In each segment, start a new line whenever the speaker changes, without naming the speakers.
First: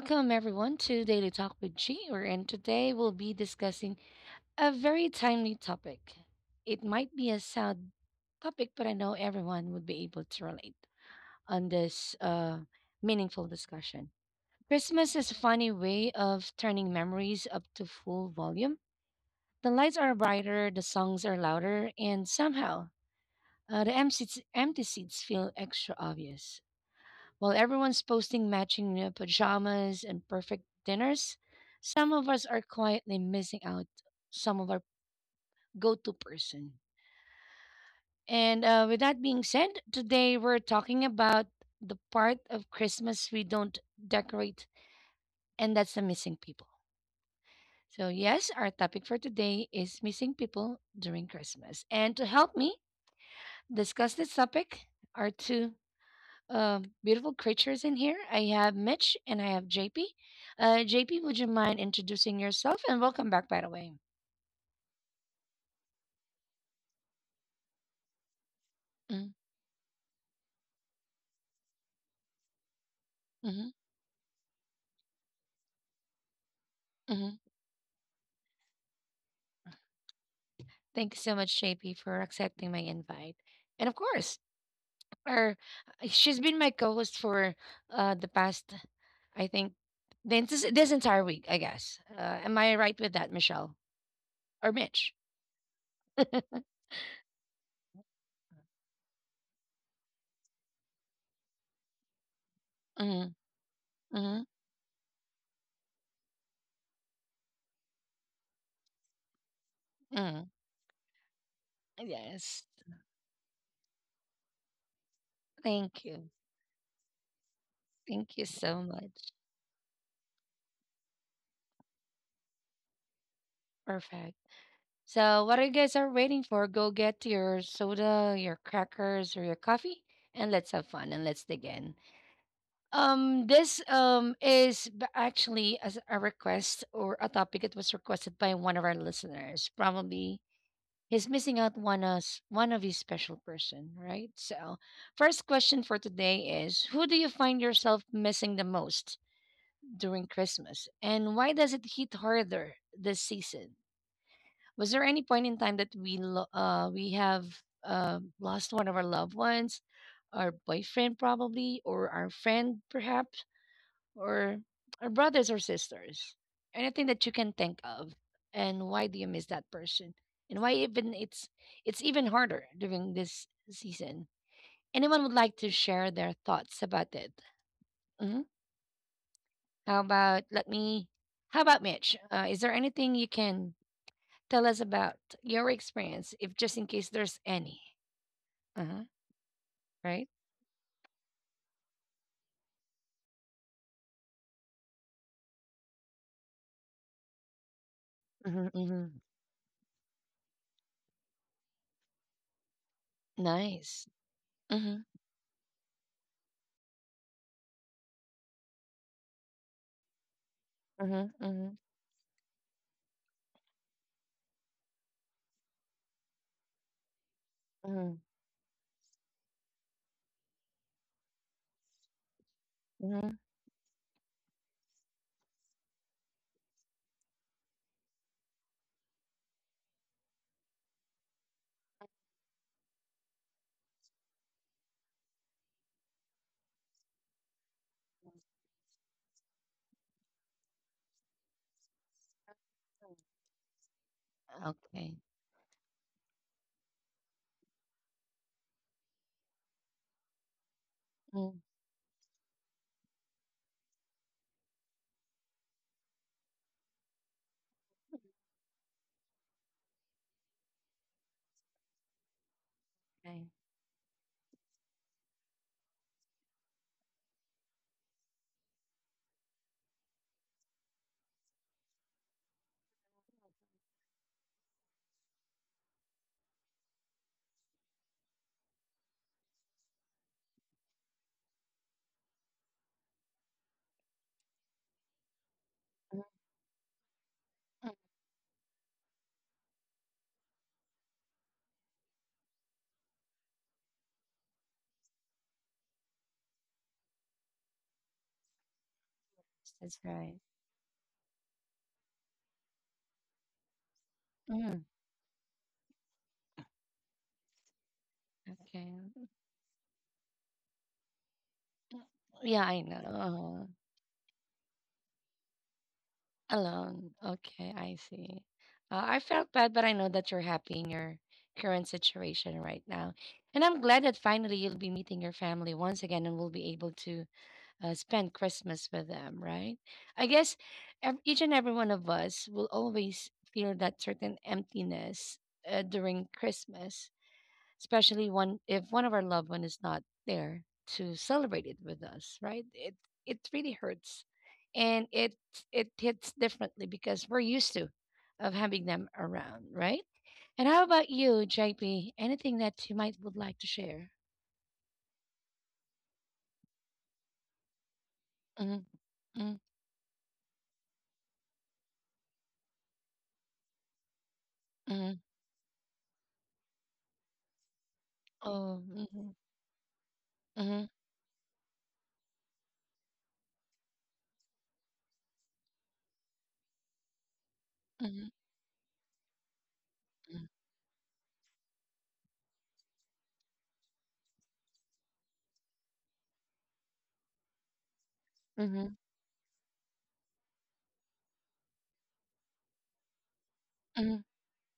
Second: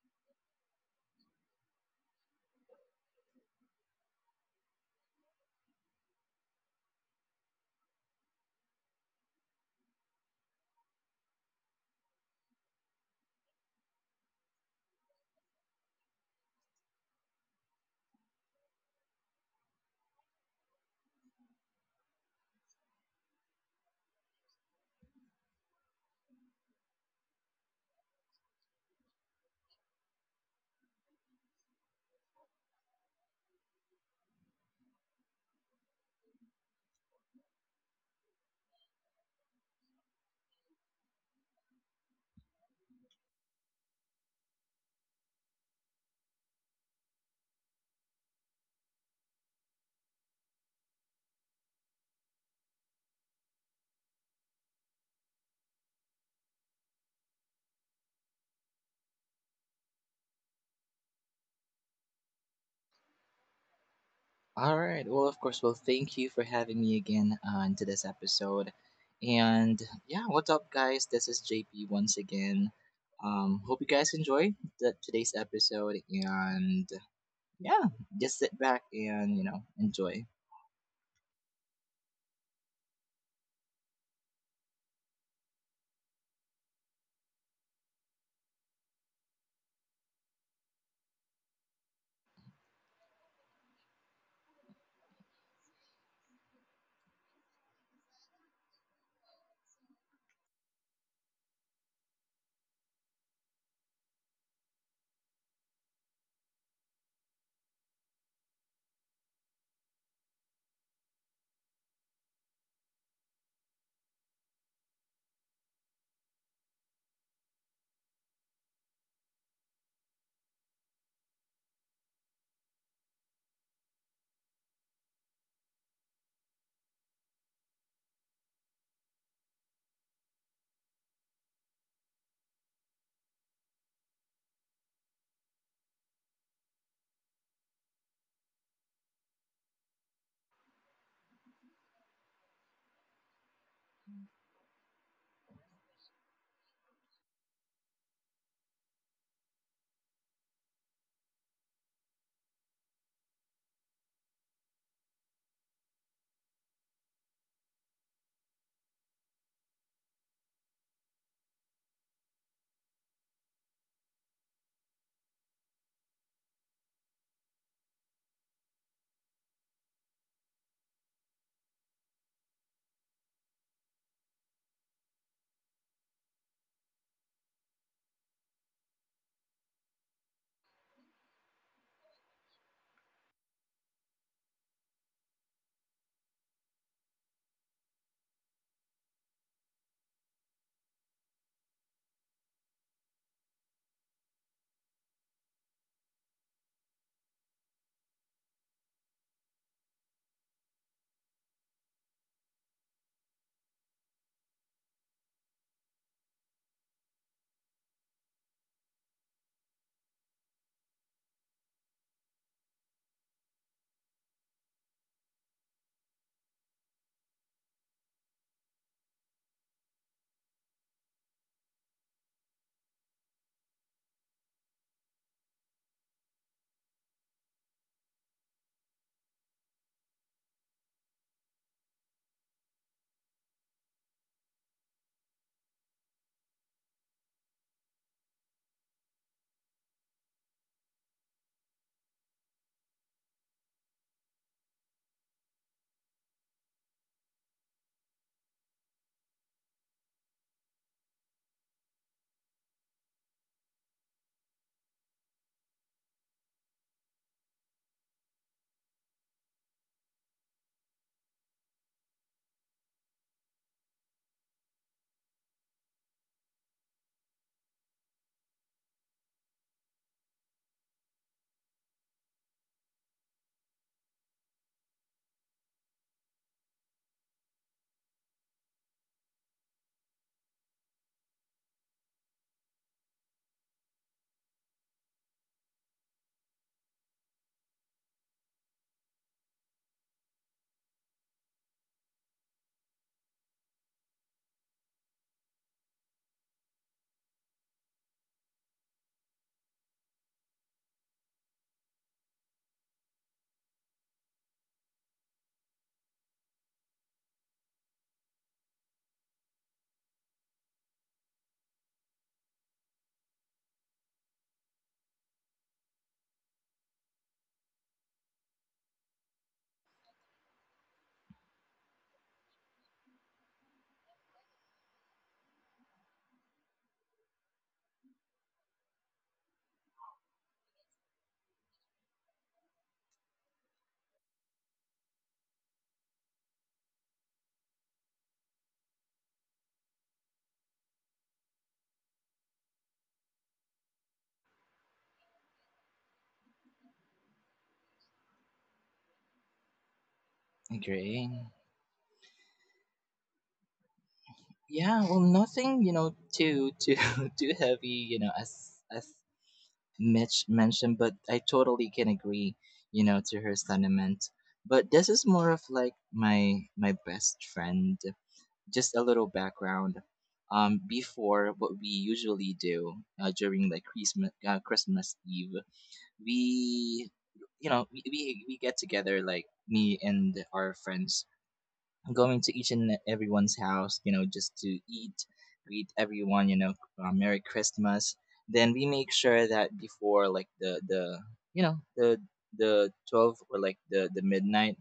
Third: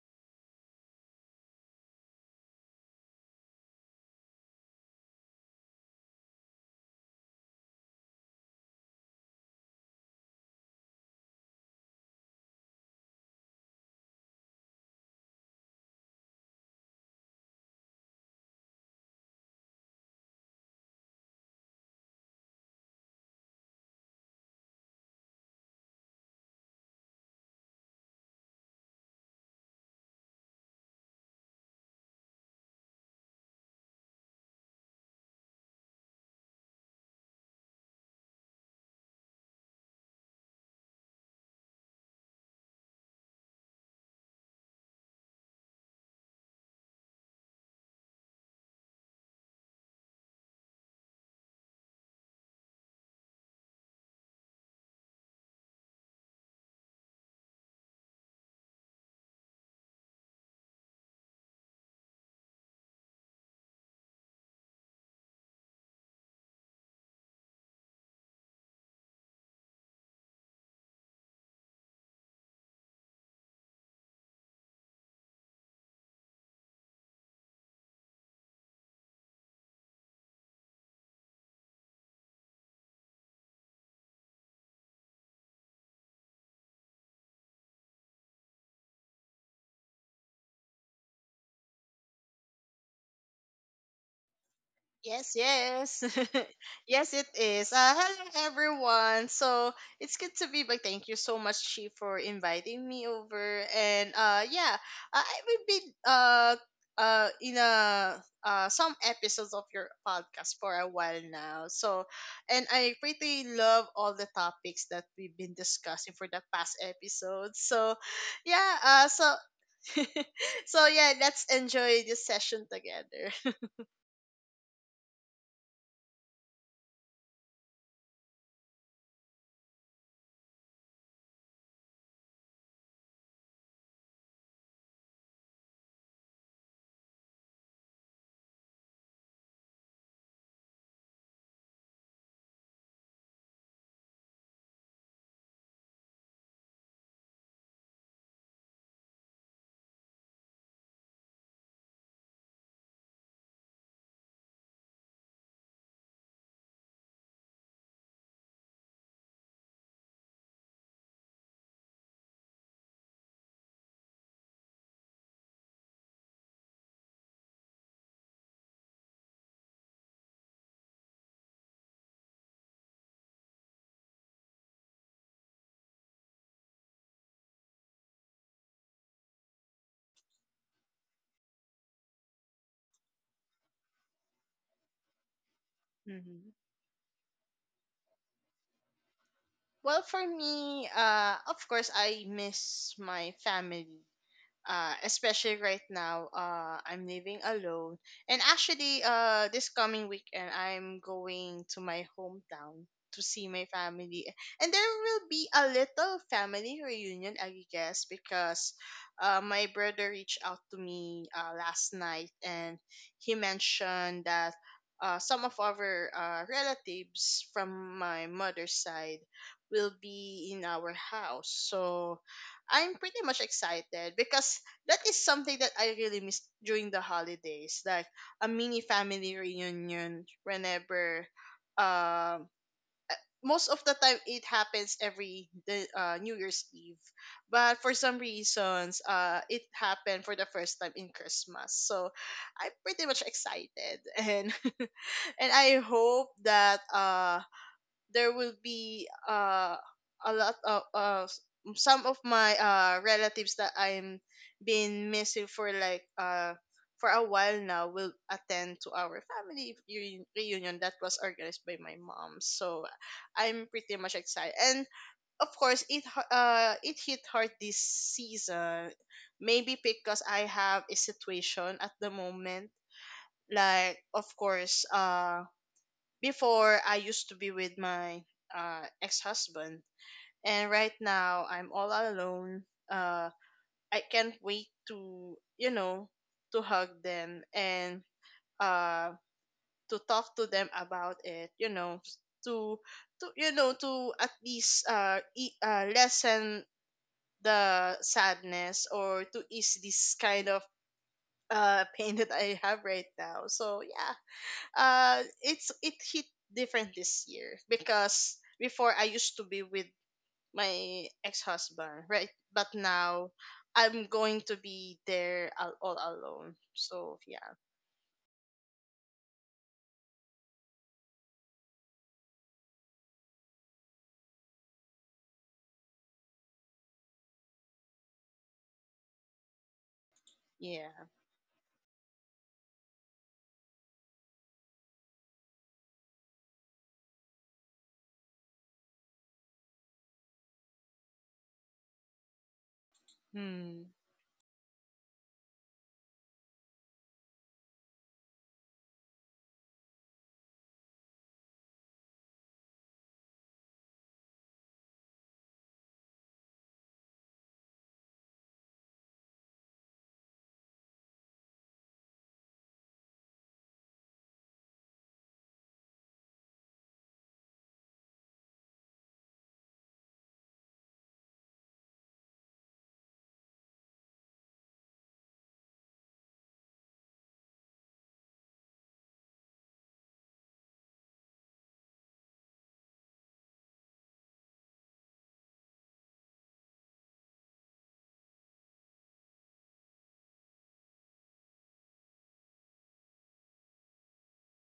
welcome everyone to Daily Talk with G or, and today we'll be discussing a very timely topic. It might be a sad topic, but I know everyone would be able to relate on this meaningful discussion. Christmas is a funny way of turning memories up to full volume. The lights are brighter, the songs are louder, and somehow the empty seats feel extra obvious. While everyone's posting matching pajamas and perfect dinners, some of us are quietly missing out some of our go to person. And With that being said, today we're talking about the part of Christmas we don't decorate, and that's the missing people. So, yes, our topic for today is missing people during Christmas. And to help me discuss this topic are two beautiful creatures in here. I have Mitch and I have JP. JP, would you mind introducing yourself? And welcome back, by the way.
All right. Well, of course. Well, thank you for having me again on to this episode. And yeah, what's up, guys? This is JP once again.
Mm-hmm.
Hope you guys enjoy today's episode. And
Hmm.
yeah, just sit back and enjoy.
Thank you so much, JP, for accepting my invite. And of course, our, she's been my co host for the past, I think, this entire week, I guess. Am I right with that, Michelle? Or Mitch?
Yes, yes. Yes, it is. Hello, everyone. So it's good to be back. Thank you so much, Chi, for inviting me
Mm-hmm,
over. And
mm-hmm,
yeah, I will be in a, some episodes of your
mm.
podcast for a while now. So,
Yes.
and I pretty love all the topics that we've been
Thank
discussing
you.
for the past episodes. So,
Thank you
yeah,
so much.
so, so yeah, let's enjoy this session together.
Perfect. So, what you guys are waiting for, go get your soda, your crackers, or your coffee, and let's have fun and let's dig in. This actually as a request or a topic that was requested by one of our listeners. Probably he's missing out one us one of his special person, right? So, first question for today is: Who do you find yourself missing the most during Christmas, and why does it hit harder this season? Was there any point in time that we have lost one of our loved ones, our boyfriend probably, or our friend perhaps, or our brothers or sisters? Anything that you can think of, and why do you miss that person? And why even it's even harder during this season. Anyone would like to share their thoughts about it? hmm How about let me? How about Mitch? Is there anything you can tell us about your experience,
Mhm.
if just in case there's any. Uh-huh.
Well, for
Right?
me, of course, I miss my family, especially right now. I'm living alone, and
Mm-hmm,
actually,
mm-hmm.
this coming weekend I'm going to my hometown to see my
Nice.
family, and there
Mm-hmm.
will be a little family reunion, I guess, because my brother reached out to me
Mm-hmm, mm-hmm,
last night, and he mentioned that some of our relatives from
mm-hmm,
my mother's side will be in our house. So I'm pretty
mm-hmm.
much excited, because that is something that I really miss during the holidays, like a mini family reunion whenever um uh, most of the time it happens every the New Year's Eve. But for some reasons, it happened for the first time in Christmas. So I'm pretty much excited. And
Okay.
and I hope that there will be a lot of
Mm.
some of my relatives that I'm been missing for a while now will attend to our family reunion that was organized by my mom. So
Okay.
I'm pretty much excited. And of course, it hit hard this season. Maybe because I have a situation at the moment. Like, of course, before, I used to be with my ex husband, and right now I'm all alone. Uh, I can't wait to, you know,
Mm-hmm.
to hug them, and uh, to talk to them about it, you know, to, to you know, to at least lessen the sadness, or to ease
That's
this
right.
kind of pain that I have right now. So, yeah,
mm
it hit different this year, because
Okay.
before I used to be with my ex-husband, right? But
Yeah, I
now
know.
I'm going to be there all alone.
Alone.
So yeah.
Okay, I see. I felt bad, but I know that you're happy in your current situation right now. And I'm glad that finally you'll be meeting your family once again and we'll be able to spend Christmas with them, right? I guess
Yeah.
each and every one of us will always feel that certain emptiness during Christmas, especially one if one of our loved one is not there to celebrate it with us, right? It really
Hmm.
hurts, and it hits differently because we're used to of having them around, right? And how about
Agree.
you, JP? Anything that you might would like to share?
Yeah. Well, nothing too too heavy. You know, as
Mm-hmm,
as Mitch mentioned, but I totally can agree to her sentiment. But this
mm-hmm.
is more of like my best friend.
Oh,
Just a little
mm-hmm,
background.
mm-hmm,
Before what we usually do during like Christmas, Christmas Eve, we, you know,
mm-hmm.
we get together like me and our friends, going to each and everyone's house, just to eat, greet everyone, Merry Christmas. Then we
Mhm,
make sure that before like you know the the 12 or like the
mhm.
midnight.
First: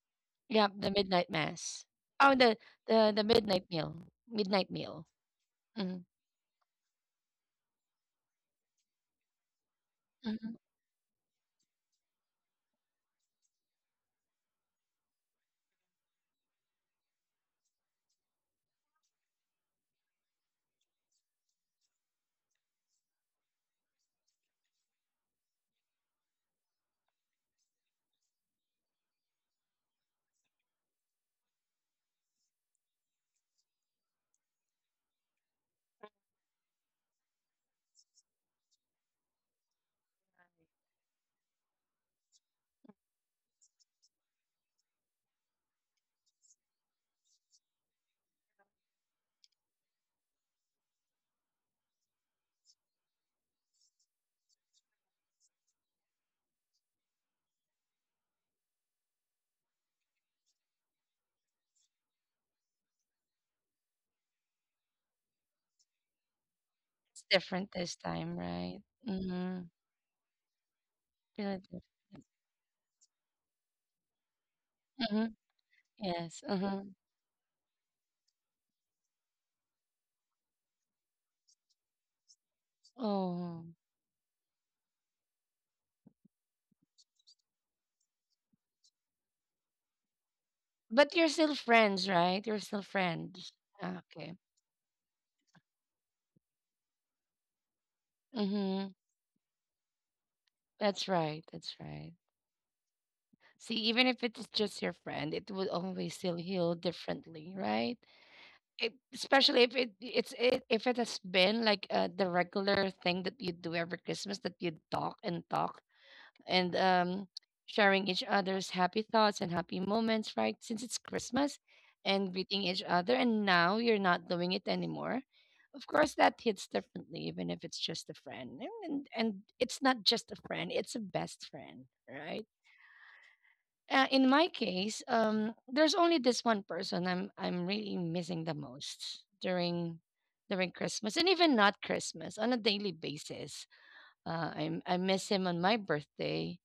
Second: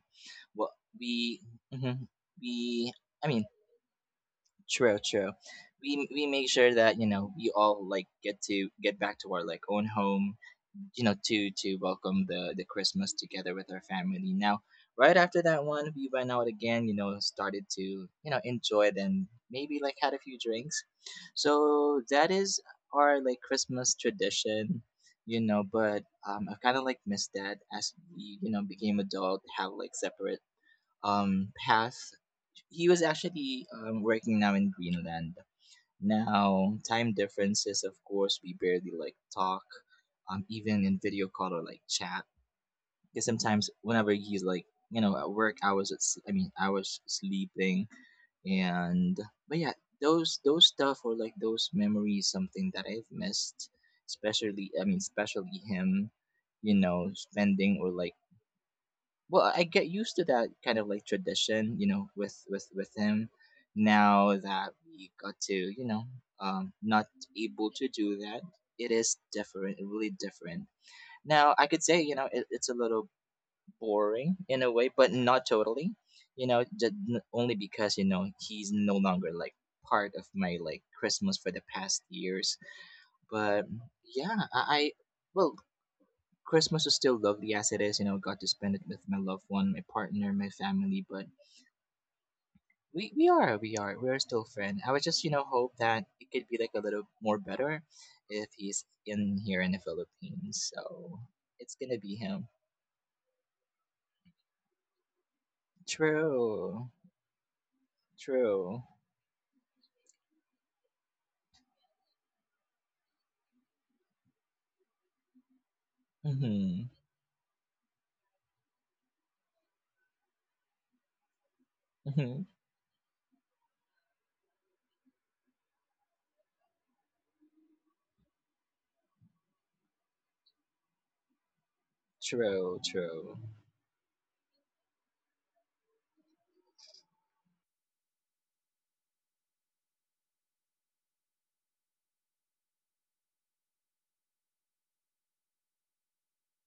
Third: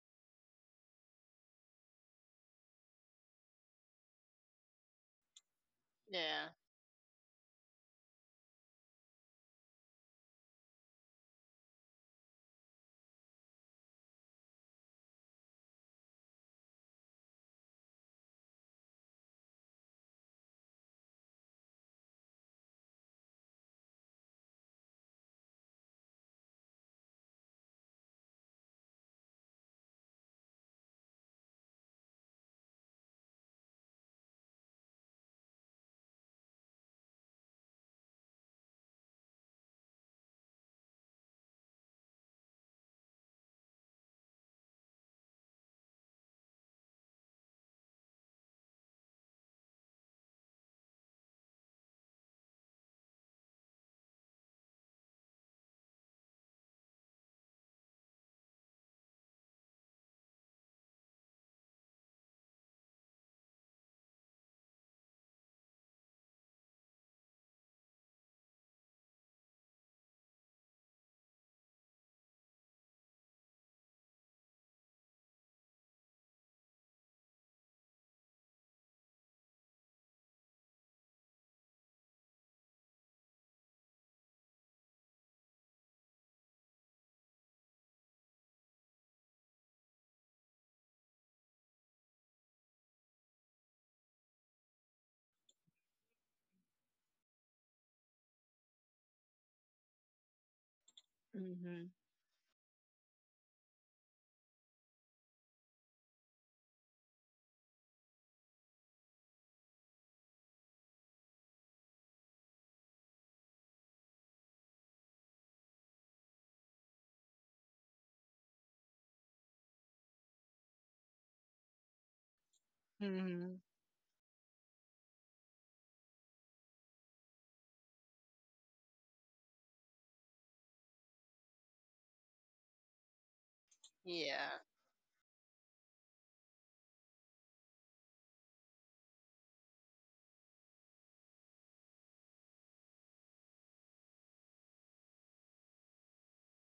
Yeah,
What
the midnight
we
mass.
mhm,
Oh, the
we
the
I mean
midnight meal, midnight
True,
meal.
true.
Mhm,
We make
Yeah.
sure that we all like get to get back to our like own home,
mhm.
to welcome the Christmas together with our family. Now, right after that one, we went out again. Started to enjoy it, and maybe like had a few drinks. So that is our like Christmas tradition. But I kind of like missed that, as we became adult, have like separate path. He was actually working now in Greenland. Now, time differences, of course, we barely like talk, even in video call or like chat. Because sometimes, whenever he's like, at work, I was at, s- I mean, I was sleeping, and but yeah, those stuff or like those memories, something that I've missed, especially him, spending or like, well, I get used to that kind of like tradition, you know, with him. Now that we got to, not
It's
able
different
to
this
do that,
time, right?
it is
Mhm.
different, really different.
Feel
Now I
it
could
different.
say, it's a little boring in a way, but
Mhm.
not totally.
Yes,
Just
mhm.
only because he's no longer like part of my like Christmas for the past years. But
Oh,
yeah, I well, Christmas is still lovely as it is. Got to spend it with my loved one, my partner, my family.
but
But
you're still friends, right? You're still
we, we
friends.
are, we are,
Ah,
we are
okay.
still friends. I would just, hope that it could be like a little more better if he's
Mhm.
in here in the Philippines.
That's
So
right.
it's
That's
Mm-hmm.
gonna be
right.
him.
See, even if it is just your friend, it would always still heal
True,
differently, right?
true.
It, especially if if it has been like the regular thing that you do every Christmas, that you talk and talk and
Mhm,
sharing each other's happy thoughts and happy moments, right, since it's Christmas, and
mhm.
greeting each other, and
Hmm.
now you're not doing it anymore, of course that hits differently even if it's just a friend, and it's not just a friend, it's a best friend, right.
True, true.
In my
Yeah.
case, there's only this one person I'm really missing the most during during Christmas and even not Christmas on a daily basis. I miss him on my birthday,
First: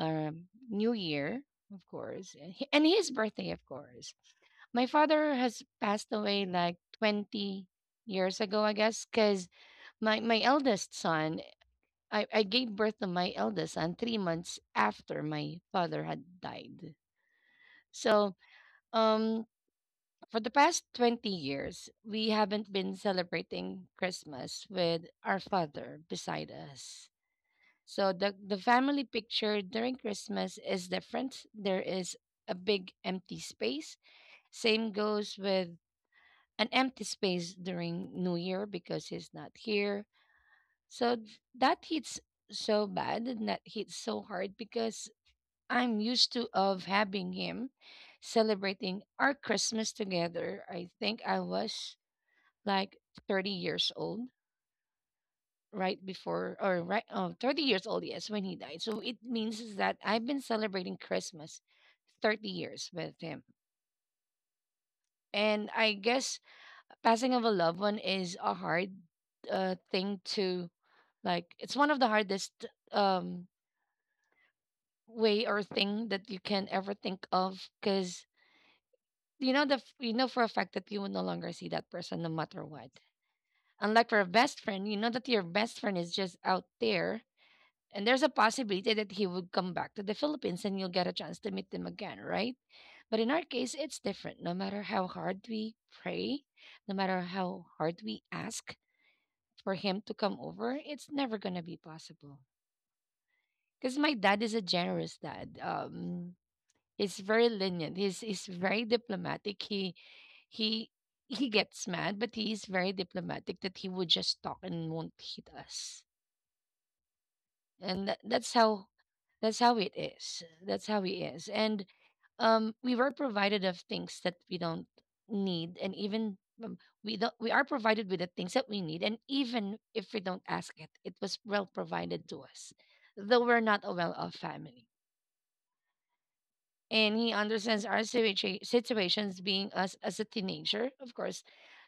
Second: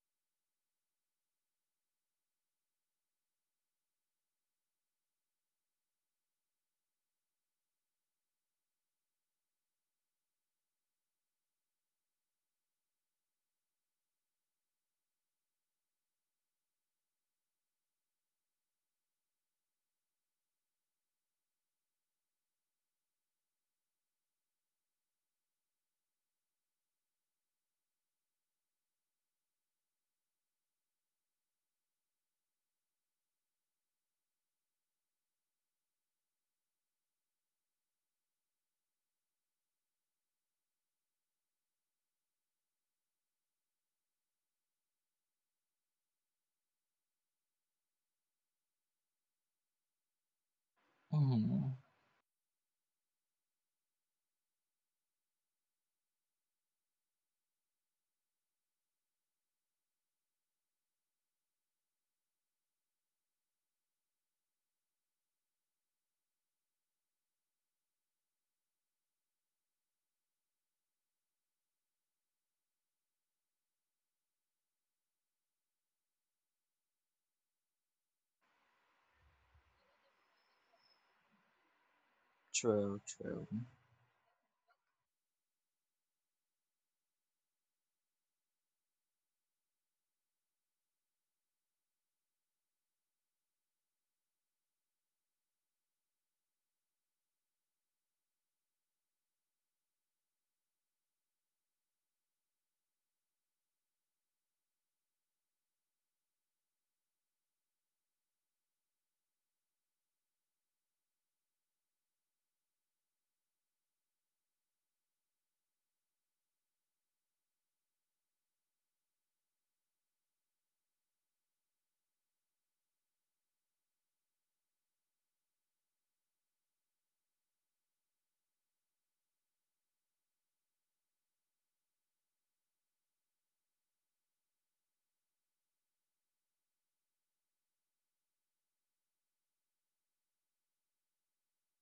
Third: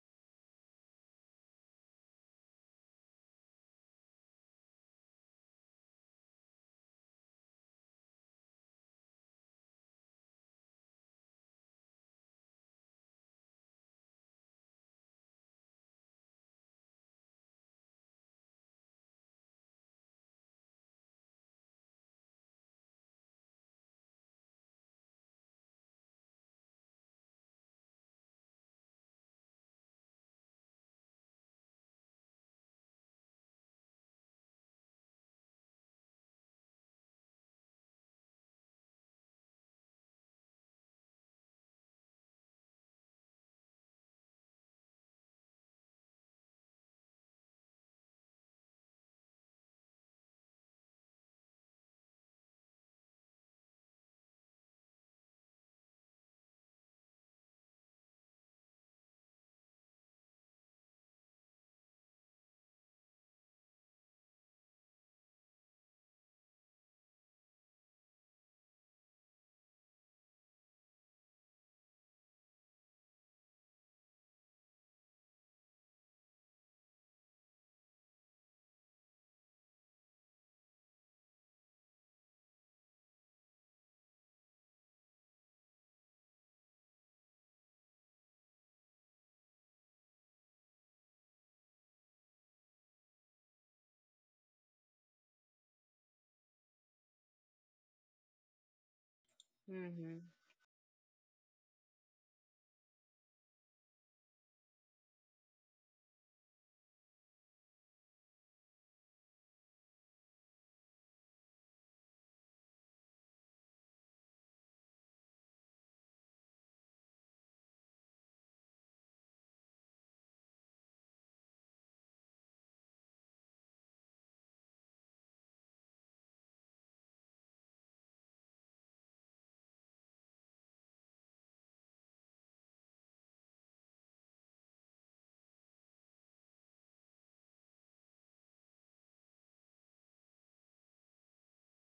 uh, New Year, of course, and his birthday, of course. My father has passed away like 20 years ago, I guess, because my eldest son, I gave birth to my eldest son 3 months after my father had died. So um, for the past 20 years, we haven't been celebrating Christmas with our father beside us. So the family picture during Christmas is different. There is a big empty space. Same goes with an empty space during New Year because he's not here. So that hits so bad and that hits so hard because I'm used to of having him celebrating our Christmas together. I think I
Mhm.
was like 30 years old right before or right oh 30 years old yes when he died. So it means is that I've been celebrating Christmas 30 years with him. And I guess passing of a loved one is a hard thing to like, it's one of the hardest um way or thing that you can ever think of, cuz you know you know for a fact that you will no longer see that person no matter what.
True, true.
Unlike for a best friend, you know that your best friend is just out there, and there's a possibility that he would come back to the Philippines, and you'll get a chance to meet them again, right? But in our case, it's different. No matter how hard we pray, no matter how hard we ask for him to
Hmm.
come over, it's never gonna be possible. Because my dad is a generous dad. He's very lenient. He's very diplomatic. He he gets mad, but he is very diplomatic that he would just talk and won't hit us. And that, that's how it is. That's how he is. And we were provided of things that we don't need, and even um, we don't we are provided with the things that we need, and even if we don't ask it, it was well provided to us, though we're not a well-off family. And he understands our situations being us as a teenager. Of course,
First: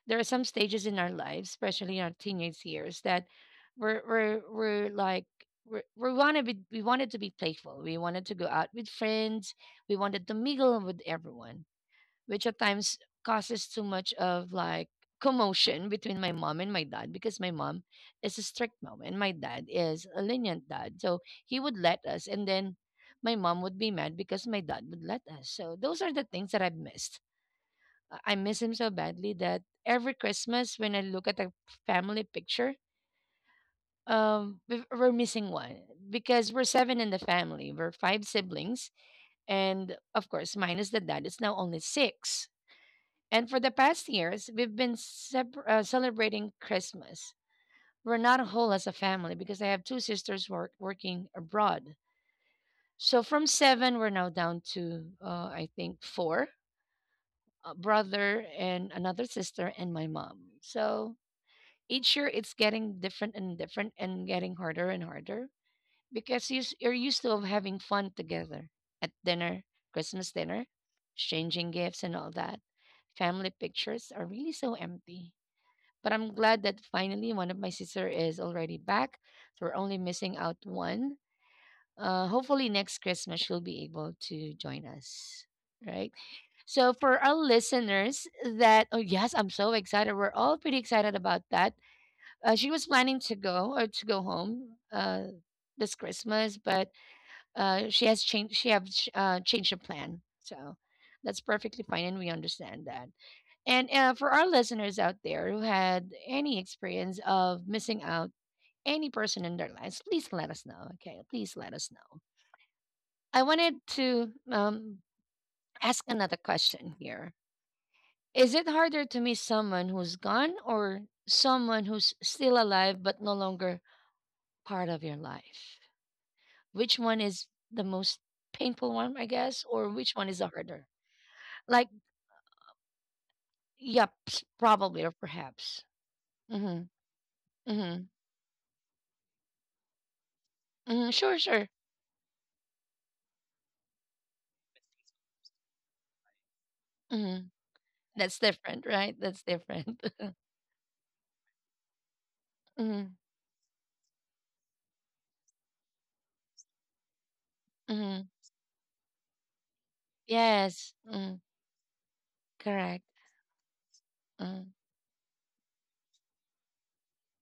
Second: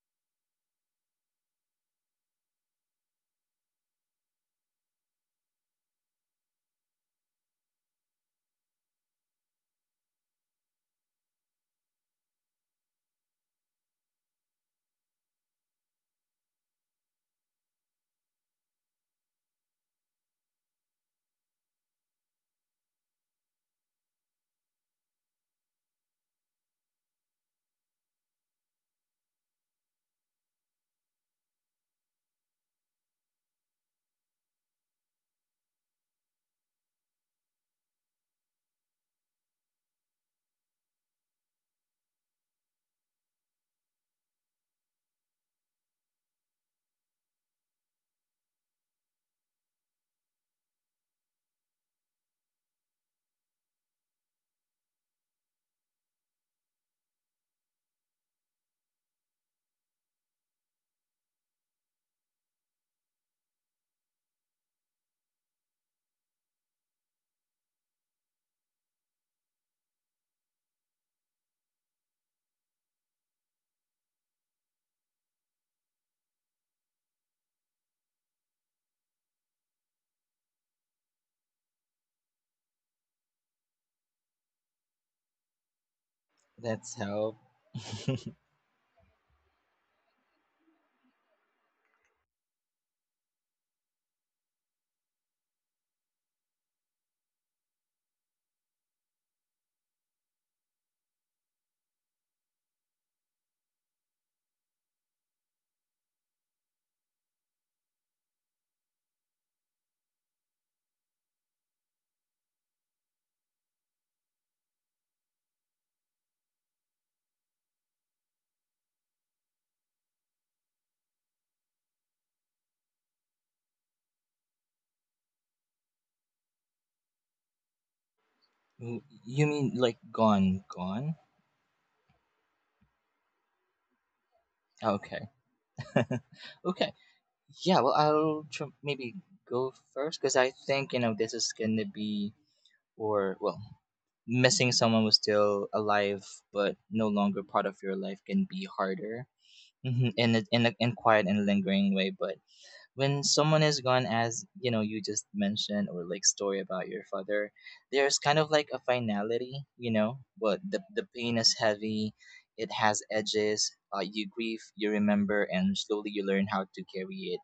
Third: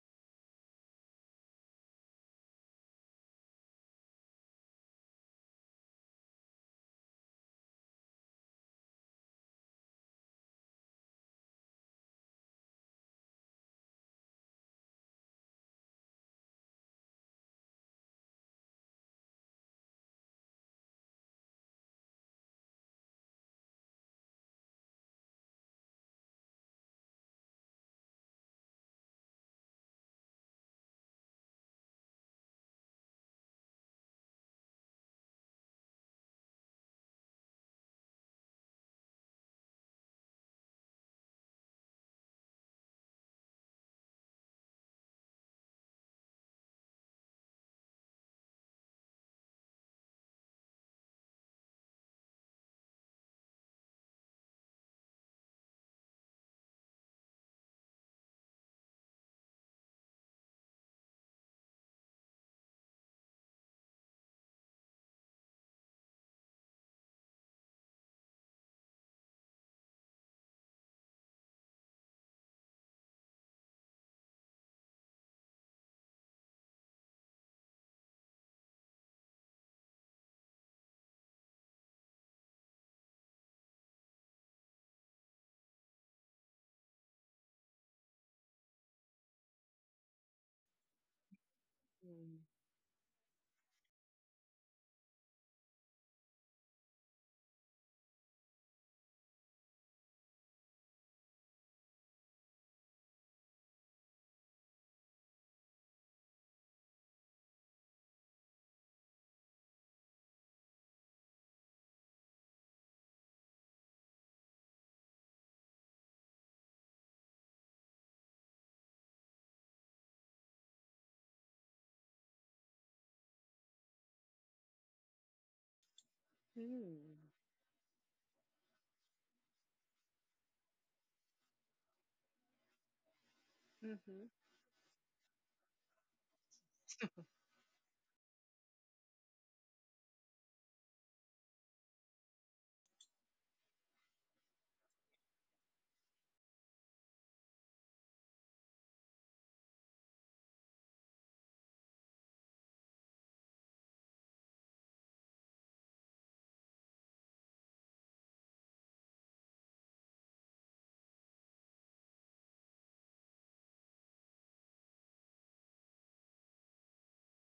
there are some stages in our lives, especially in our teenage years, that we're we're we're like we wanted to be playful. We wanted to go out with friends. We wanted to mingle with everyone, which at times causes too much of like commotion between my mom and my dad because my mom is a strict mom and my dad is a lenient dad. So he would let us and then my mom would be mad because my dad would let us. So those are the things that I've missed. I miss him so badly that every Christmas when I look at the family picture, we're missing one because we're seven in the family. We're five siblings, and of course, minus the dad, it's now only six. And for the past years, we've been celebrating Christmas. We're not whole as a family because I have two sisters working abroad. So from seven, we're now down to, I think, four, a brother and another sister and my mom. So each year it's getting different and different and getting harder and harder because you're used to of having fun together at dinner, Christmas dinner, exchanging gifts and all that. Family pictures are really so empty. But I'm glad that finally one of my sister is already back. So we're only missing out one. Hopefully next Christmas she'll be able to join us. Right. So
Let's
for our
help.
listeners that oh yes, I'm so excited. We're all pretty excited about that.
Hmm.
She was planning to go or to go home this Christmas, but she has changed. She have changed her plan. So that's perfectly fine, and we understand that. And for our listeners out there who had any experience of missing out any person in their lives, please let us know. Okay, please let us know. I wanted to ask another question here. Is it harder to miss someone who's gone or someone who's still alive but no longer part of your life? Which one
Mm-hmm.
is the most painful one, I
You
guess,
mean
or
like
which one is the
gone,
harder?
gone?
Like, probably or
Okay.
perhaps.
Okay.
Mm-hmm.
Yeah, well,
Mm-hmm.
maybe go first, because I think
Mm-hmm.
this
Sure,
is
sure.
gonna be, or well, missing someone who's still alive but no longer
Mhm.
part of your life
That's
can be
different, right?
harder
That's different.
in in quiet and lingering way. But
Mhm,
when someone is gone, as you know, you just mentioned or like story about your father, there's
mhm.
kind of like a finality, you know. But the
Yes.
the pain
Mm,
is heavy. It has
correct.
edges. You grieve,
Mm,
you remember, and slowly you learn how to carry it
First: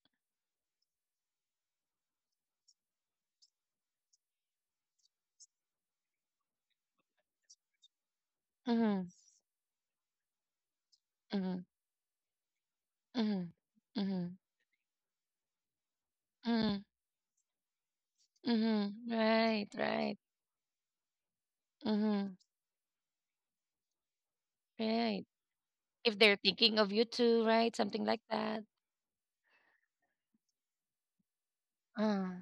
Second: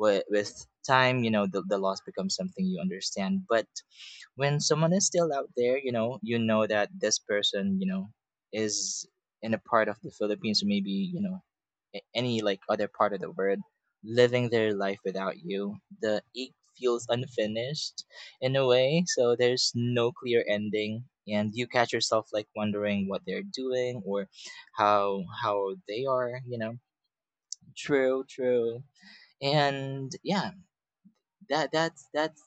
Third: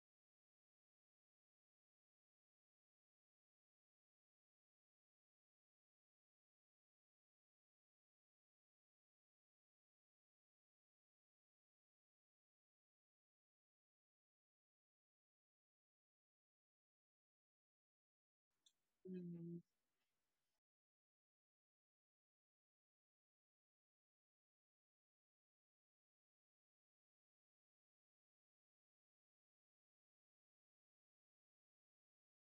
with time. The loss becomes something you understand, but when someone is still out there, that this person, is
mhm,
in a part of the Philippines, or maybe
mhm,
any like other part of the
mhm,
world,
mhm,
living their life without you, the it
mhm,
feels unfinished in a
mhm.
way, so
Mhm.
there's
Right,
no
right.
clear ending, and you catch yourself
Mhm,
like wondering what they're doing, or how
right.
how they
If
are
they're
you know
thinking of you too, right? Something
True,
like that.
true. And yeah, that that's
Uh,
that's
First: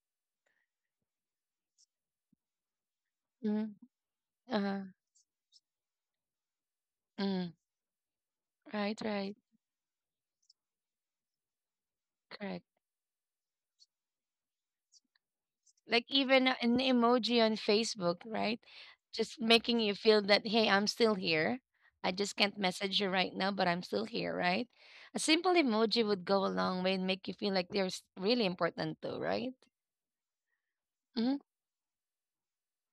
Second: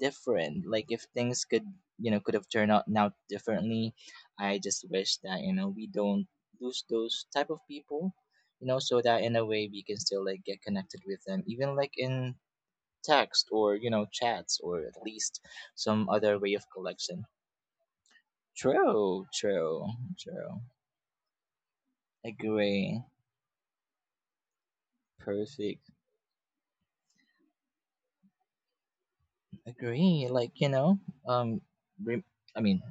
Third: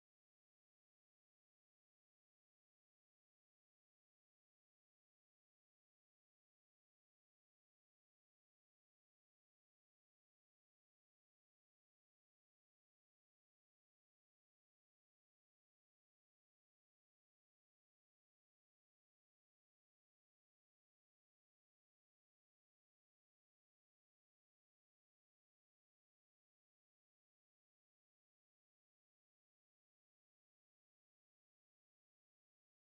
different. Like, if things could, could have turned out now
mhm,
differently, I
uh,
just wish that we don't lose those type
mm.
of people, so
Right,
that in
right.
a way we can still like get connected with them, even like in
Correct.
text, or chats, or at least
Like
some other
even
way of
an
collection.
emoji on Facebook, right?
True,
Just making
true,
you feel that,
true.
hey, I'm still here. I just can't message
Agree.
you right now, but I'm still here, right? A simple
Perfect.
emoji would go a long way and make you feel like they're really important too, right?
Agree. Like
Hmm.
um re- I mean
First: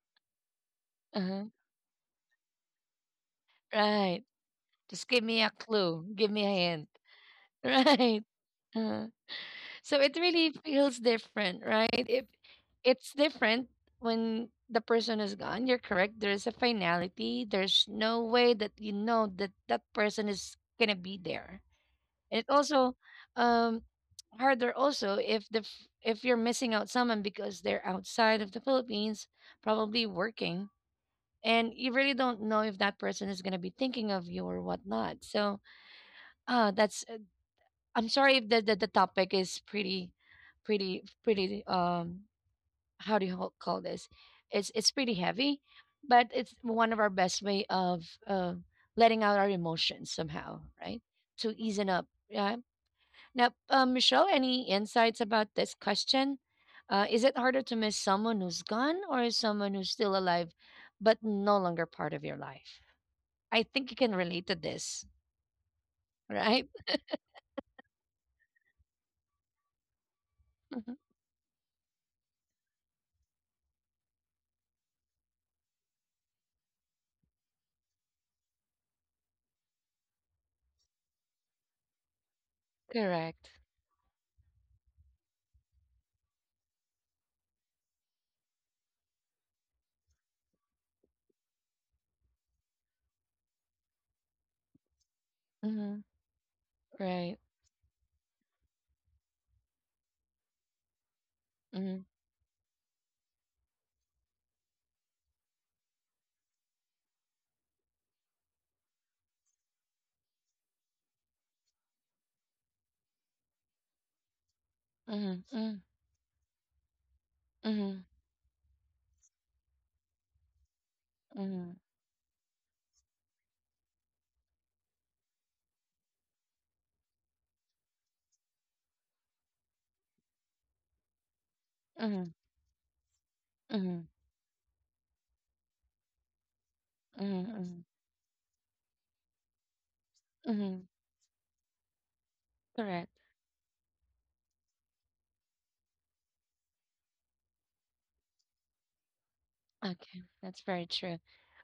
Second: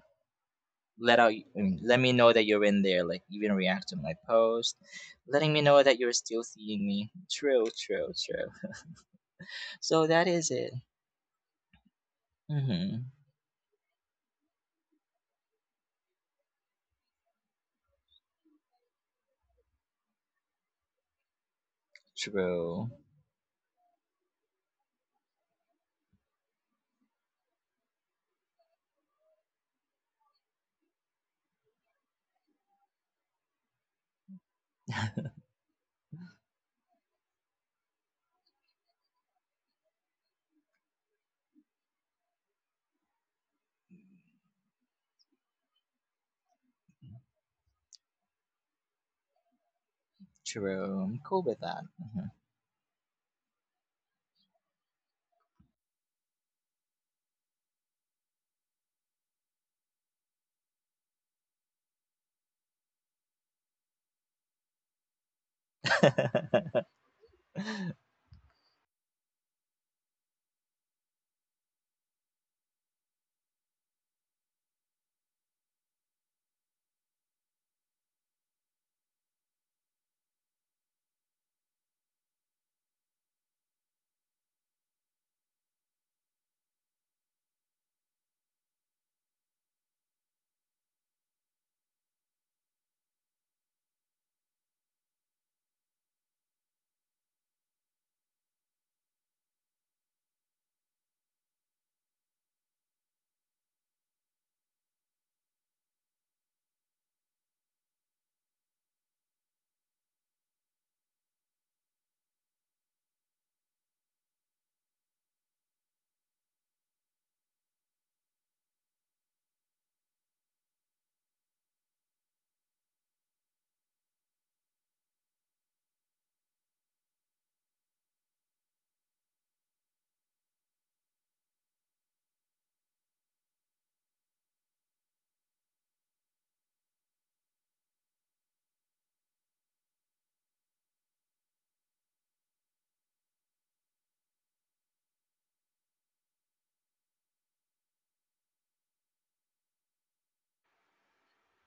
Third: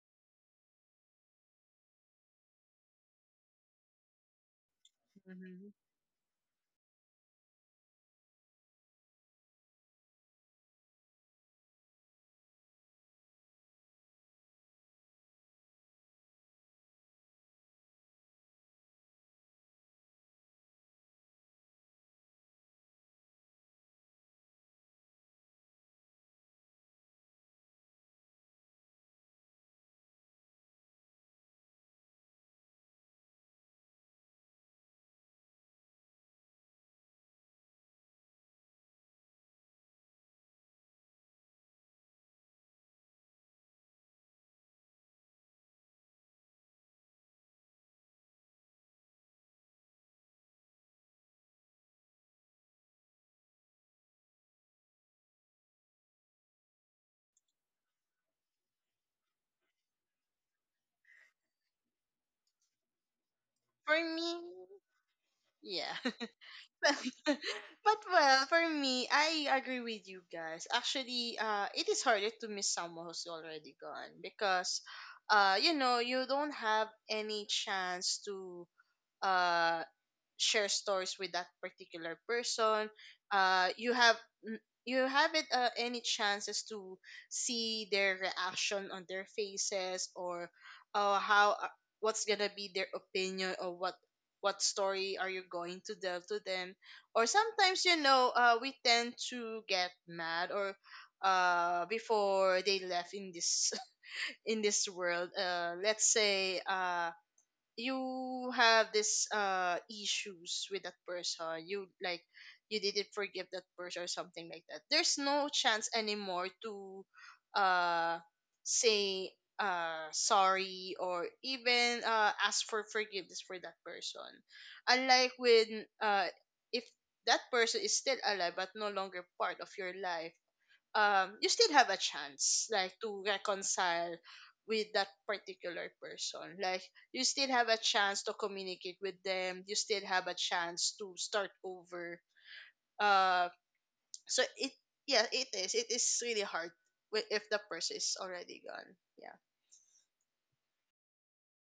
let out I
Uh-huh.
mean, let me know that you're in there, like even react to my
Right.
post,
Just give me a
letting me
Mhm.
know that
clue.
you're
Give
still
me a
seeing
hint.
me. True, true,
Right.
true.
Uh-huh. So
So
it
that
really
is it.
feels different, right? It's
Mm-hmm.
different when the person is gone. You're correct. There's a finality. There's no way that you know that that person is gonna be there. And it
True,
also um, harder also if if you're missing out someone because they're outside of the Philippines, probably working, and you really don't know if that person is gonna be thinking of you or whatnot. So ah, that's I'm sorry if the topic is pretty, pretty, pretty. How do you call this? It's pretty heavy, but it's one of our best way of letting out our emotions somehow,
true.
right?
I'm cool
To
with that.
easen up.
Mhm.
Yeah. Now, Michelle, any insights about this question? Is it harder to miss someone who's gone or is someone who's still alive but no longer part of your life? I think you
For
can
me,
relate to this,
yeah.
right?
But well, for me, I agree with you guys. Actually, it is harder to miss someone who's already gone, because you don't have any chance to uh share stories with that particular person.
Correct.
You n- you haven't any chances to see their reaction on their faces, or how what's gonna be their opinion, or what story are you going to
Mm-hmm.
delve to them. Or
Right.
sometimes, we tend to get mad, or
Mm-hmm.
before they left in this in this world, let's say you have this issues with that person. You didn't forgive that person or something like that. There's
Mhm,
no
mhm,
chance anymore to
mhm,
uh say sorry, or
mhm,
even ask for forgiveness for that person. Unlike when if that person is still alive but no longer part of your life, you still have a
mhm,
chance, like, to
mhm,
reconcile with that particular person. Like,
mhm,
you still have
mhm,
a chance to communicate with them, you still have a
mhm.
chance to start over.
Correct.
uh so it is really hard, if the person is already gone. Yeah.
Okay, that's very true.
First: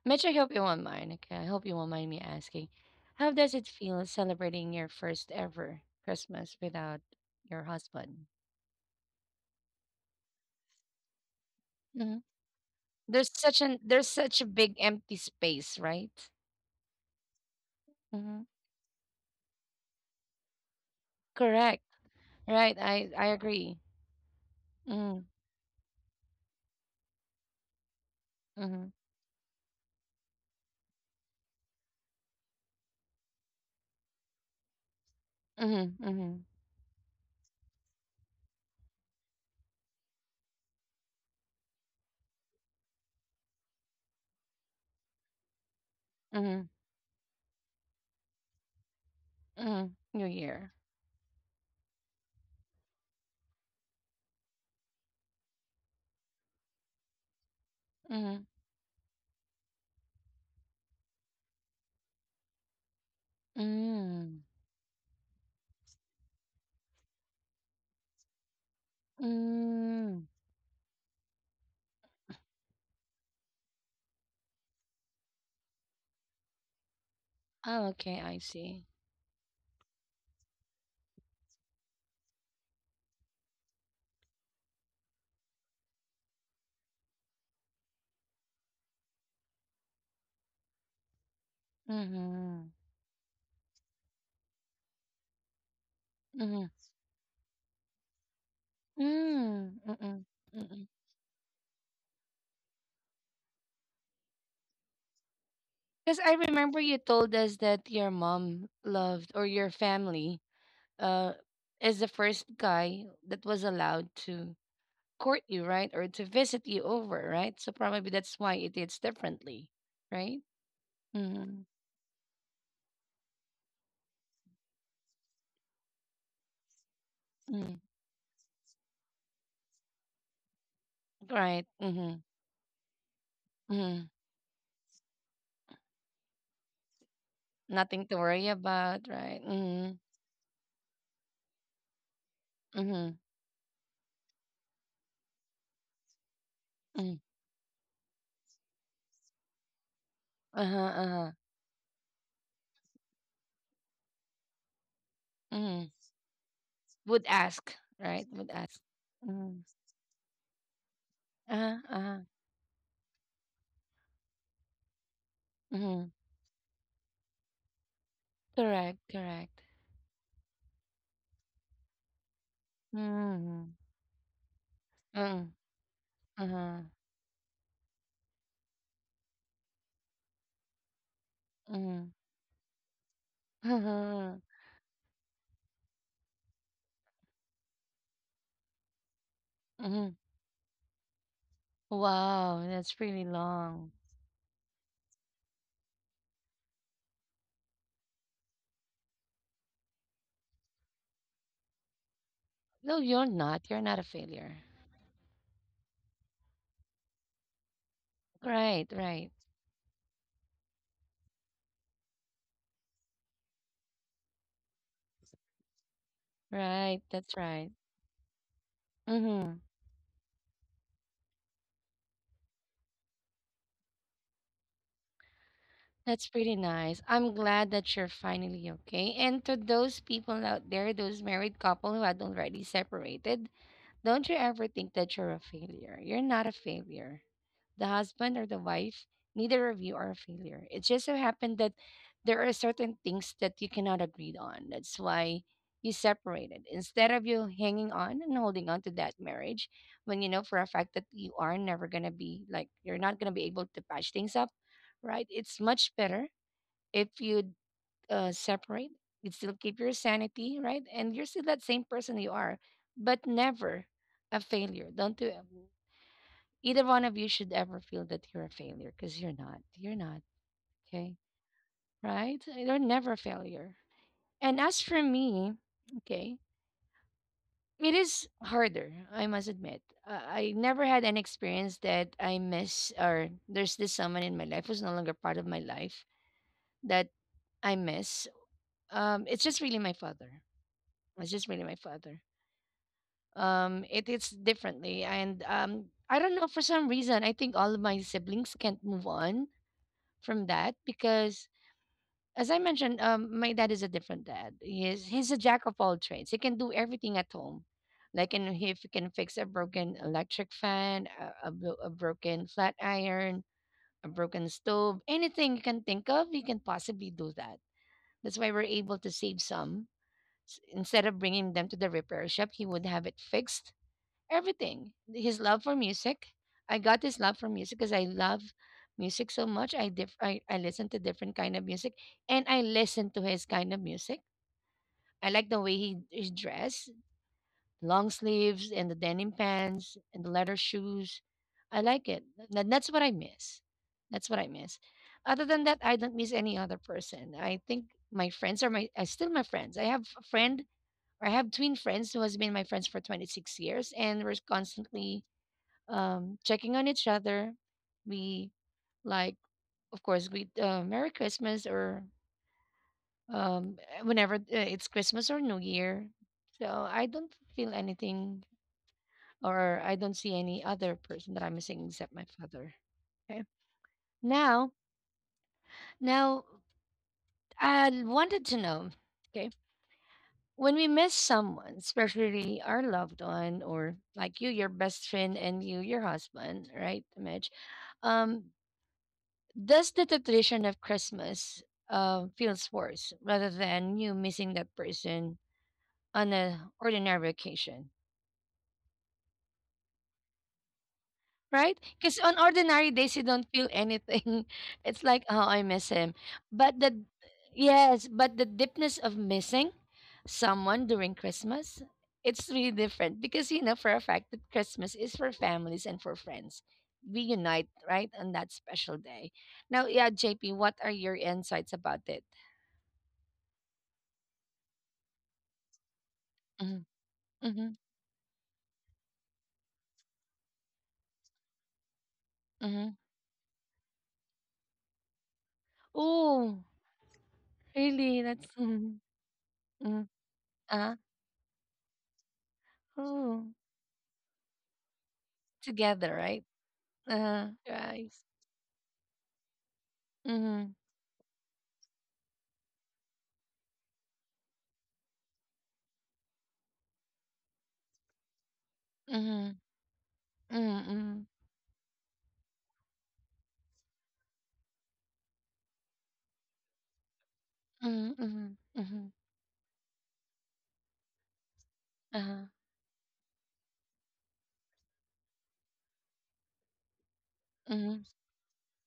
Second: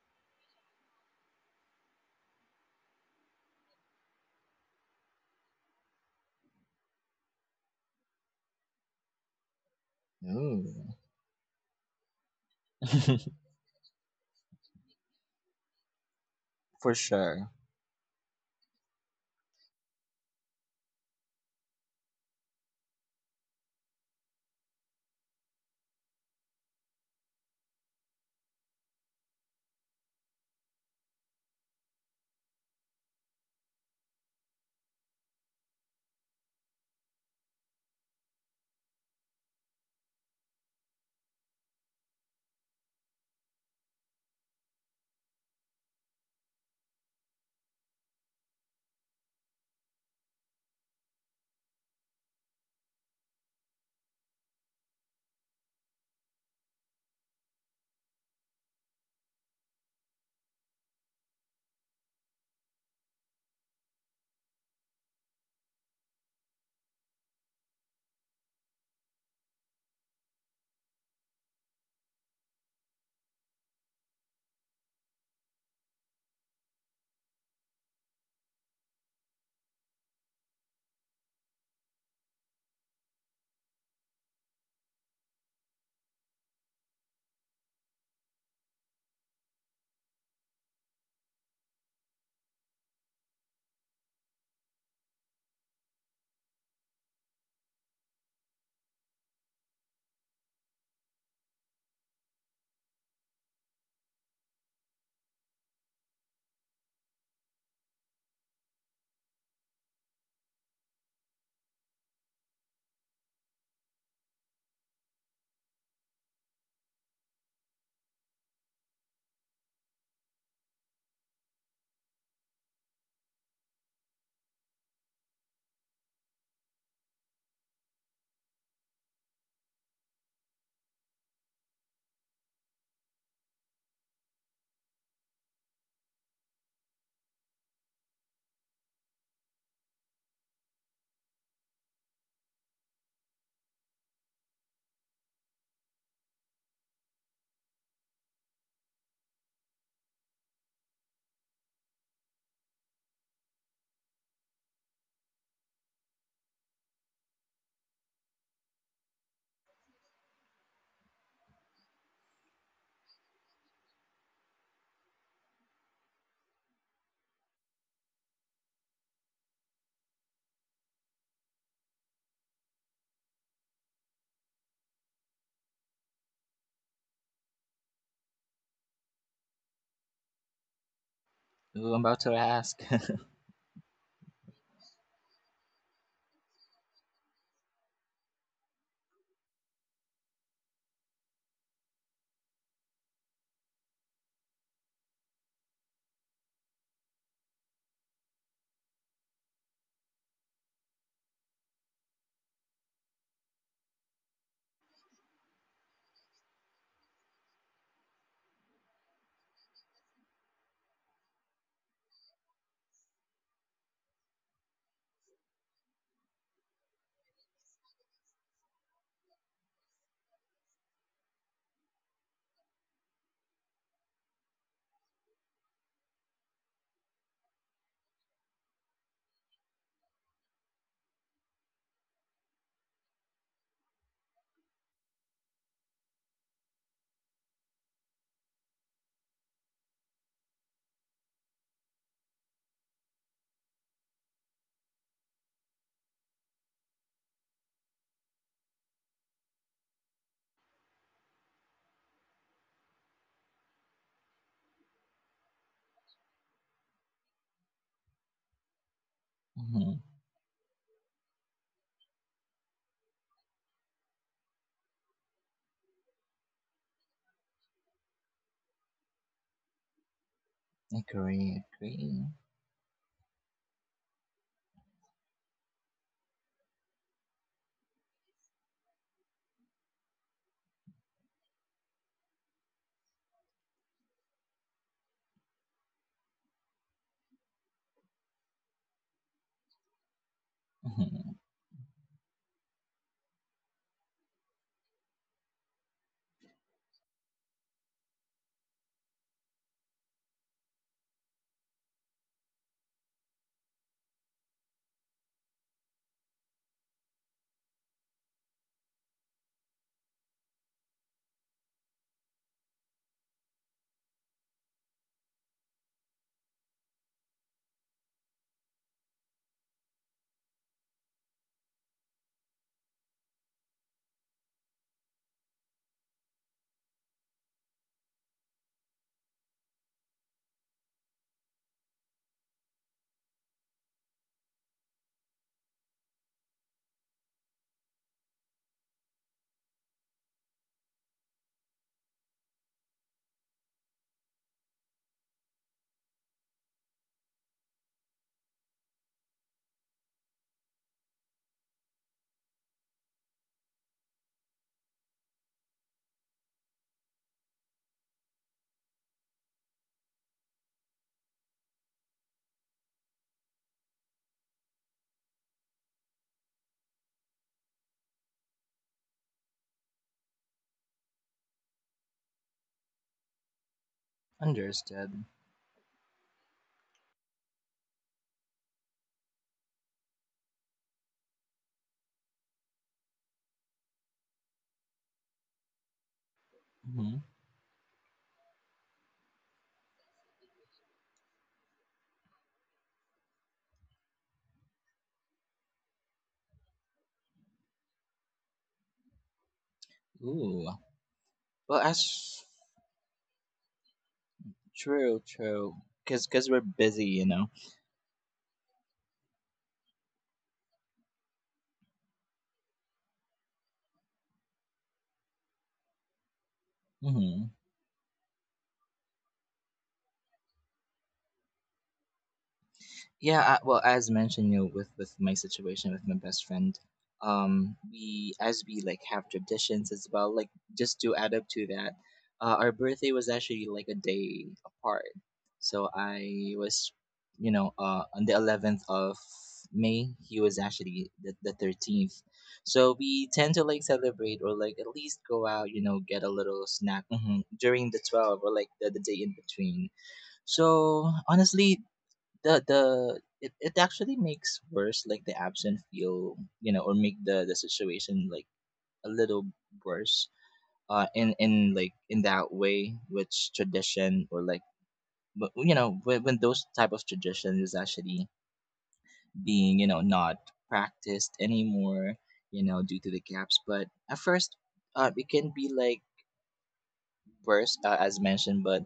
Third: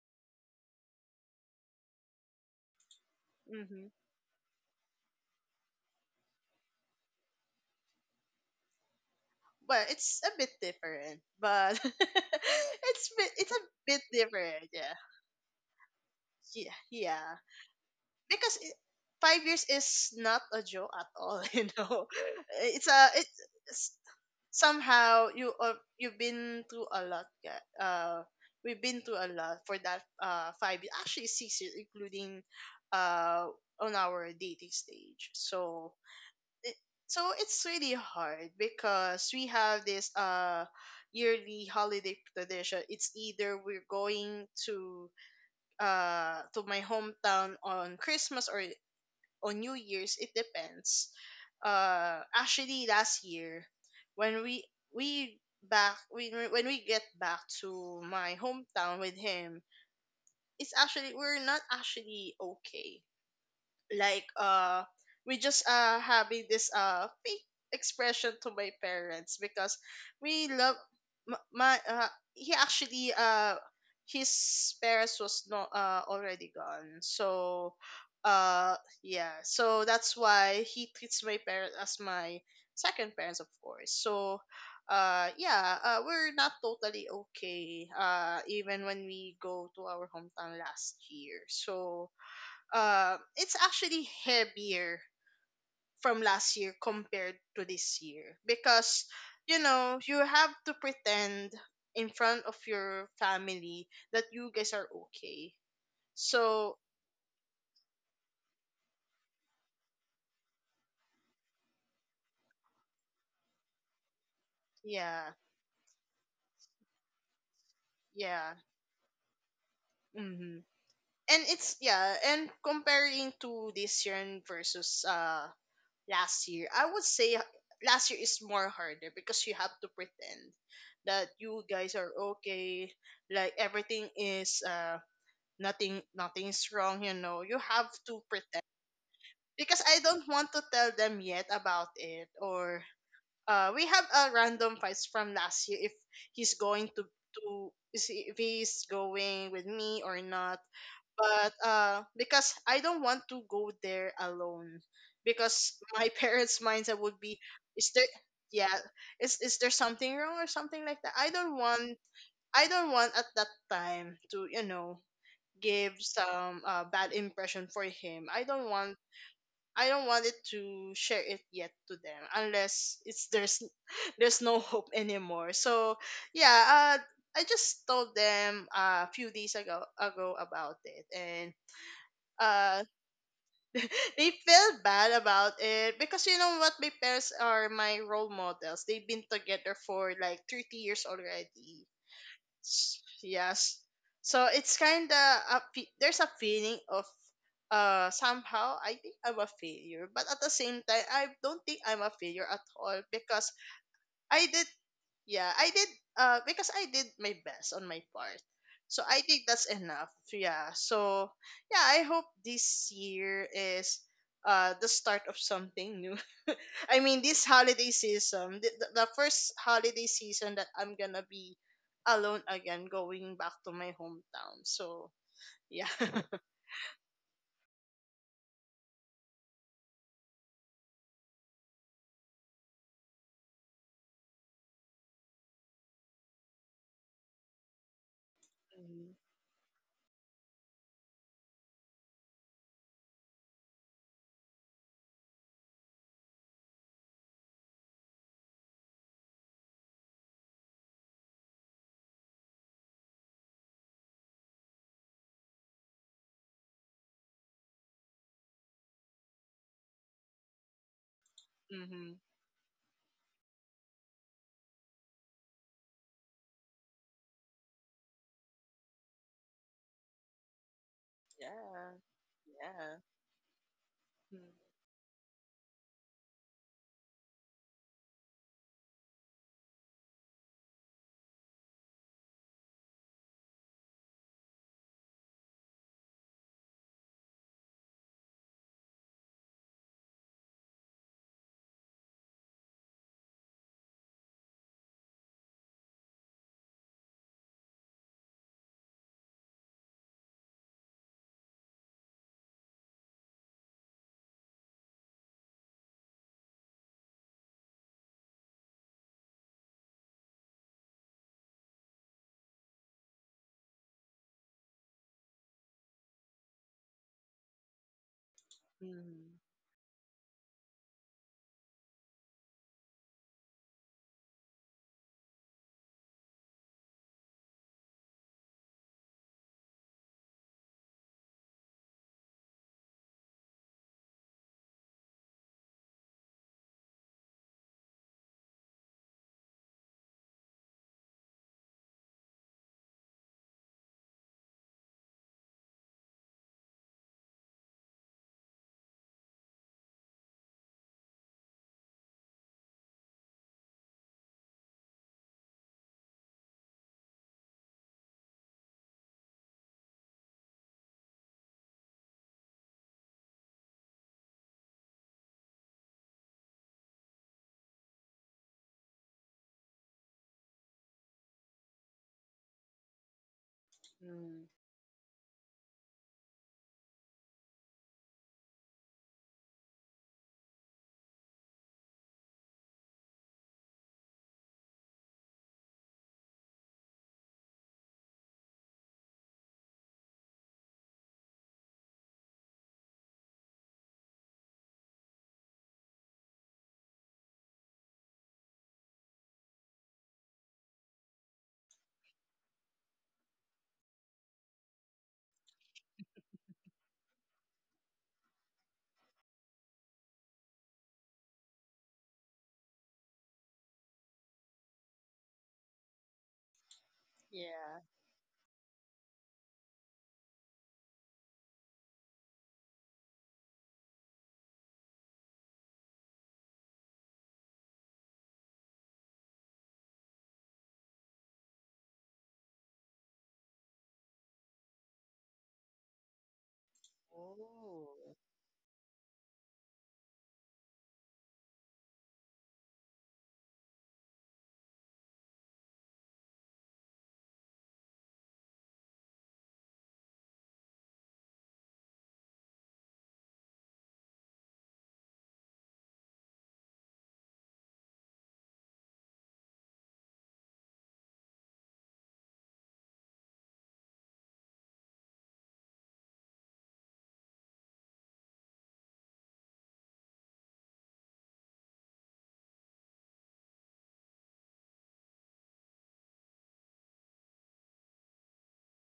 Mitch, I hope you won't mind. Okay, I hope you won't mind me asking. How does it
Mm-hmm.
feel celebrating your first ever Christmas without your husband?
Well, it's a bit
Ooh.
different, but
Hmm.
it's
There's
bit, it's
such
a
an
bit
there's such a
different.
big
Yeah,
empty space, right?
yeah,
For
yeah.
sure.
Hmm.
Because 5 years is not a joke at all.
Correct. Right.
It's
I
a
I agree.
it's
Mm,
somehow, you've been through a lot. Yeah. We've
mm,
been through a lot for that actually 6 years, including uh on our dating stage.
mm,
So
mm,
it, it's really hard, because we have this yearly holiday tradition. It's either we're going to
mm,
my hometown on Christmas, or on New
mm.
Year's,
New
it
Year.
depends. Actually, last year, when we we when we get back to my
Mm,
hometown with him, it's actually we're not actually okay. like
mm,
uh we just having this fake expression to my parents, because
mm.
we love m- my he actually his parents was not already gone. So
Oh, okay, I
uh
see.
yeah, so that's why he treats my parents as my second parents, of course. So yeah, we're not totally okay even when we go to our hometown last year. So
Mm-hmm.
it's actually heavier from last
Mm-hmm.
year compared to this year, because
Mm, mm-mm,
you
mm, mm,
have
mm.
to pretend in front of your family that you guys are okay.
Because I remember
So
you told us that your mom loved or your family uh is the first guy that was allowed to
yeah,
court you, right? Or to visit you over, right? So probably that's
yeah.
why it is differently, right?
Mm-hmm. And
Mm-hmm.
it's, yeah, and comparing to this year and versus last year, I would say
Mm,
last year is more harder, because you have to pretend that you
right.
guys are
Mm-hmm.
okay, like everything
Mm-hmm.
is nothing nothing's wrong. You know, you have
Nothing to
to
worry
pretend,
about, right?
because
Mm-hmm.
I don't want to tell them yet about it, or
Mm-hmm.
we have a random fights from last year if he's going to
Mm-hmm.
to see, if he's going with me or not.
Uh-huh. Uh-huh.
But because I don't want to go there alone, because
Mm-hmm.
my parents mindset would
Would
be,
ask,
is there
right? Would
yeah
ask.
is is
Mm-hmm.
there something wrong, or something like that. i don't
Uh-huh,
want
uh-huh.
i don't want at that time to give
Mhm.
some bad impression for him. i don't want
Correct, correct.
i don't want it to share it yet to them, unless it's there's
Mm.
there's no hope
Uh-uh.
anymore. So
Uh-huh.
yeah, I just told them a few days ago about it, and
Ooh, I'm
Mhm.
about to ask.
uh they
Uh.
felt bad about it, because you know what, my parents are my role models. They've been together for
Mhm.
like 30 years already.
Wow, that's pretty
Yes.
long.
So it's kind of there's a feeling of somehow I think I'm a failure, but at the same time I don't think I'm a failure at
No,
all,
you're
because
not. You're not a
I
failure.
did. Yeah, I did. Because I did my best on my part.
Right,
So I
right,
think that's enough. Yeah. So yeah, I hope this year is the start of something new.
right.
I mean,
That's
this
right.
holiday season, the first
Mm-hmm.
holiday season that I'm going to be alone again, going back to my hometown. So yeah.
That's pretty nice. I'm glad that you're finally okay. And to those people out there, those married couple who had already separated, don't you ever think that you're a failure. You're not a failure. The husband or the wife,
Mhm.
neither of you are a failure. It just so happened that there are certain things that you cannot agree on. That's why you separated. Instead of you hanging on and holding on to that marriage, when you know for a fact that you are never going to be like, you're not going to be able to patch things up, right? It's much better if you separate. You still keep your
Hmm.
sanity, right? And you're still that same person
Mhm.
you are, but never a failure. Don't do it. Either one of you should ever feel that you're a failure because you're not. You're not. Okay.
Agree,
Yeah.
agree.
Right? You're
Yeah.
never a failure.
Mm-hmm.
And as for me, okay, it is harder, I must admit. I never had an experience that I miss, or there's this someone in my life who's no longer part of my life that I miss. It's just really my father. It's
Hmm.
just really my father. It's differently. And I don't know, for some reason, I think all of my siblings can't move on from that because as I mentioned, my dad is a different dad. He's a jack of all trades. He can do everything at home, like and he can fix a broken electric fan, a broken flat iron, a broken stove, anything you can think of, he can possibly do that. That's why we're able to
Mm-hmm.
save some. Instead of bringing them to the repair shop, he would have it fixed everything. His love for music. I got his love for music because I love music so much. I listen to different kind of music, and I listen to his kind of music. I like the way he is dressed, long sleeves and the denim pants and the leather shoes. I like it. That's what I miss. That's what I miss. Other than that, I don't miss any other person. I think my friends are still my friends. I have a friend or I have twin friends who has been my friends for 26 years, and we're constantly checking on each other. We, like, of course, we Merry Christmas or whenever it's Christmas or New Year. So I don't feel anything, or I don't see any other person that I'm missing except my father. Okay.
Mm-hmm.
Now,
Understood.
now I wanted to know. Okay. When we miss someone, especially our loved one, or like you, your best friend, and you, your husband, right,
Hmm.
Mitch? Um, Thus, the tradition of Christmas feels worse rather than you missing that person on an ordinary occasion,
Ooh.
right?
Well,
Because on
that's
ordinary days, you don't feel anything. It's like,
true,
oh, I
true,
miss him.
because 'cause we're
But the,
busy
yes, but the deepness of missing someone during Christmas, it's really different because you know for a fact that Christmas is for families and for friends. We
hmm
unite,
Yeah.
right, on that special day. Now, yeah, JP, what are your insights about it?
Yeah, well, as mentioned, with my situation with my best friend,
Mm-hmm. Mm-hmm.
we like have traditions as well. Like, just to add up to that, our
Mhm.
birthday was actually like a day apart. So I
Oh,
was,
Oh.
really?
on the
That's
eleventh
mhm,
of
mhm,
May. He was
uh-huh.
actually the 13th. So we
Oh,
tend to like celebrate or like at least go out,
together,
get a
right?
little snack
Uh-huh.
mhm, during the
Rice.
12 or like the day in between.
Mhm,
So honestly, it actually makes worse like the absent feel, or make the situation like a little
mhm,
worse,
mhm, mhm,
in like in that way, which tradition or like but, you know when those type of tradition is
mhm,
actually
mhm, mhm,
being, not practiced anymore,
uh-huh,
due to the gaps. But at first, it can be like worse,
mhm,
as mentioned, but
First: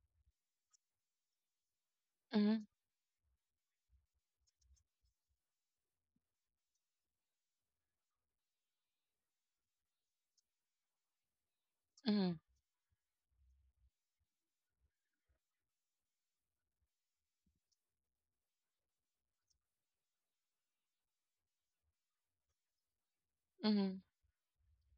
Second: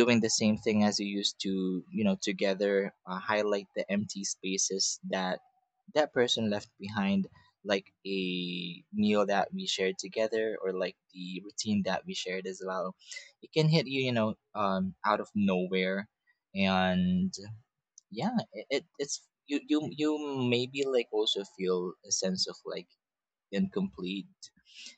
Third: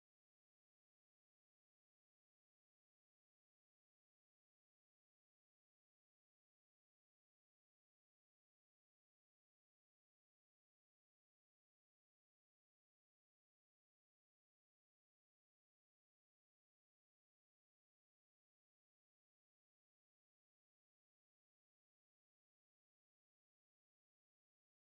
doing the same thing as you used to,
mhm,
together, highlight the empty spaces that that person left behind, like a meal that we shared together, or like the routine that we
mhm,
shared as well. It can hit you, you know out of nowhere. And yeah, it's you, you maybe like also feel a sense of like
mhm.
incomplete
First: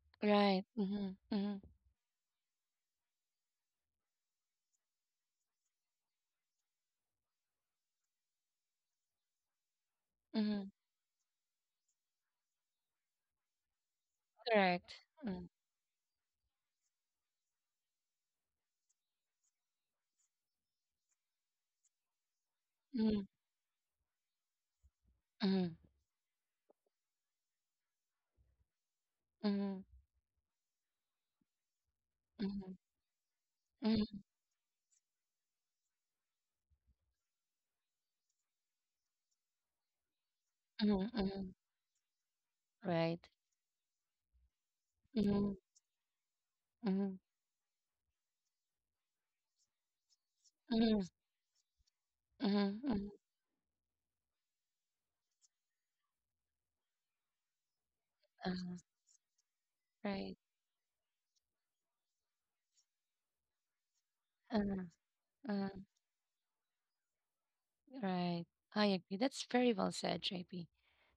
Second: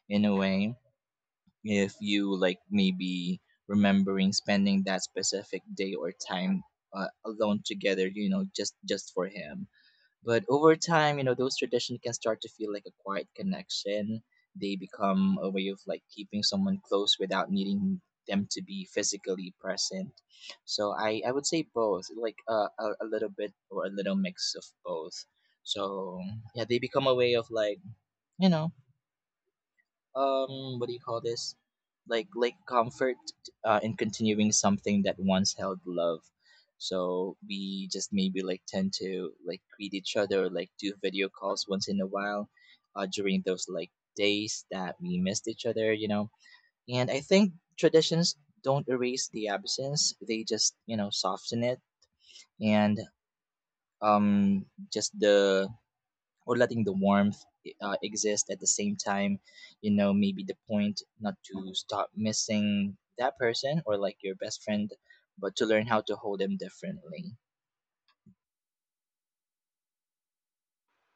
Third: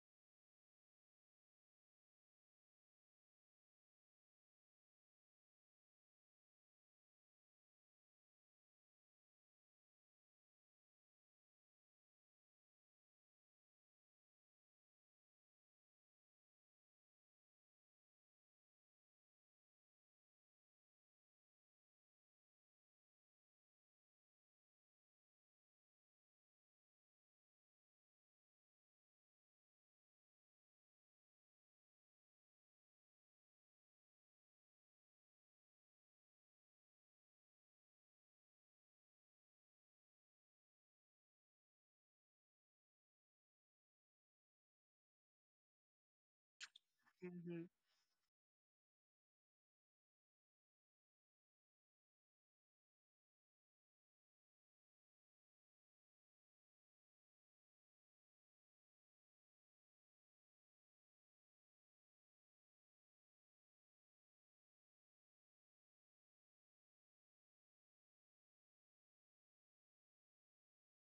in a
Right.
way,
Mhm, mhm,
if you like maybe remembering spending that specific day or time, alone together, just for him. But
mhm.
over time, those traditions can start to feel like a quiet connection. They
Correct.
become
Mhm,
a way of like keeping someone close without needing them to be physically present. So I would say both, like, a
mhm,
little bit or a little mix of both.
mhm,
So yeah, they become a way of like, you know
mhm,
what do you call this, like
mhm,
comfort, in
mhm,
continuing something that once held love. So we just maybe like tend to like greet each other, like do
mhm,
video
mhm.
calls once in a while,
Right.
during those like days that we missed
Mhm,
each other, and
mhm,
I think traditions don't erase the absence, they just,
mhm,
soften it.
mhm,
And
mhm.
um just the or letting the warmth, exist at the
Uh-huh.
same time.
Right.
Maybe the point, not to stop missing that person or like your best
Uh-huh.
friend, but to
Uh-huh.
learn how to hold them differently.
Right. I agree. That's very well said, JP.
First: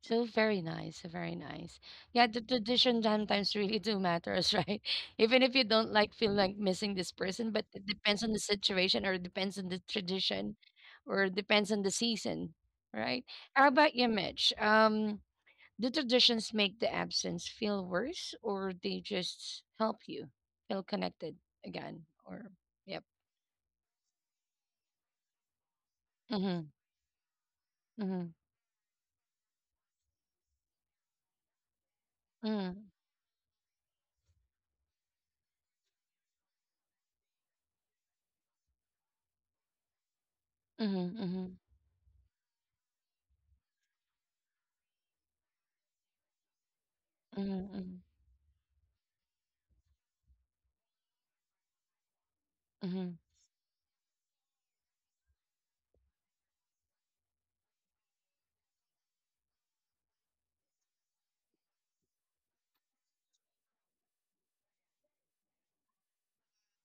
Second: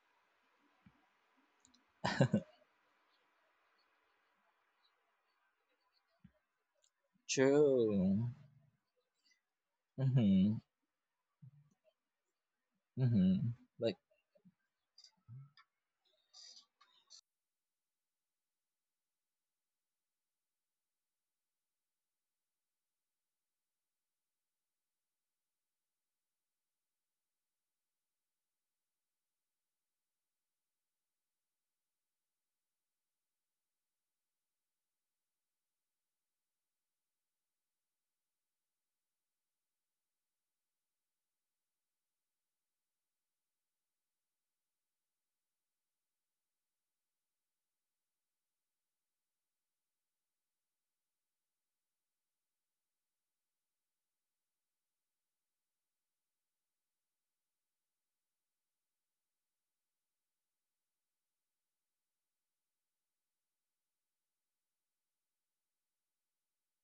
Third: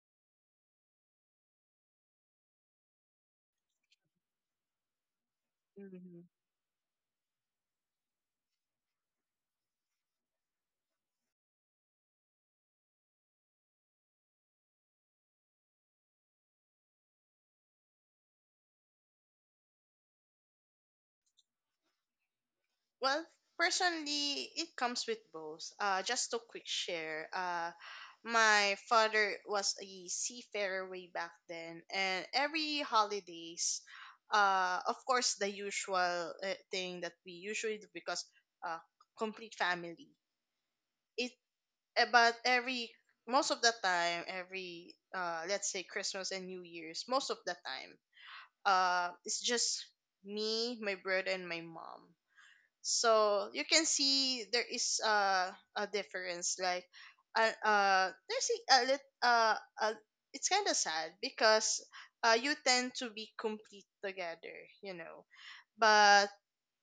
So very nice, very nice. Yeah, the tradition sometimes really do matters, right? Even if you don't like
Mm-hmm.
feel like missing this person, but it depends
True.
on the situation or depends on the tradition
Mm-hmm,
or depends on the season, right?
mm-hmm.
How about
Like,
you, Mitch? Do traditions make the absence feel worse or they just help you feel connected again? Or yep.
Well, personally, it comes with both. Just a quick
Mm-hmm.
share.
Mm-hmm.
My father was a seafarer way back then, and every
Mm-hmm.
holidays, of course, the usual thing that we usually do, because uh, complete family.
Mm-hmm.
It
Mm-hmm.
about every most of the time, every let's say Christmas and New Year's, most of the
Mm-hmm.
time, it's just me, my brother, and my mom.
Mm-hmm.
So you can see there is a difference, like there's a lit a, it's kind of sad. Because you tend to be complete together you know, but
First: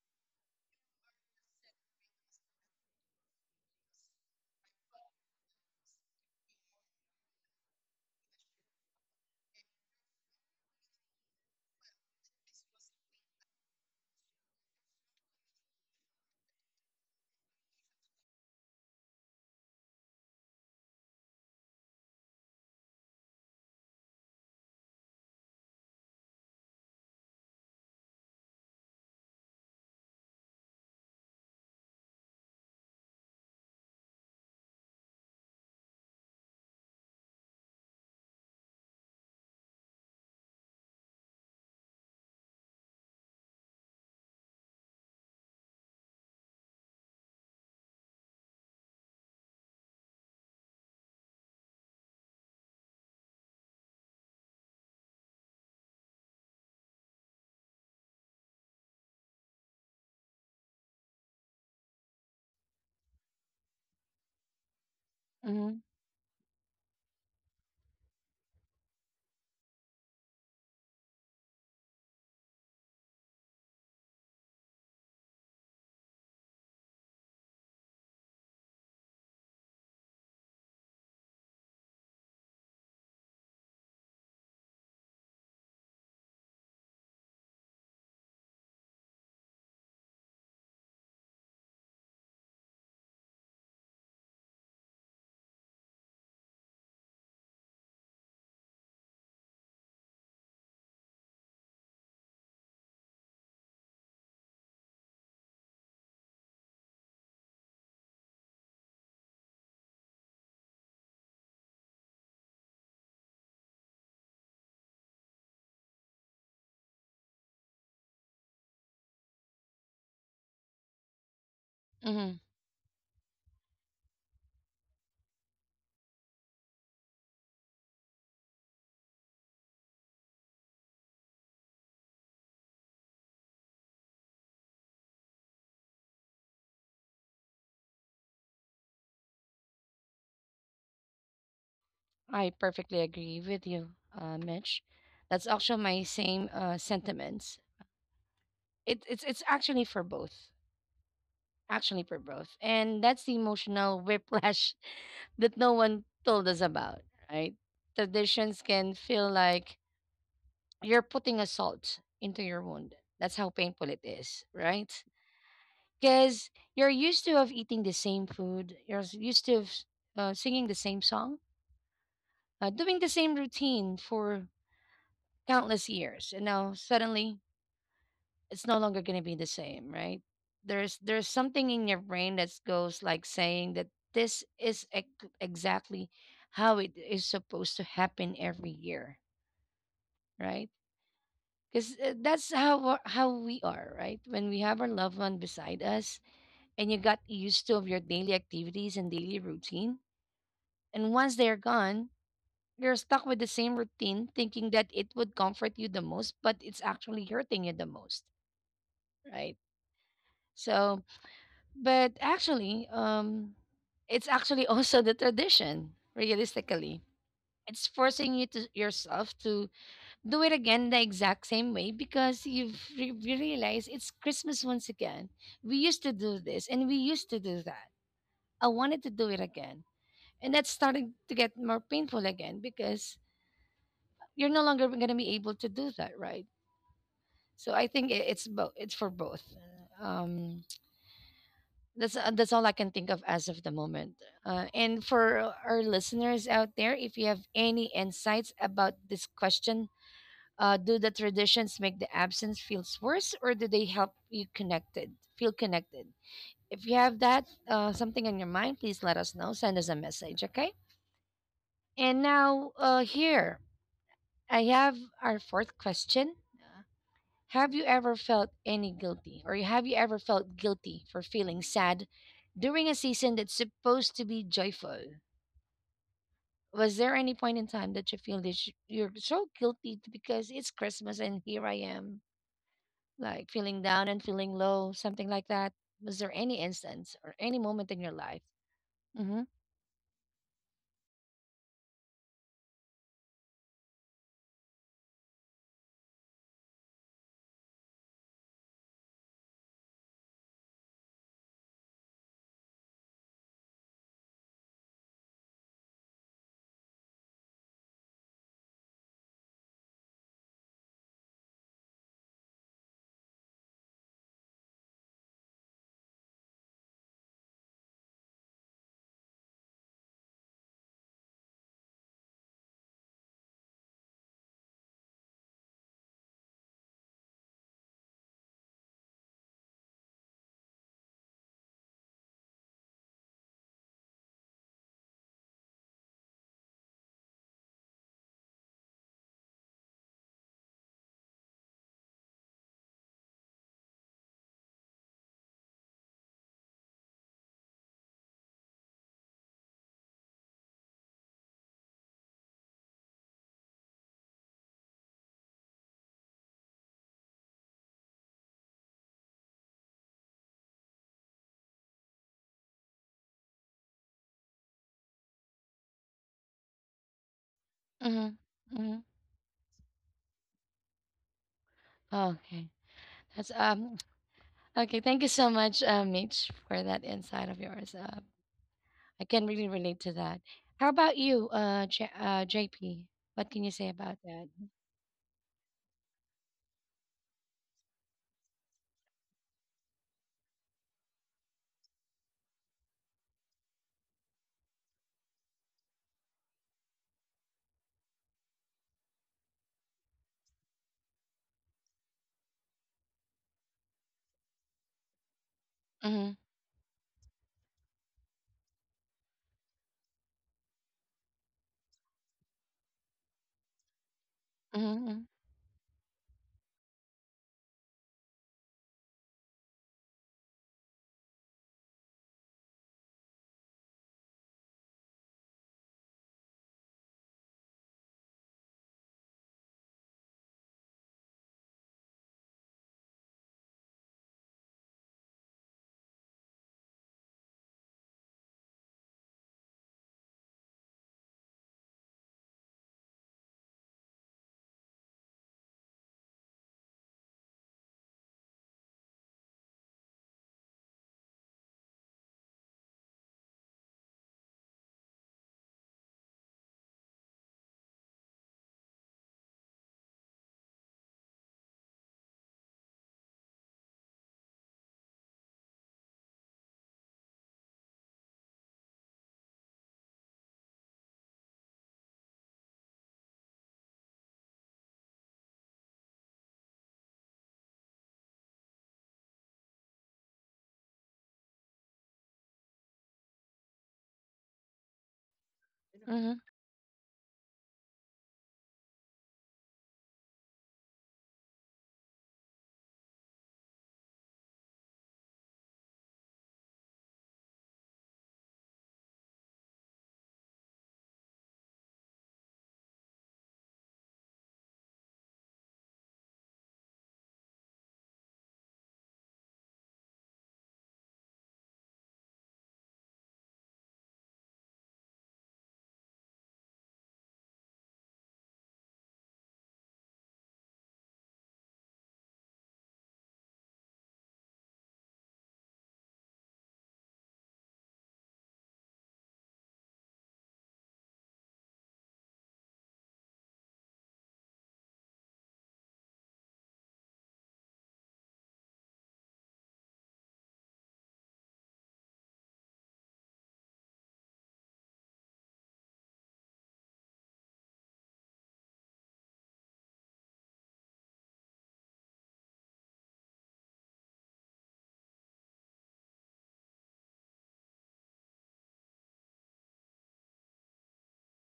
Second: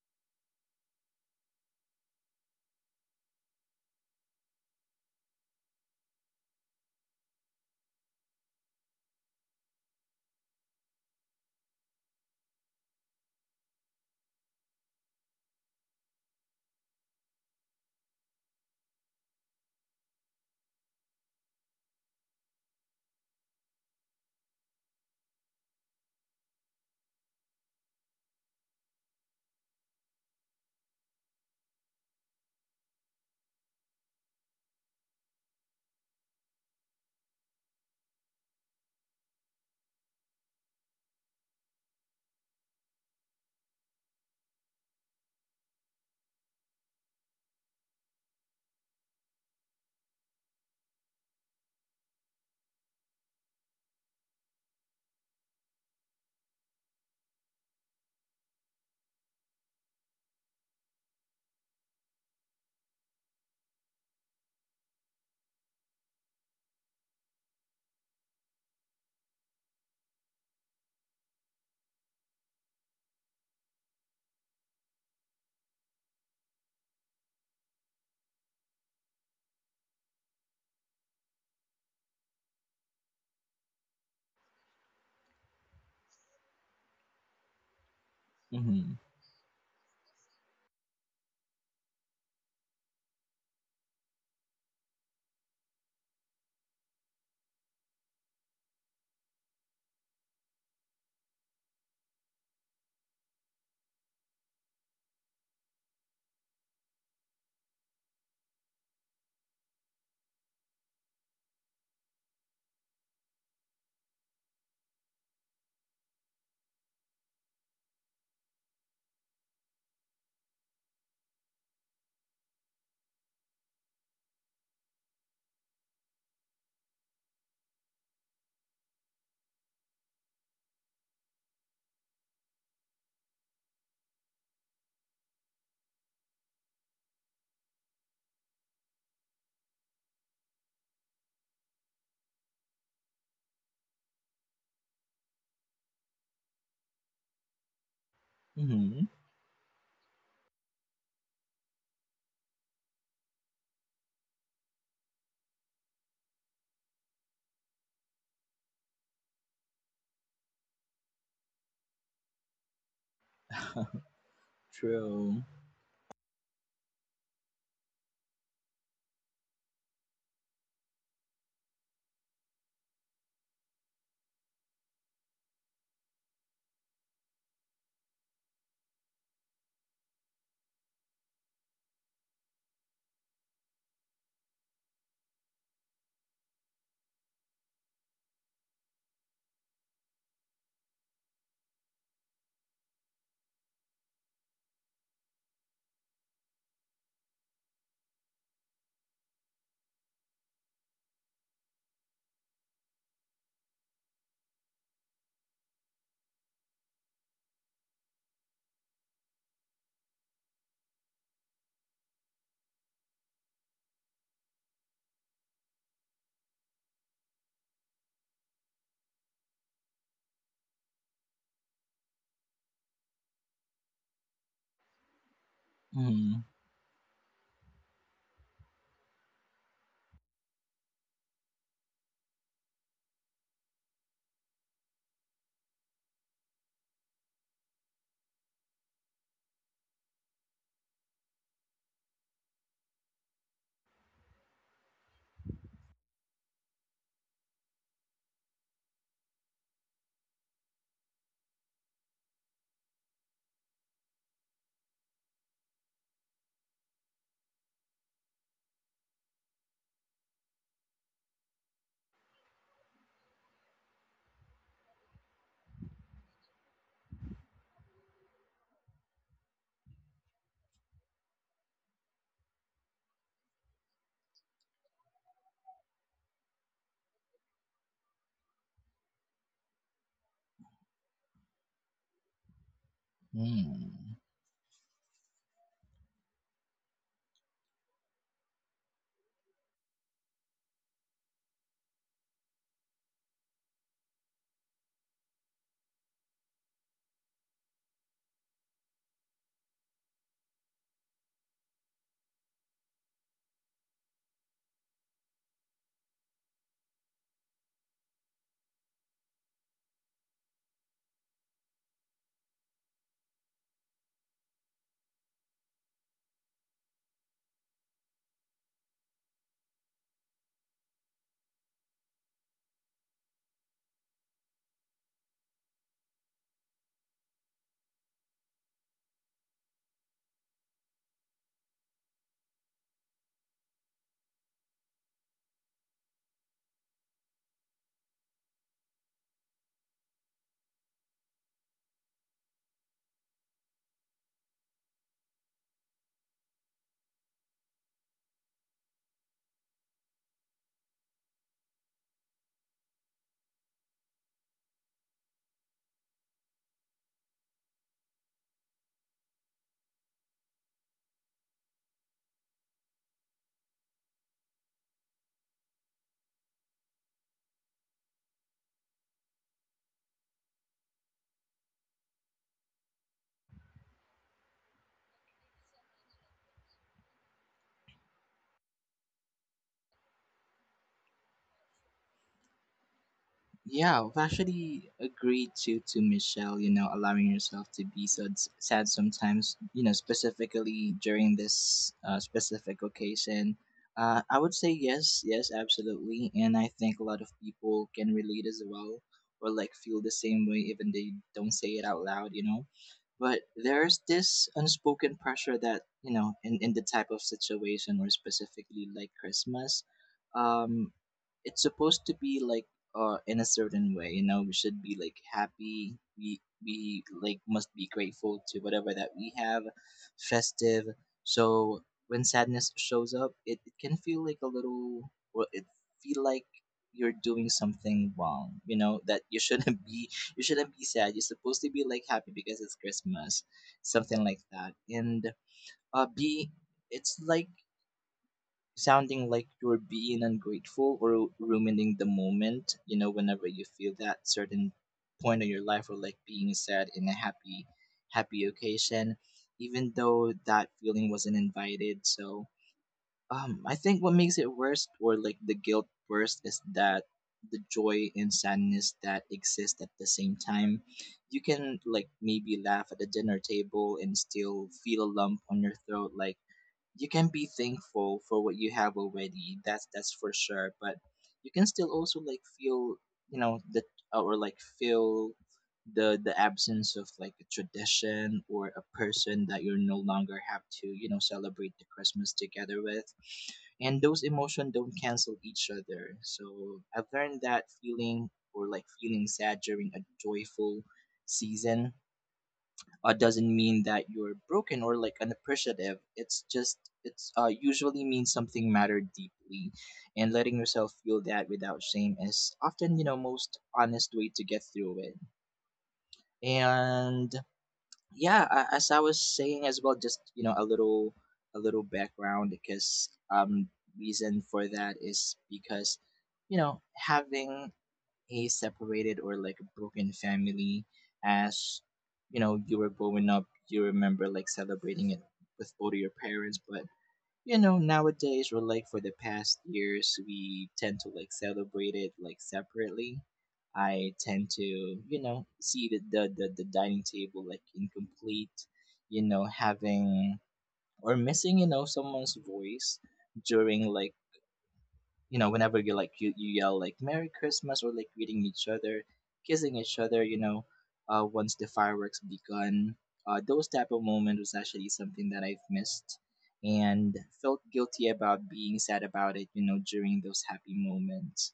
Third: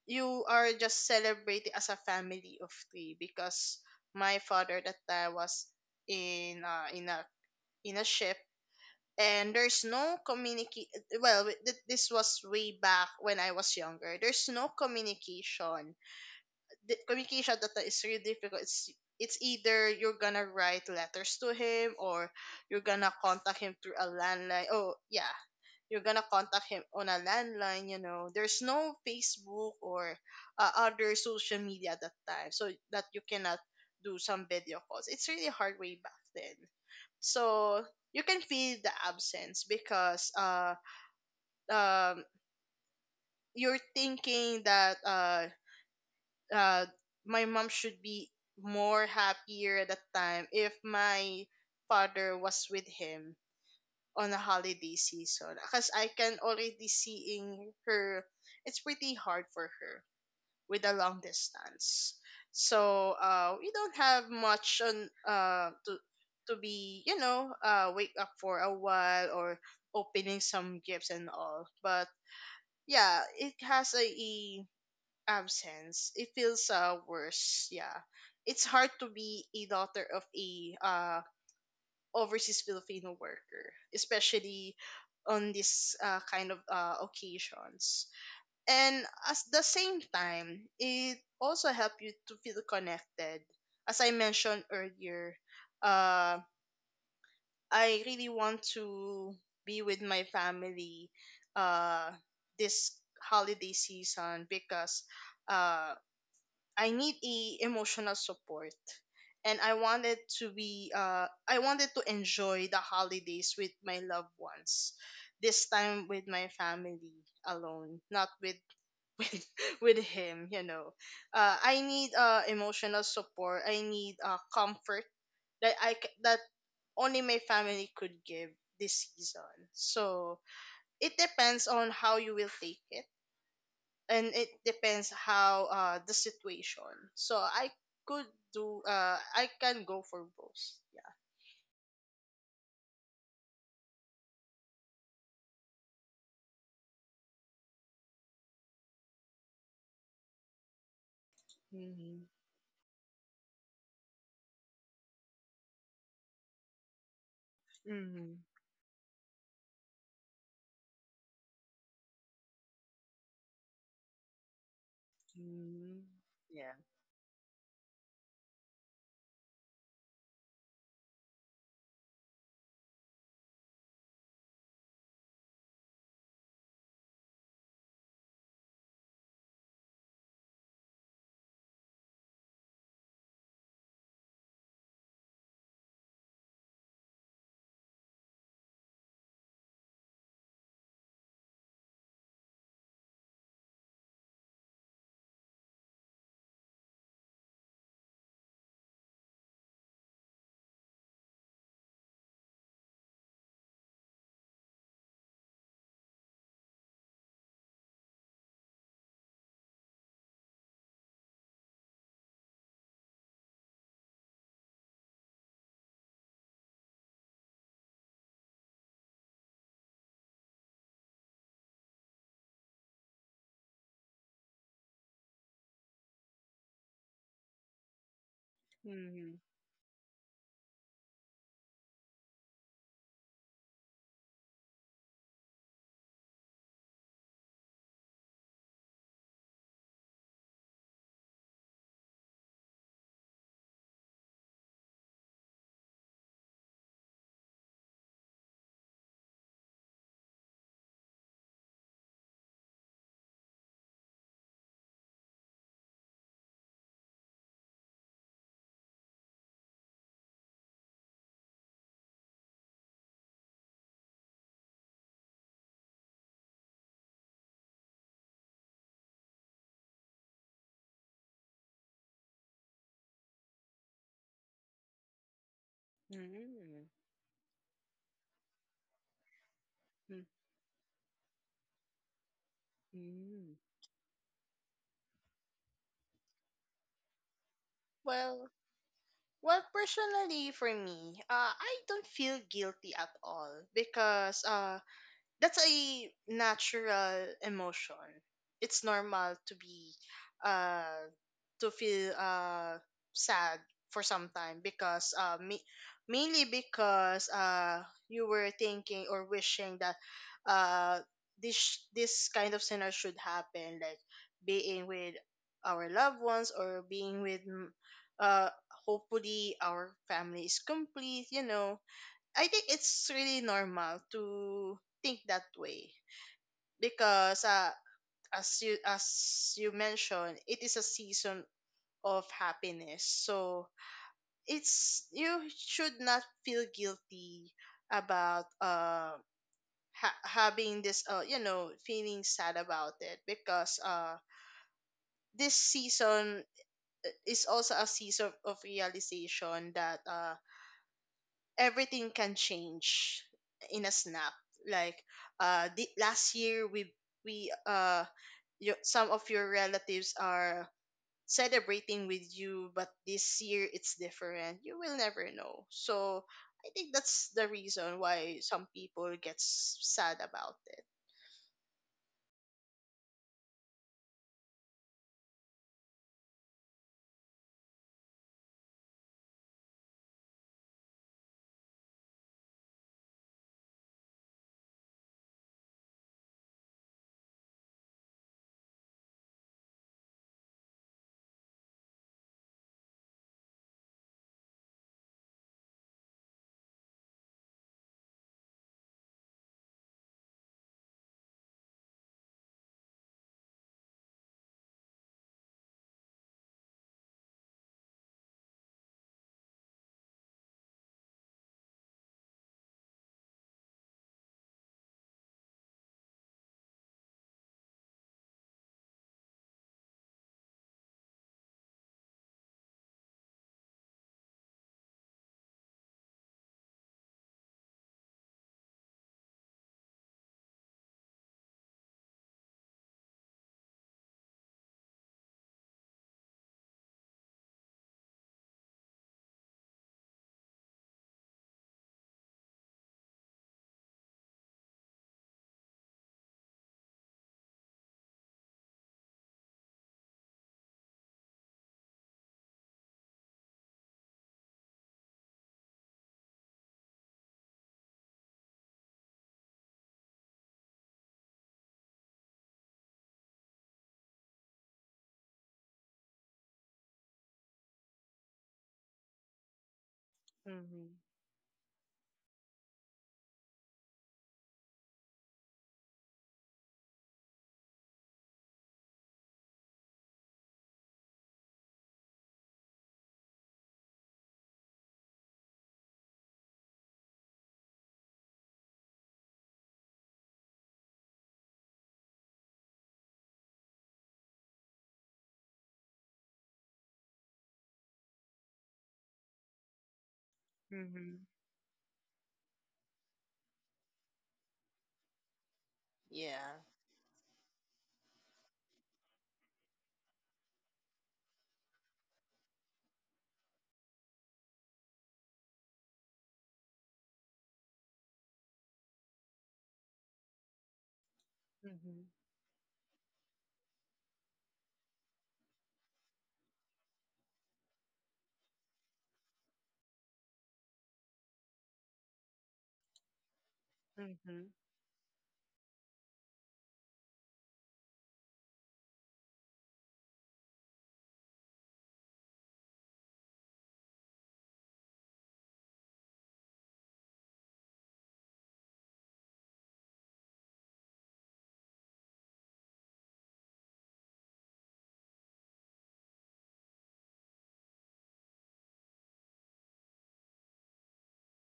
you are just celebrating as a family of three, because my father that time was in uh in a in a ship, and there's no communicate. Well, this was way back when I was younger, there's no communication. The communication that is really difficult. It's either you're gonna write letters to him, or you're gonna contact him through a landline. Oh yeah, you're gonna contact him on a landline. You know, there's no Facebook or other social media at that time, so that you cannot do some video calls. It's really hard way back then. So you can feel the absence, because um you're thinking that uh, my mom should be more happier at that time if my father was with him on a holiday season, because I can already seeing her. It's pretty hard for her with a long distance. So we don't have much on uh,
Mm-hmm.
to to be, wake up for a while, or opening some gifts and all. But yeah, it has a absence, it feels worse. Yeah, it's hard to be a daughter of a overseas Filipino worker, especially on this kind of occasions.
mm-hmm,
And at the same time, it also help you to feel connected. As I mentioned earlier, uh, I really want to be with my family uh, this holiday season, because uh, I need a emotional support. And I wanted to enjoy the holidays with my loved ones. This time with my family alone, not with with with him. I need
Mm-hmm.
emotional support. I need comfort that that only my family could give this season. So, it depends on how you will take it, and it depends how the situation. So I could do I can go for both. Yeah.
I perfectly agree with you, Mitch. That's actually my same sentiments. It,
mm-hmm.
it's it's actually for
Mm-hmm.
both, and that's the emotional whiplash that no one told us about. Right?
Mm-hmm.
Traditions can feel like you're putting a salt into your wound. That's how painful it is, right?
True.
Mm-hmm.
Because
Yeah.
you're used to of eating the same food, you're used to of, singing the same song, doing the same routine for countless years and now suddenly it's no longer going to be the same, right? There's something in your brain that goes like saying that this is exactly how it is supposed to happen every year, right? Because that's how we are, right, when we have our loved one beside us, and you got used to of your daily activities and daily routine. And once they're gone, you're stuck with the same routine thinking that it would comfort you the most but it's actually hurting you the most, right? So, but actually, it's actually also the tradition, realistically. It's forcing you to yourself to do it again the exact same way because you've you realize it's Christmas once again. We used to do
Mm-hmm.
this and we used to do that. I wanted to do
Mm-hmm.
it again. And that's starting to get more painful again because you're no longer going to be able to do that, right? So I think it's both. It's for both. Um, that's all I can think of as of the moment. And for our listeners out there, if you have any insights about this question, do the traditions make the absence feels worse, or do they help you connected? Feel connected. If you have that something in your mind, please let us know. Send us a message, okay? And now here I have our fourth question. Have you ever felt any guilty, or have you ever felt guilty for feeling sad during a season that's supposed to be joyful?
Mm-hmm.
Was there any point in time that you feel that you're so guilty because it's Christmas and here I am, like
Mm-hmm.
feeling down
Mm.
and feeling low, something like that? Was there any instance or any moment in your life?
Well,
Mm-hmm.
well, personally for me, I don't feel guilty at all because that's a natural emotion. It's normal to be uh to feel sad for some time because mainly because you were thinking or wishing that uh this this kind of scenario should happen, like being with our loved ones or being with uh hopefully our family is complete, you know. I think it's really normal to think that way because as you mentioned, it is a season of happiness. So it's you should not feel guilty about having this uh feeling sad about it because this season is also a season of realization that everything can change in a snap. Like the, last year we you, some of your relatives are celebrating with you, but this year it's different. You will never know. So I think that's the reason why some
Mm-hmm. Mm-hmm.
people get sad about it.
Okay. That's okay. Thank you so much, Mitch, for that insight of yours. I can really relate to that. How about you, JP? What can you say
Yeah,
about
I've
that?
actually agreed to Michelle. Allowing yourself to be so sad sometimes. Specifically during this, specific occasion. I would say yes, yes, absolutely, and I think a lot of people can relate as well, or like feel the same way, even they don't say it out loud. But there's this unspoken pressure that, you
Mm-hmm.
know in in the type of situation, or specifically like Christmas. Um, it's supposed to be like, in a certain way, we should be like
Mm-hmm.
happy, we like must be grateful to whatever that we have, festive. So when sadness shows up, it can feel like a little, well, it feel like you're doing something wrong, that you shouldn't, be, you shouldn't be sad. You're supposed to be like happy because it's Christmas, something like that. And be it's like sounding like you're being ungrateful or ruining the moment, you know, whenever you feel that certain point in your life, or like being sad in a happy, happy occasion, even though that feeling wasn't invited. So, I think what makes it worse, or like the guilt worse, is that the joy and sadness that exist at the same time. You can like maybe laugh at the dinner table and still feel a lump on your throat, like you can be thankful for what you have already that's for sure,
Mm-hmm.
but you can still also like feel you know the or like feel the absence of like a tradition or a person that you are no longer have to, you know, celebrate the Christmas together with, and those emotions don't cancel each other.
Mm-hmm.
So I've learned that feeling or like feeling sad during a joyful season doesn't mean that you're broken or like unappreciative. It's just it's usually means something mattered deeply, and letting yourself feel
Mm-hmm.
that without shame is often, you know, most honest way to get through it.
Yeah.
And yeah, as I was saying as well, just you know a little background, because reason for that is because, you know, having a separated or like a broken family, as you know, you were growing up you remember like celebrating it with both of your parents, but you know nowadays or like for the past years we tend to like celebrate it like separately. I
Mhm.
tend to, you know, see the dining table like incomplete, you know, having or missing, you know, someone's voice during like, you know, whenever you like you yell like merry Christmas or like greeting each other, kissing each other, you know, once the fireworks begun. Those type of moment was actually something that I've missed, and felt guilty about being sad about it, you know, during those happy moments.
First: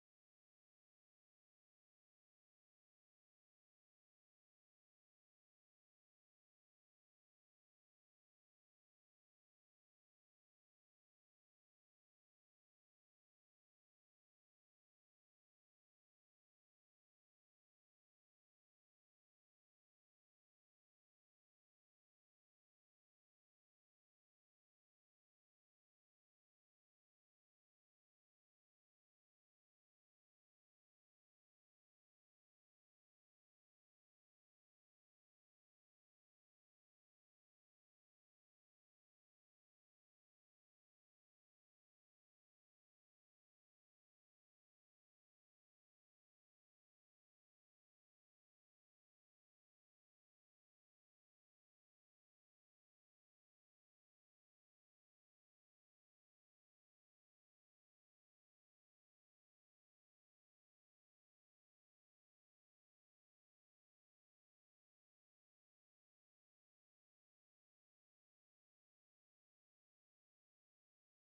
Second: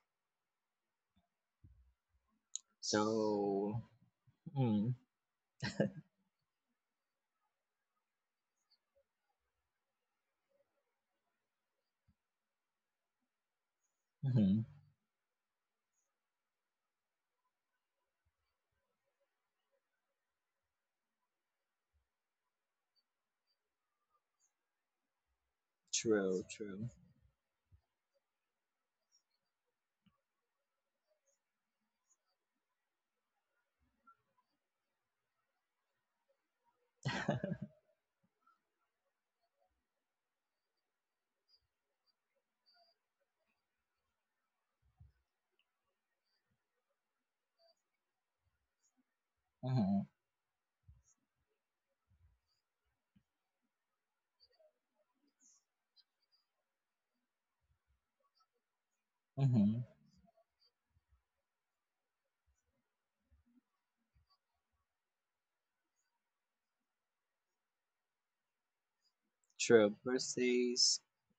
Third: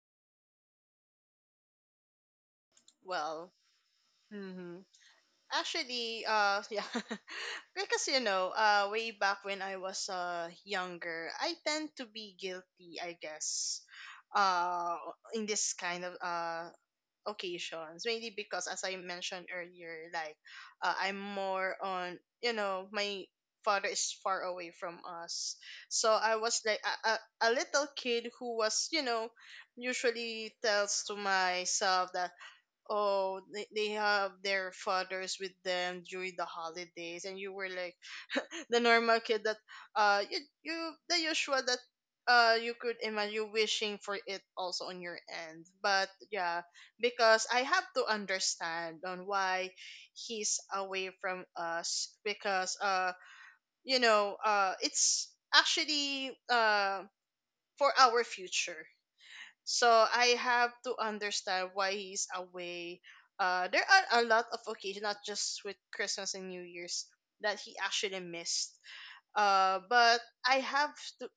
Well,
So
hmm
mm,
actually, yeah, because you know, way back when I was younger, I tend to be guilty, I guess,
hmm.
uh, in this kind of occasions, mainly because, as I mentioned earlier, like, I'm more on, you know, my father is far away from us, so I
True,
was like
true.
a little kid who was, you know, usually tells to myself that, oh, they have their fathers with them during the holidays, and you were like the normal kid that you, you the usual that you could imagine, you wishing for it also on your end. But yeah, because I have to understand on why
Hmm.
he's away from us because uh it's actually for our future.
Hmm.
So I have to understand why he's away. There are a lot of occasions, not just with Christmas and New Year's, that he actually missed.
True,
But I have
birthdays,
to,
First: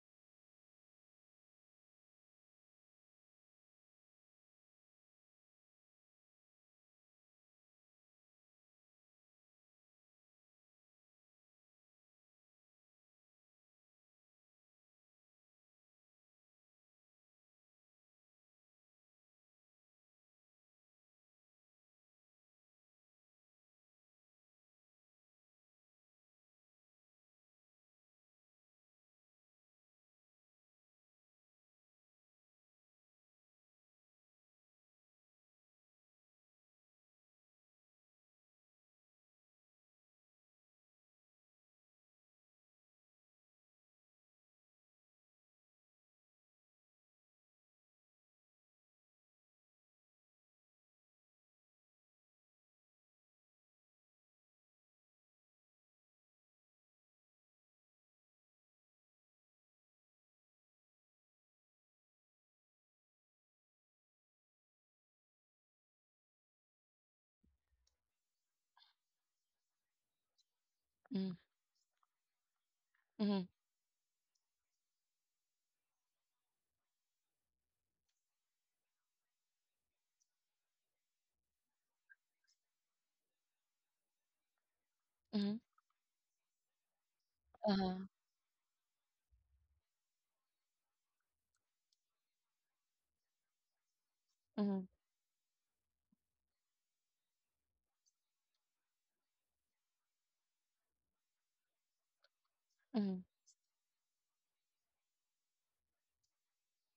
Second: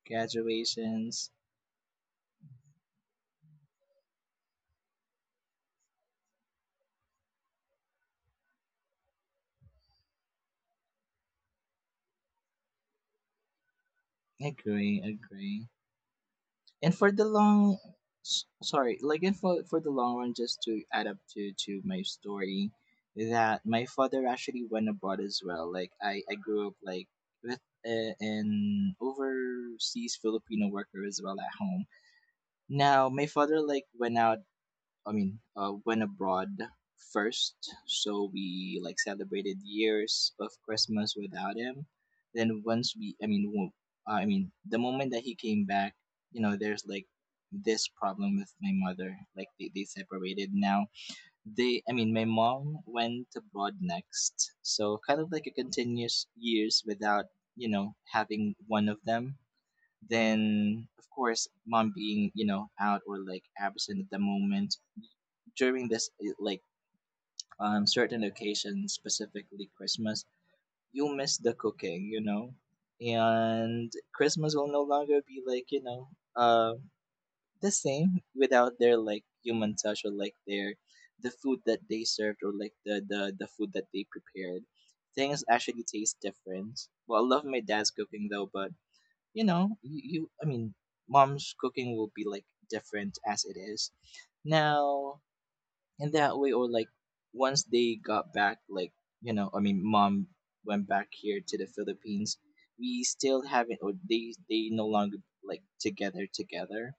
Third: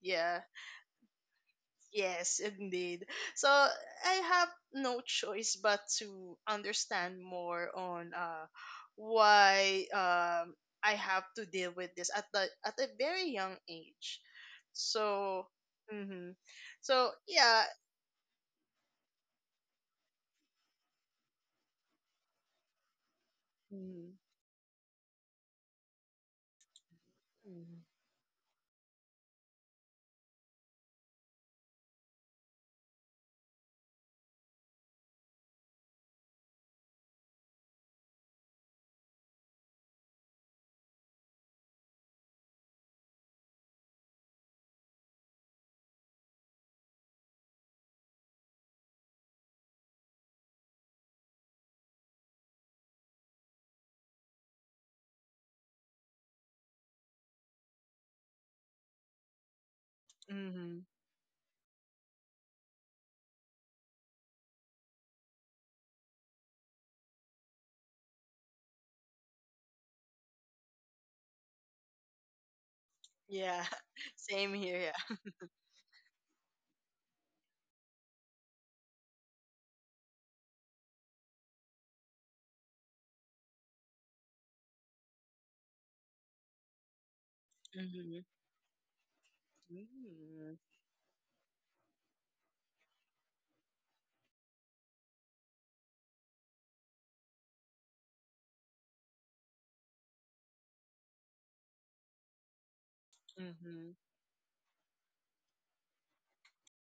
yeah,
graduations.
yes, indeed. So I have no choice but to understand more on why I have to deal with this at the at a very young age.
Agree,
So,
agree.
hmm
And for the
so
long,
yeah.
sorry, like and for the long run, just to add up to my story, that my father
Mhm,
actually went abroad as well. Like I grew up like with
mhm.
an overseas Filipino worker as well at home. Now my father like went out, I mean, went abroad first. So we like celebrated years of Christmas without him. Then once we, I mean, I mean, the moment that he came back, you know, there's like this problem with my mother. Like they separated now. They, I mean, my mom went abroad next. So kind of like a continuous years without, you know, having one of them. Then
Mm-hmm.
of course mom being, you know, out or like absent at the moment during this like certain occasions, specifically Christmas, you'll
Mm-hmm.
miss the cooking, you know.
Mm-hmm.
Yeah.
And Christmas
Same
will no
here.
longer
Yeah.
be like, you know, uh the same without their like human touch or like their the food that they served or like the food that they prepared. Things
Mm-hmm.
actually taste different. Well, I love my dad's
Uh-huh.
cooking
Mm-hmm.
though, but you know, you, I
Mm.
mean, mom's cooking will be like different as it is
Mm-hmm.
now in that way. Or like once they got back, like you know, I mean, mom went back here to the Philippines. We
Mm-hmm.
still haven't, or
Mm-hmm.
they no longer like together together.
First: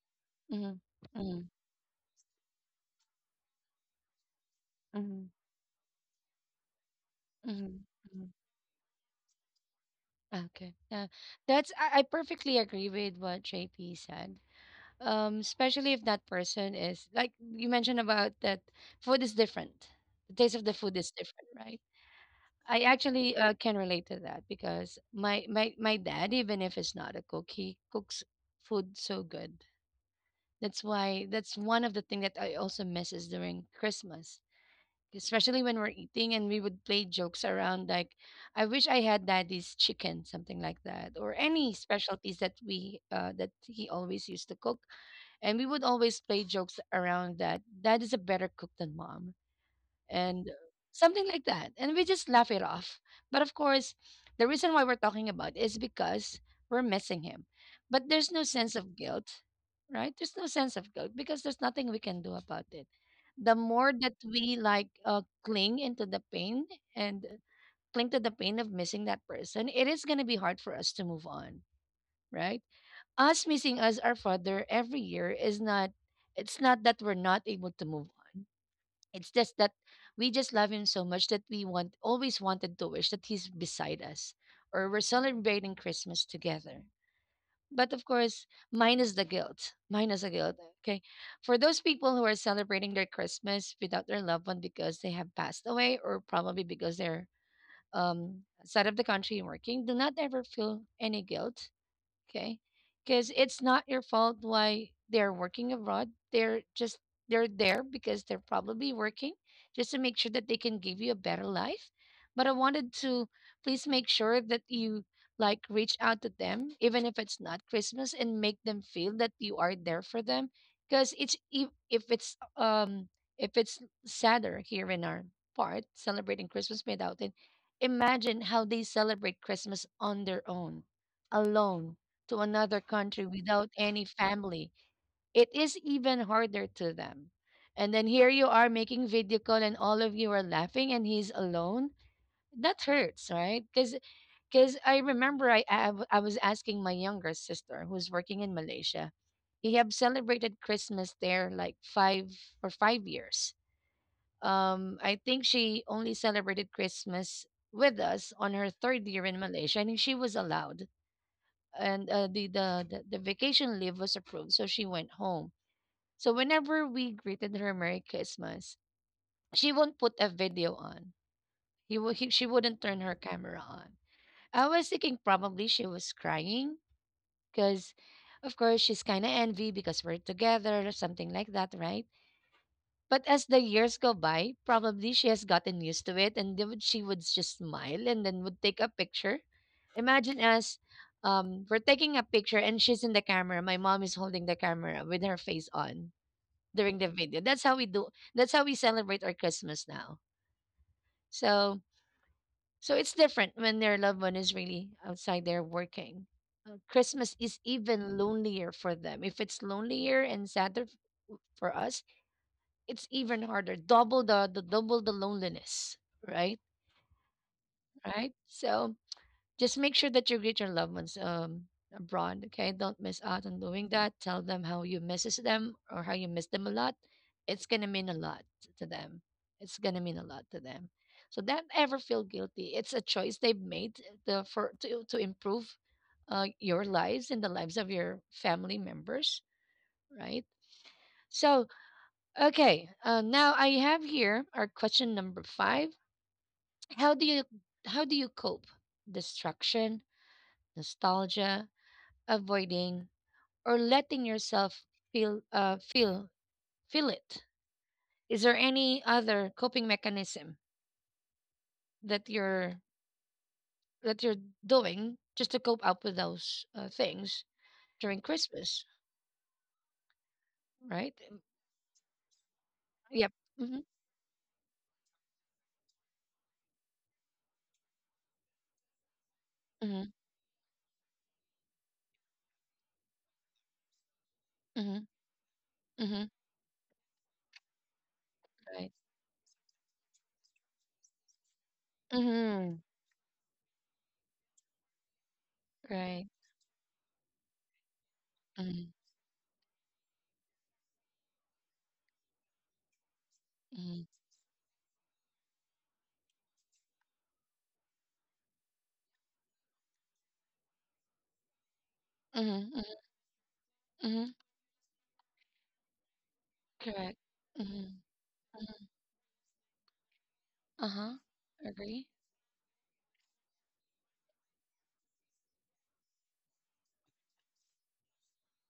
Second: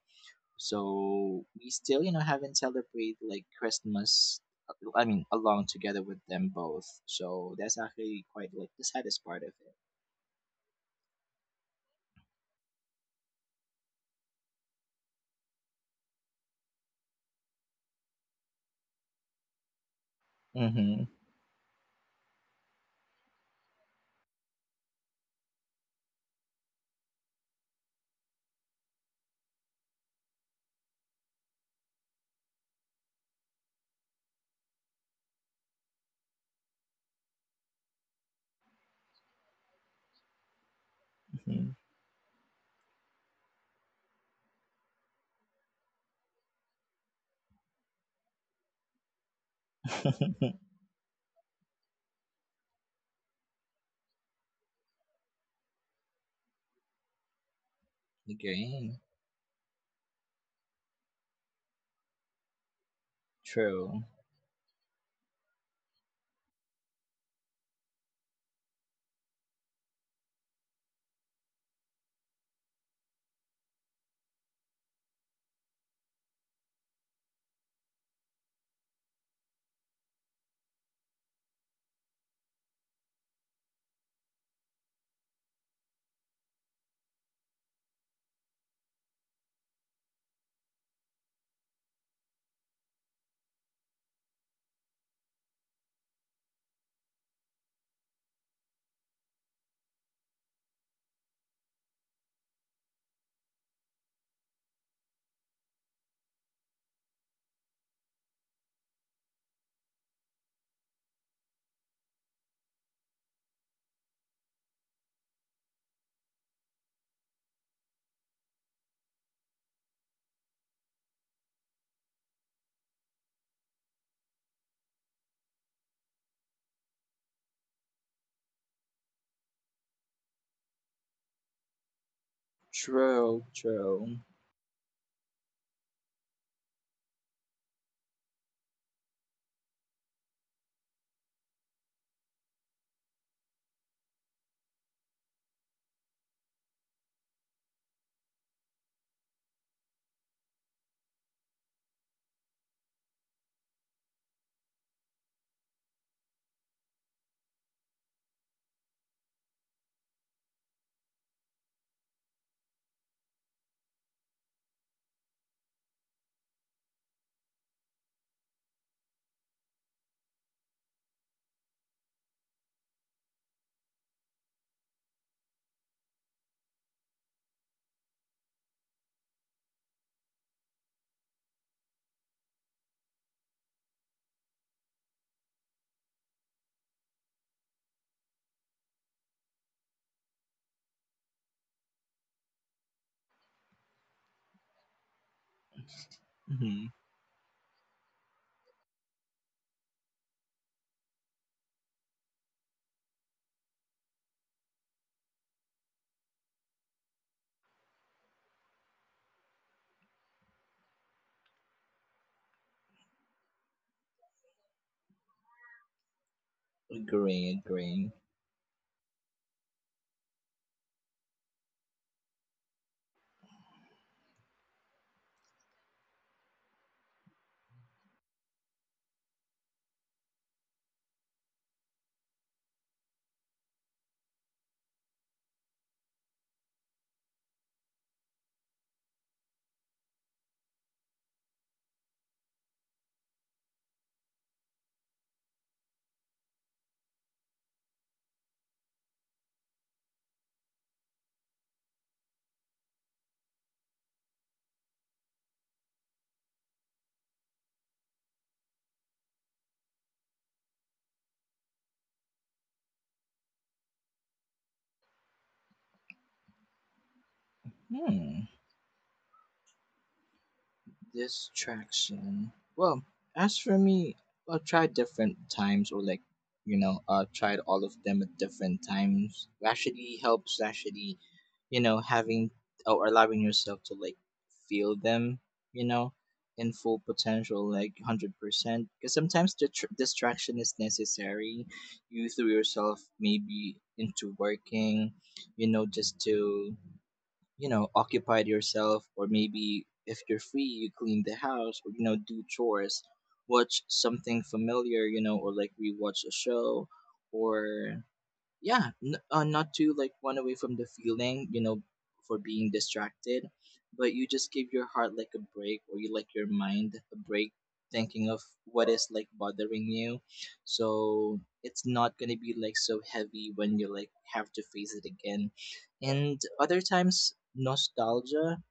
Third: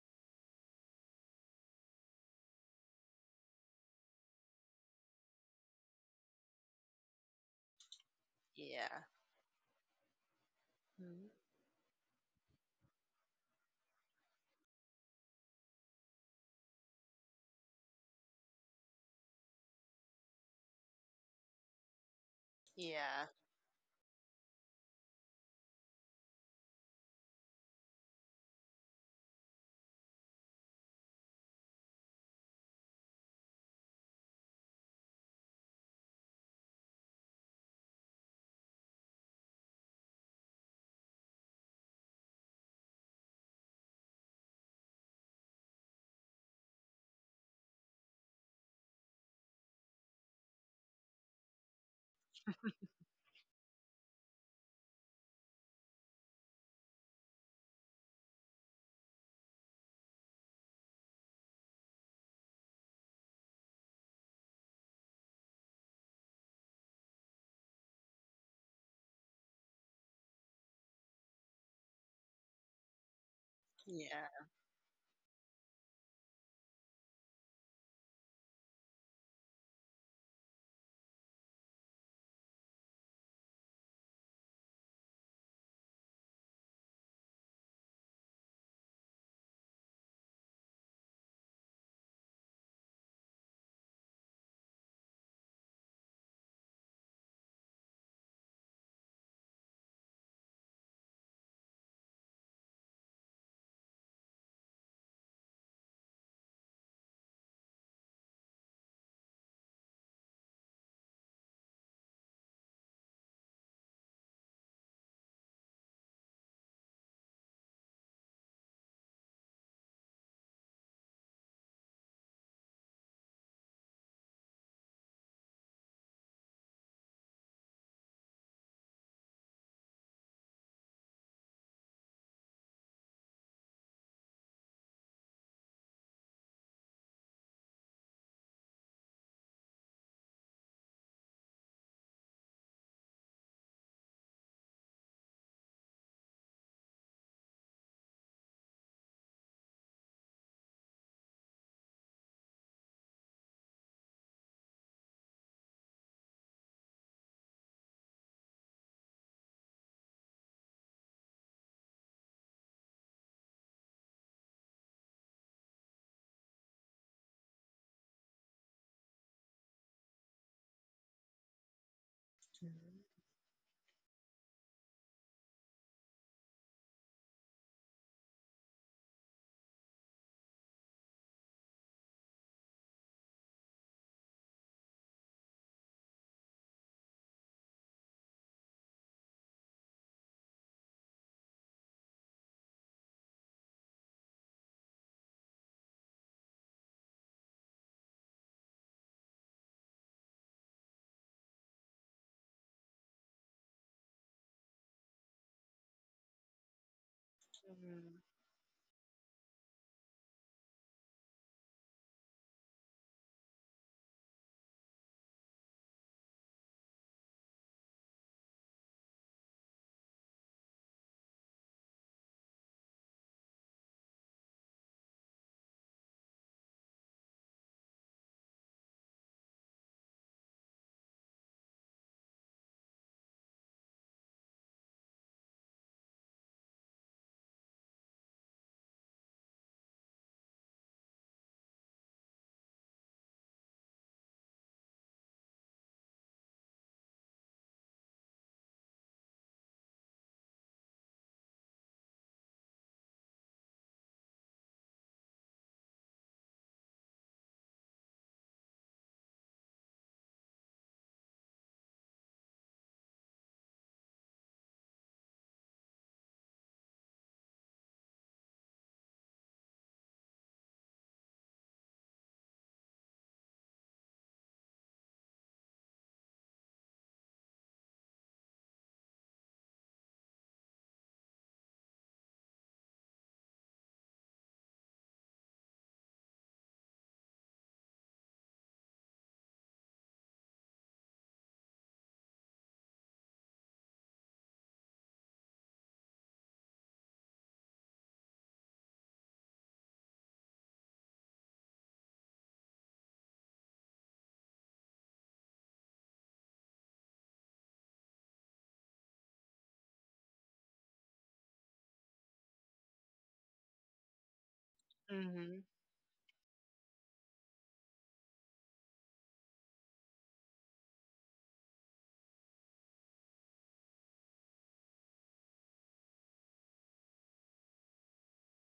Mm-hmm. Mm-hmm.
So we still, you know, haven't celebrated like Christmas, I mean,
Mm-hmm.
along together with them both. So
Mm-hmm,
that's actually
mm-hmm.
quite like the
Yeah.
saddest part of
Ah, okay. Uh,
Mm.
that's I, I perfectly agree with what JP said. Especially if that person is like you mentioned about that food is different. The taste
it.
of the food
Mm-hmm,
is different, right? I
Yeah.
actually can relate to that because my dad, even if it's not a cook, he cooks food so good. That's why that's one of the things that I also misses during Christmas, especially when we're eating and we would play jokes around like, "I wish I had daddy's chicken," something like that, or any specialties that he always used to cook, and we would always play jokes around that. Dad is a better cook than mom
mm-hmm.
and something like that. And we just laugh it off. But of course, the reason why we're talking about is because we're missing him. But there's no sense of
Okay.
guilt, right? There's no sense of guilt because there's nothing we can do about it. The more
True.
that we like cling into the pain and cling to the pain of missing that person, it is going to be hard for us to move on, right? Us missing us, our
Yeah.
father, every year is not, it's not that we're not able to move on, it's just that we just love him so much that we want always wanted to wish that he's beside us or we're celebrating Christmas together. But of course, minus the guilt, minus the guilt. Okay. For those people who are celebrating their Christmas without their loved one because they have passed away or probably because they're outside of the country working, do not ever feel any guilt, okay? Because it's not your fault why they're working abroad. They're there because they're probably working just to make sure that they can give you a better life. But I wanted to please make sure that you like reach out to them even if it's not Christmas and make them feel that you are there for them because it's if it's if it's sadder here in our part celebrating Christmas without it, imagine how they celebrate Christmas on their own, alone, to another country
True.
without any
True.
family. It is even harder to them. And then here you are making video call and all of you are laughing and he's alone. That hurts, right? Cuz I remember I was asking my younger sister who's working in Malaysia. He have celebrated Christmas there like 5 or 5 years. I think she only celebrated Christmas with us on her third year in Malaysia, and she was allowed, and the vacation leave was approved, so she went home. So whenever we greeted her Merry Christmas, she won't put a video on. He, wo- he she wouldn't
Mm-hmm.
turn her camera on. I was thinking probably she was crying because, of course, she's kind of envy because we're together or something like that, right? But as the years go by, probably she has gotten used to it, and then she would just smile and then would take a picture. Imagine us, we're taking a picture and she's in the camera. My mom is holding the camera with her face on
Mm-hmm.
during the video. That's how we do. That's how we celebrate our Christmas now. So, so it's different when their loved one is really outside there working. Christmas is even
Mm-hmm.
lonelier for them. If it's lonelier and sadder for us, it's even harder. Double the double the loneliness, right?
Agree. Agree.
Right. So just make sure that you greet your loved ones abroad. Okay, don't miss out on doing that. Tell them how you misses them or how you miss them a lot. It's gonna mean a lot to them. It's gonna mean a lot to them. So don't ever feel guilty. It's a choice they've made the for to improve your lives and the lives of your family members, right? So okay, now I have here our question number five. How do you cope? Distraction, nostalgia, avoiding, or letting yourself feel uh, feel feel it. Is there any other coping mechanism that you're doing just to cope up with those things during
Hmm.
Christmas? Right. Mm,
Distraction. Well,
yep.
as
Mm-hmm.
for me, I'll try different times or like, you know, tried all of them at different times.
Mm-hmm.
Actually helps. Actually, you know, having or allowing yourself to like
Mm-hmm.
feel them, you know,
Mm-hmm.
in full potential, like
Right.
100%. Because sometimes the distraction is necessary. You threw
Mm-hmm.
yourself maybe into working, you know,
Right.
just to, you know, occupied
Mm-hmm.
yourself, or maybe if you're free you clean the house or, you know, do chores, watch
Mm-hmm.
something familiar, you know, or like rewatch a show, or yeah, not to like run away from the feeling, you know, for being
Mm-hmm.
distracted, but you
Mm-hmm.
just give your heart like a break, or you like your mind a
Correct.
break,
Mm-hmm.
thinking of
Mm-hmm.
what is like bothering you.
Uh-huh.
So it's
Agree.
not gonna be like so heavy when you like have to face it again. And other times, nostalgia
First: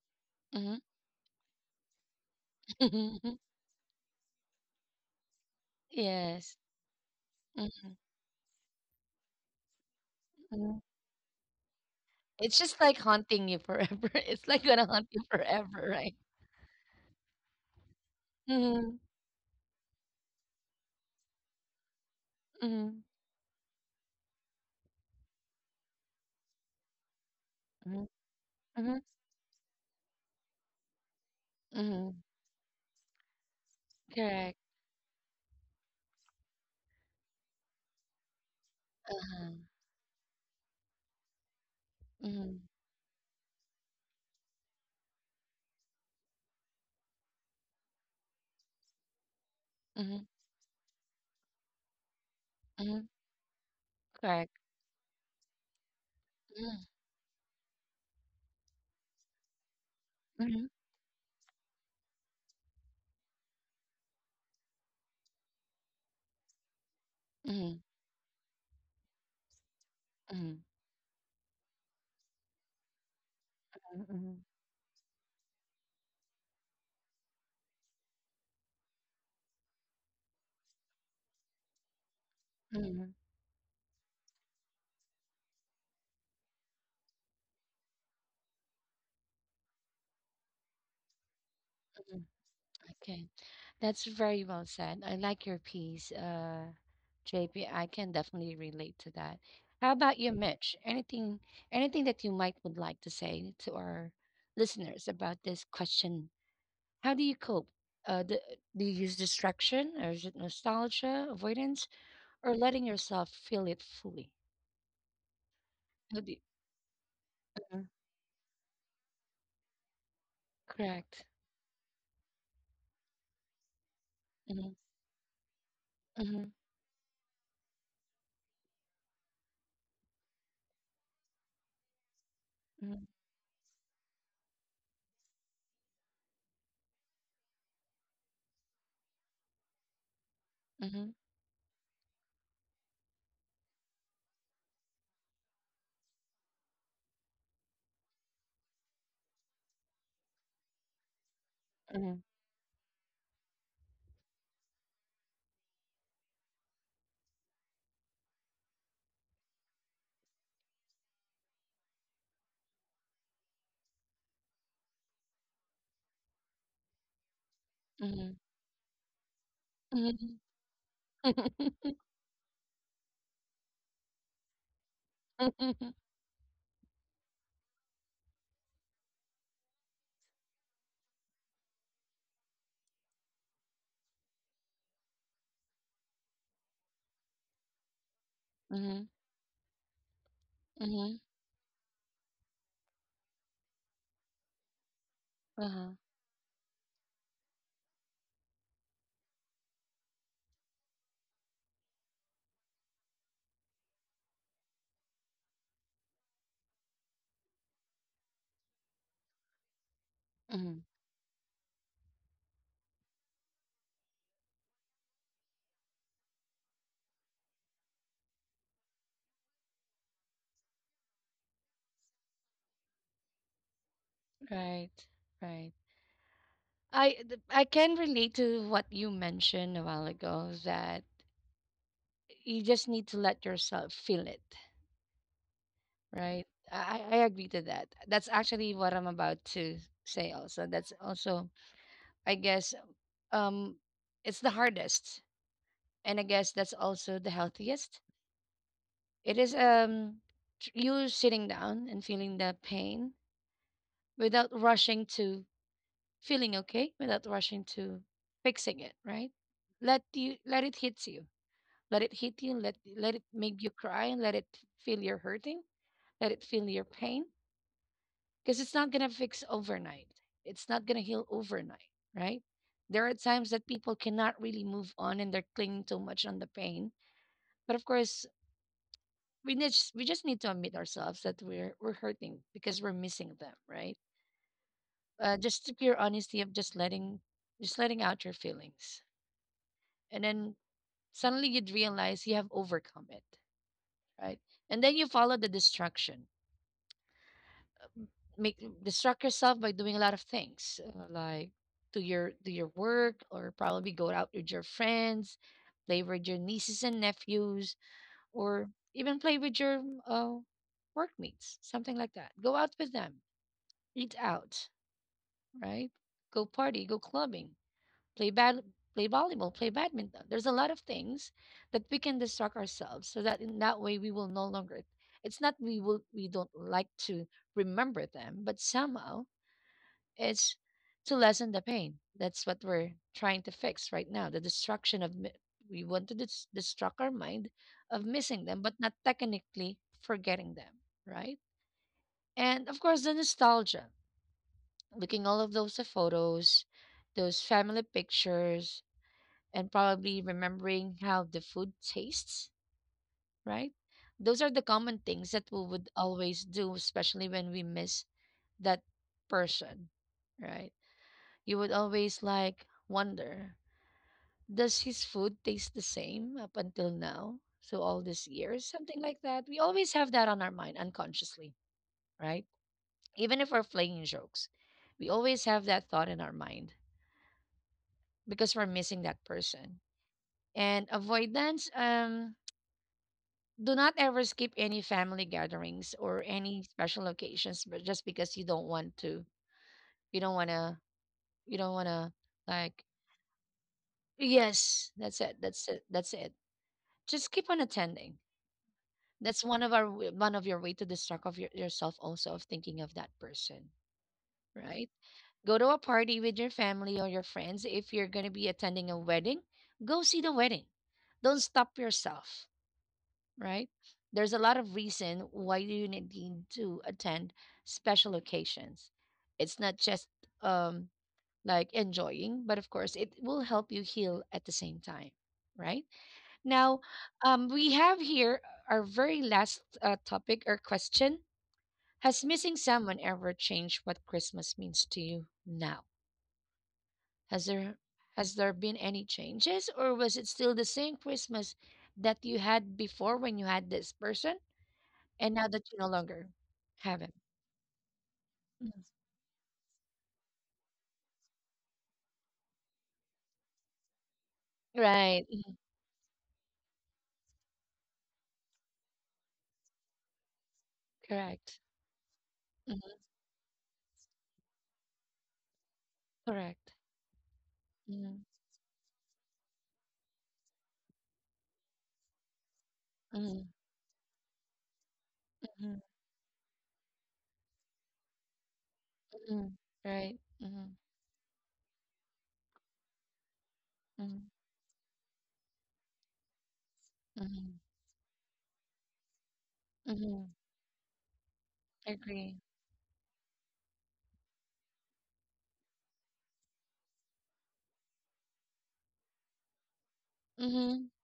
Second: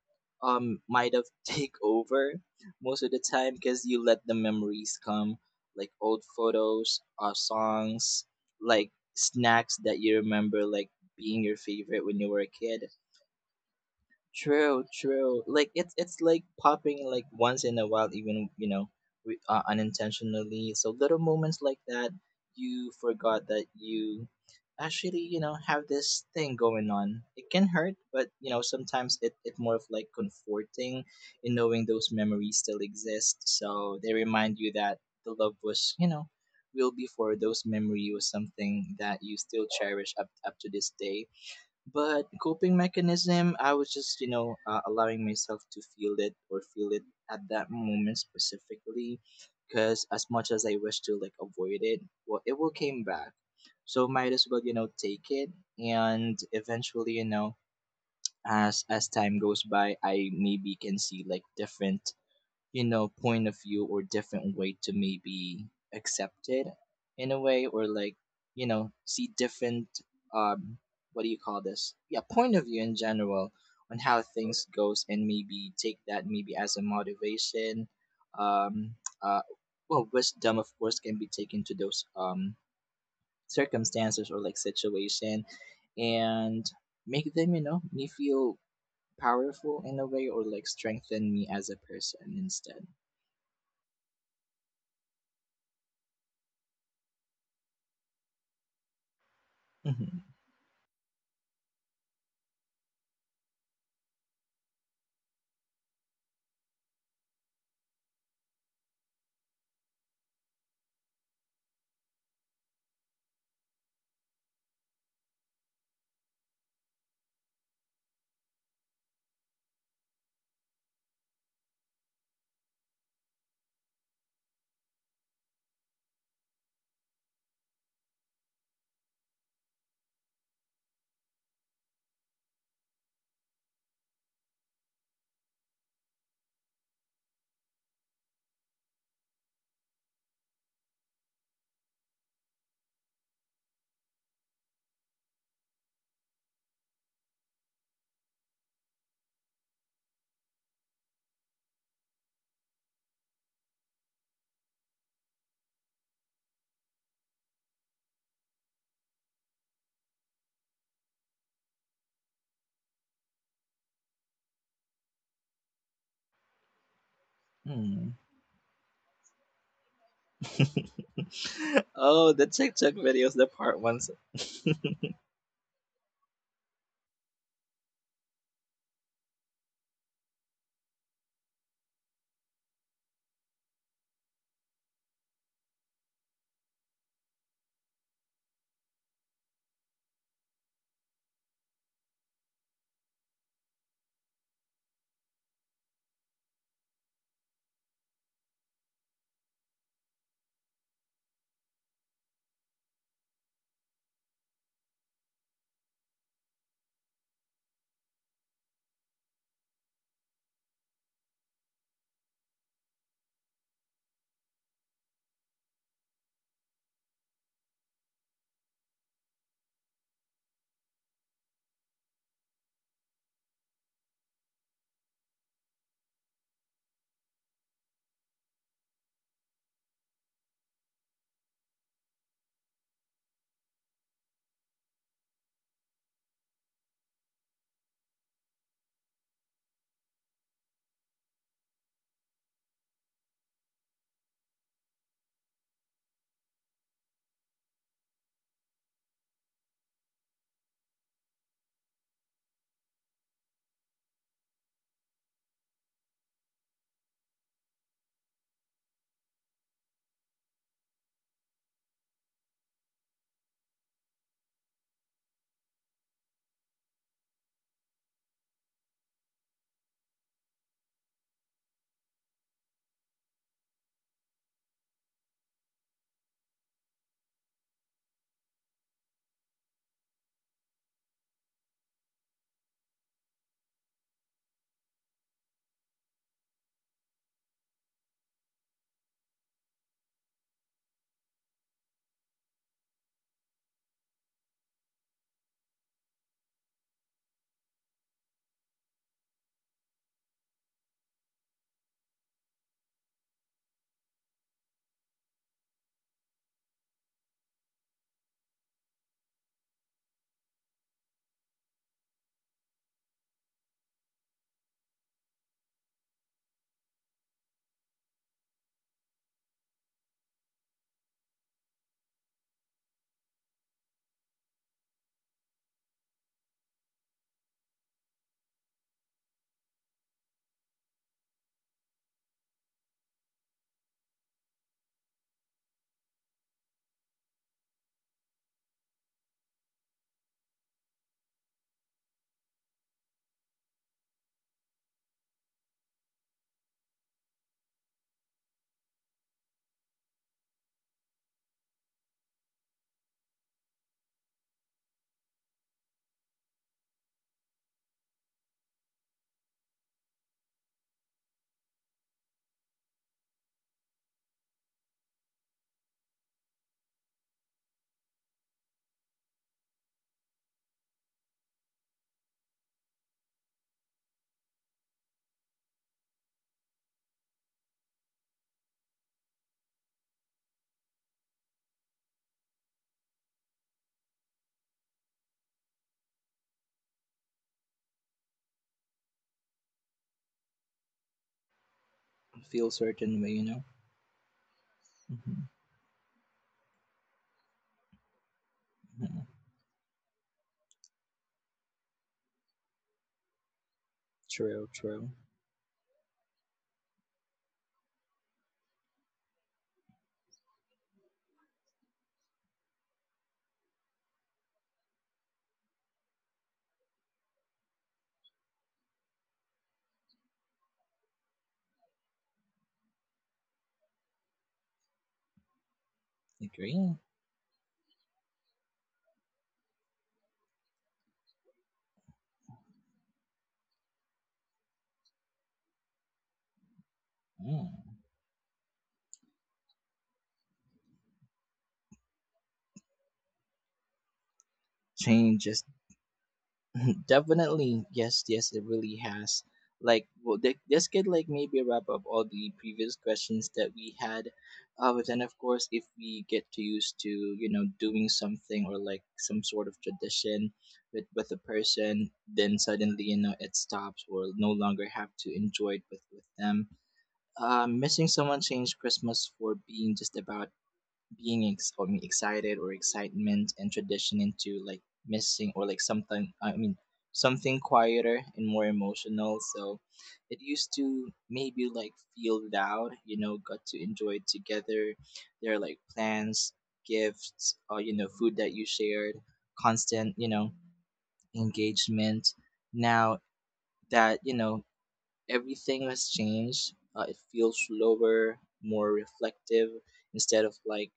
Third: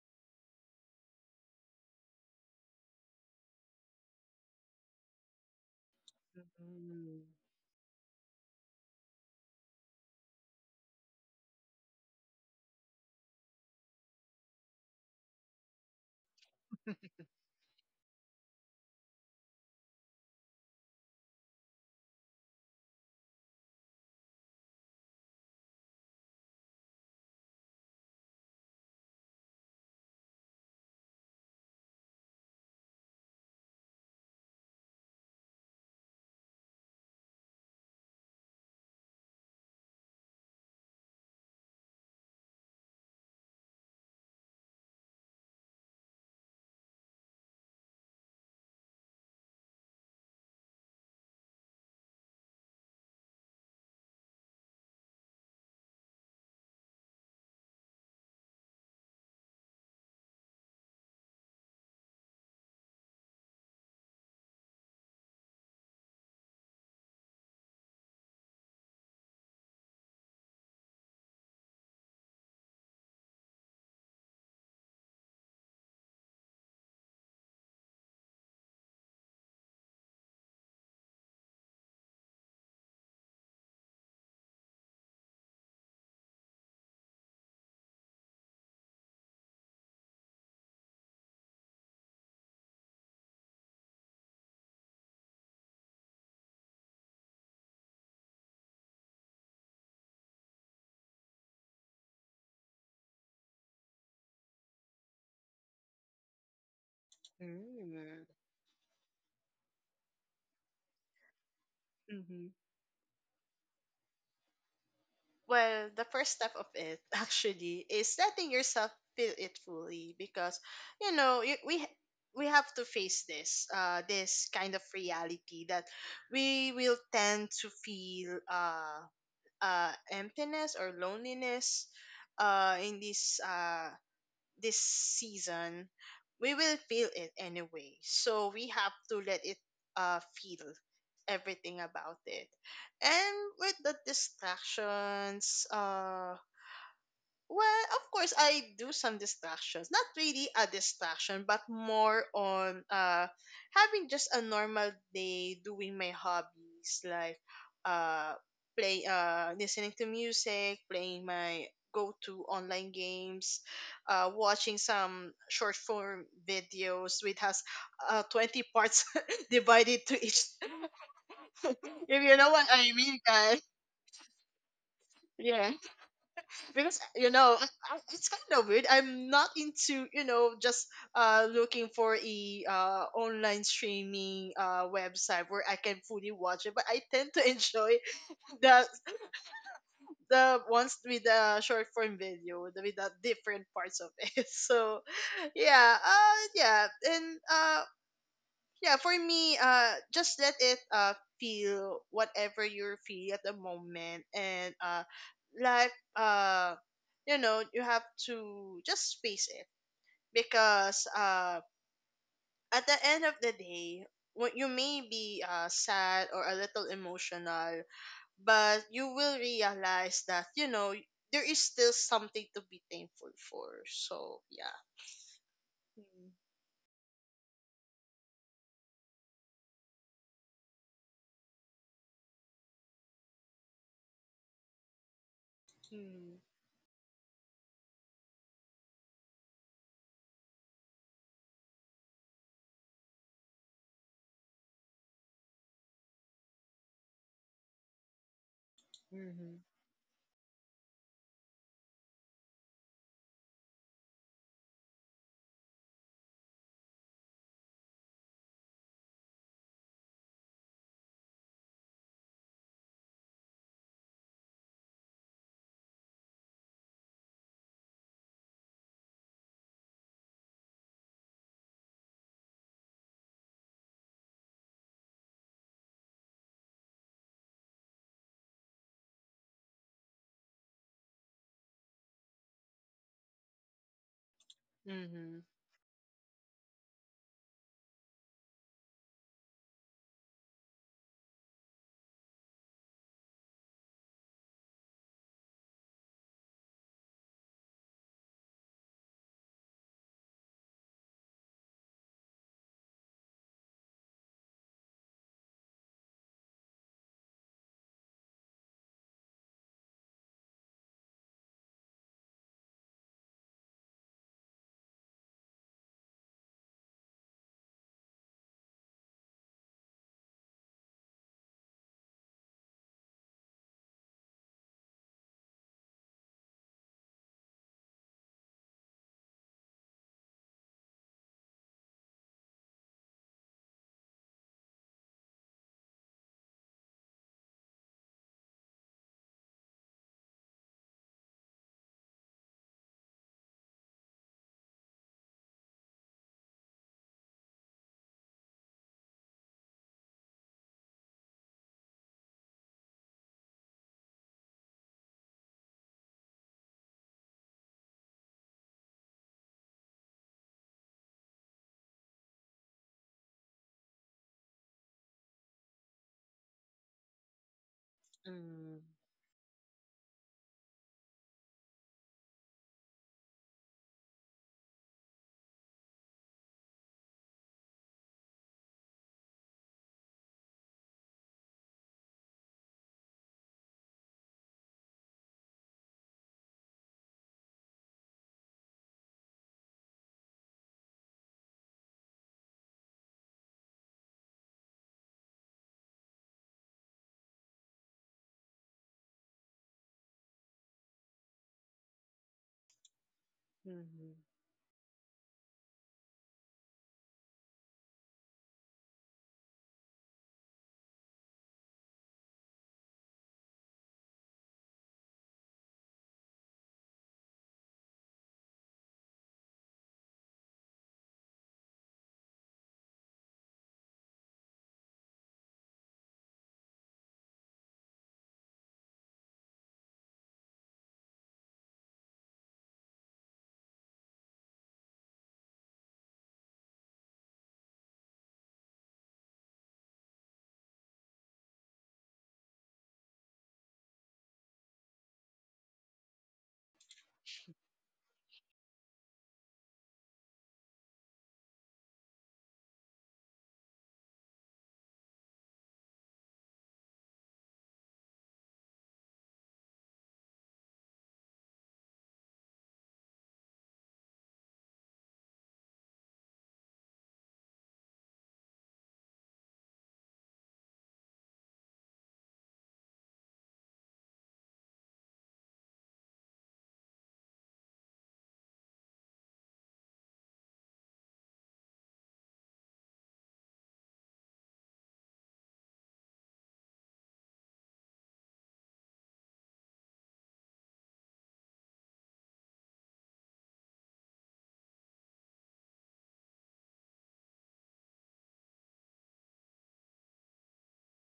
Mm-hmm.
might have take over most of the time, because you let the memories come, like old
Yes.
photos,
Mm-hmm.
songs, like snacks that you remember
Mm-hmm.
like being your favorite when you were a
It's just
kid.
like haunting you forever. It's like
True,
gonna haunt you
true. Like
forever, right?
it's like popping like once in a while, even you know,
Mm-hmm.
unintentionally. So little moments like that, you
Mm-hmm.
forgot that you actually, you know, have this thing going on. It can hurt,
Mm-hmm.
but you know
Mm-hmm.
sometimes it more of like comforting in knowing those
Mm-hmm.
memories still exist. So they
Correct.
remind you that the love was, you know, real before. Those memory was something that you
Uh-huh.
still cherish up to this day. But
Mm-hmm.
coping mechanism, I was just, you know, allowing myself to feel it or feel it at that moment specifically, because
Mm-hmm.
as much as I wish to like avoid it, well, it will
Mm-hmm.
came back. So might as
Correct.
well, you know, take it, and
Mm-hmm.
eventually, you know, as time goes by, I
Mm-hmm.
maybe can see like different, you know, point of view or different way to maybe accept it in a way,
Mm-hmm.
or like, you know, see different
Mm-hmm.
um what do you call this? Yeah, point of view in general on how
Mm-hmm.
things goes, and maybe take that maybe as a motivation. Um uh well, wisdom of course can be taken to those
Mm-hmm.
circumstances or like situation, and make them, you know, me feel powerful in a way or like strengthen me as a
Mm-hmm.
person instead.
Okay. That's very well said. I like your piece, JP. I can definitely relate to that. How about you,
Hmm.
Mitch? Anything that you might would like to say to our listeners about this question? How do you cope? Uh,
Mm-hmm.
do, do you use distraction, or is it nostalgia, avoidance,
Mm-hmm.
or letting yourself feel it fully?
Well, the
How do
first
you-
step of it
Mhm.
actually is letting yourself feel it fully, because you
Correct.
know we have to face this this
Mhm,
kind of reality that
mhm,
we will tend to feel emptiness or loneliness in
mhm,
this this season, we will feel it anyway. So we have to let it feel
mhm,
everything about it. And with the distractions, well, of course, I do some distractions. Not really a distraction, but
mhm,
more on having just a normal day doing my hobbies, like uh play listening to music, playing my go-to online games, watching some short form videos which has
Hmm.
mhm,
20 parts divided to each,
mhm,
if
Oh,
you
the
know what I
TikTok
mean,
videos, the
guys.
part ones.
Yeah.
mhm,
Because you know it's kind of weird. I'm not into, you know, just looking for a online streaming website where I can fully watch it, but I tend to enjoy the
mhm,
the ones
mhm,
with the short form video, the with the different parts of it. So
uh-huh.
yeah, yeah and yeah, for me, just let it feel whatever you're feeling at the moment and like uh you know, you have to just face it
Mhm.
because at the end of the day, what you may be sad or a little emotional, but you will realize that, you know, there is still something to be thankful for. So yeah.
Right, right.
Mm-hmm.
I can relate to what you mentioned a while ago that you just need to let yourself feel it, right? I agree to that. That's actually what I'm about to say also. That's also, I guess, um it's the hardest, and I guess that's also the healthiest. It is
Mm-hmm.
you sitting down and feeling the pain without rushing to feeling okay, without rushing to fixing it, right? Let it hit you. Let it hit you. Let it make you cry. And let it feel your hurting. Let it feel your pain. Because it's not gonna fix overnight. It's not gonna heal overnight, right? There are times that people cannot really move on and they're clinging too much on the pain. But of course, we just need to admit ourselves that we're hurting because we're missing them, right? Uh,
Mm-hmm.
just the pure honesty of just letting out your feelings, and then suddenly you'd realize you have overcome it, right? And then you follow the distraction. Make distract yourself by doing a lot of things, like do your work, or probably go out with your friends, play with your nieces and nephews, or even play with your uh, workmates, something like that. Go out with them, eat out, right? Go party, go clubbing, play bad play volleyball, play badminton. There's a lot of things that we can distract ourselves so that in that way we will no longer, it's not, we don't like to remember them, but somehow it's to lessen the pain. That's what we're trying to fix right now. The destruction of mi- we want to distract our mind of missing them, but not technically forgetting them, right? And of course, the nostalgia. Looking all of those photos, those family pictures, and probably remembering how the food tastes, right? Those are the common things that we would always do, especially when we miss that person, right? You would always like wonder, does his food taste the same up until now? So all these years,
Mm-hmm.
something like that. We always have that on our mind unconsciously, right? Even if we're playing jokes, we always have that thought in our mind because we're missing that person. And avoidance, do not ever skip any family gatherings or any special occasions, but just because you don't want to you don't want to
Feel
like
certain way, you know.
yes, that's it,
Mhm,
that's it, that's it. Just keep on attending.
mhm.
That's one of one of your way to distract of yourself also of thinking of that person,
True,
right?
true.
Go to a party with your family or your friends. If you're going to be attending a wedding, go see the wedding. Don't stop yourself, right? There's a lot of reason why you need to attend special occasions. It's not just um, like enjoying, but of course, it will help you heal at the same time, right? Now,
Agree.
we have here our very last topic or question. Has missing someone ever changed what Christmas means to you now? Has there
Mm.
has there been any changes, or was it still the same Christmas that you had before when you had this person? And now
Change
that
is
you no longer have him.
definitely, yes, yes, it
Mhm.
really has. Like, well, this could like maybe wrap up all the previous questions that we had. But
Right.
then, of
Mhm.
course, if we get to used to, you know, doing something or like some sort of tradition with a
Correct.
person, then
Hmm.
suddenly, you know, it stops or no longer have to enjoy it with
Correct.
them. Missing
Hmm.
someone changed Christmas for being just about being I mean, excited or
Hmm.
excitement and tradition into like missing or
Hmm.
like something, I mean, something quieter and more emotional.
Hmm.
So
Right.
it
Hmm.
used to maybe like feel loud, you know, got to enjoy
Hmm.
it together. There are like plans,
Hmm.
gifts, or you know, food that you shared, constant,
Hmm.
you know,
Agree.
engagement. Now that you know everything has changed, it feels slower, more reflective, instead of
Hmm.
like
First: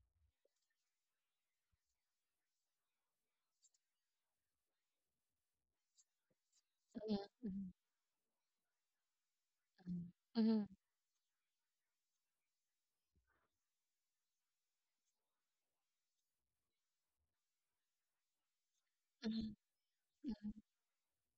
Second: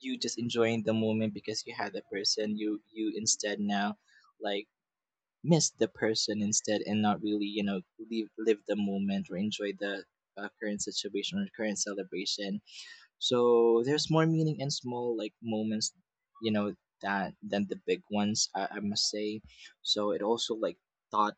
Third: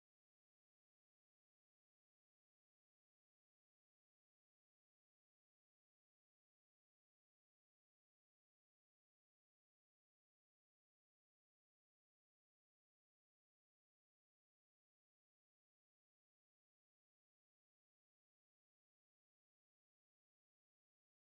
you just enjoying the moment because you had the person. You you instead now like miss the person instead, and not
Hmm.
really, you
Hmm.
know, live live the moment or enjoy the
Hmm.
current situation or current celebration. So there's more meaning in small like moments, you know, that than the big ones, I must say.
Hmm.
So it also like taught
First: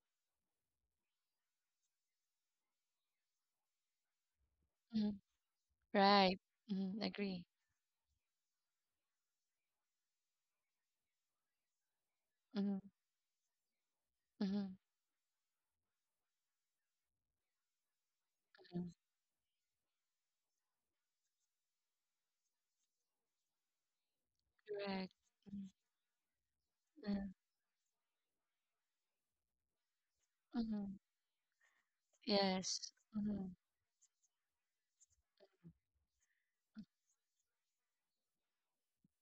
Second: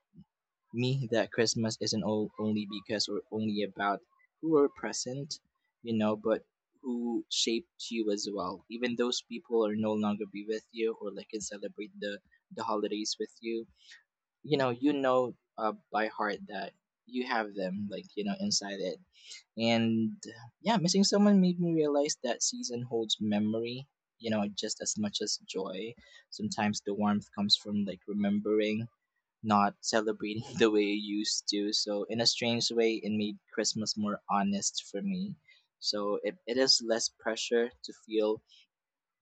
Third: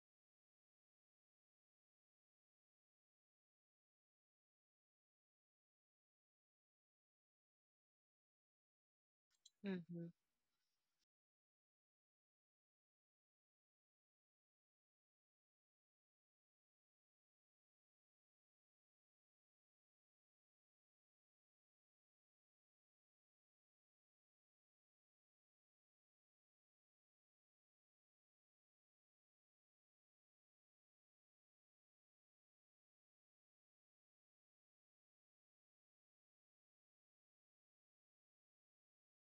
me that Christmas isn't all, only because or only about who were
Hmm.
present, you know,
Right.
but
Hmm.
who
Agree.
shaped you as well. Even those people are no
Mm-hmm.
longer be with you or like can celebrate the
Hmm.
holidays with you. You know,
Hmm.
you know, by heart that you have them, like you know, inside it. And yeah, missing someone made me realize that season holds memory, you know, just as
Correct.
much as joy. Sometimes the warmth
Mm-hmm.
comes from like remembering, not celebrating the way
Mm-hmm.
you used to. So in a strange
Yes.
way, it made
Hmm.
Christmas more honest for me. So it is less pressure to feel,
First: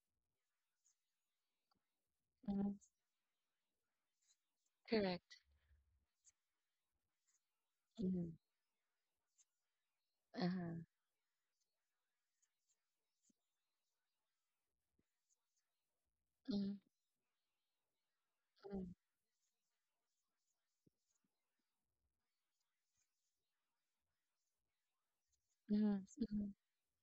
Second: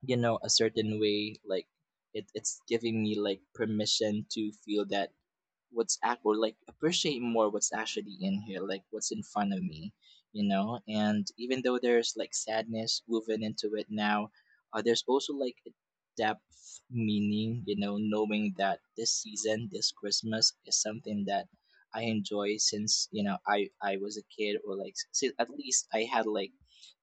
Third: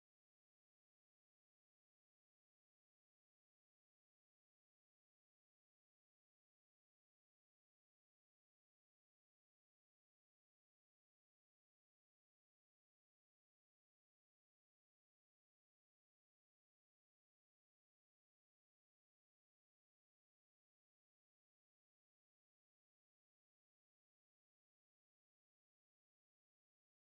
you know, a certain way. Like it's
Hmm.
giving me like permission to feel that
Correct.
what's act or like appreciate more what's actually
Mm-hmm.
in here, like what's in front of me, you know.
Uh-huh.
And even though there's like sadness woven into it now, there's also like a
Mm-hmm.
depth meaning, you know, knowing that this season, this Christmas, is something that I enjoy since you know I was a kid, or like at least I had
Mm-hmm.
like,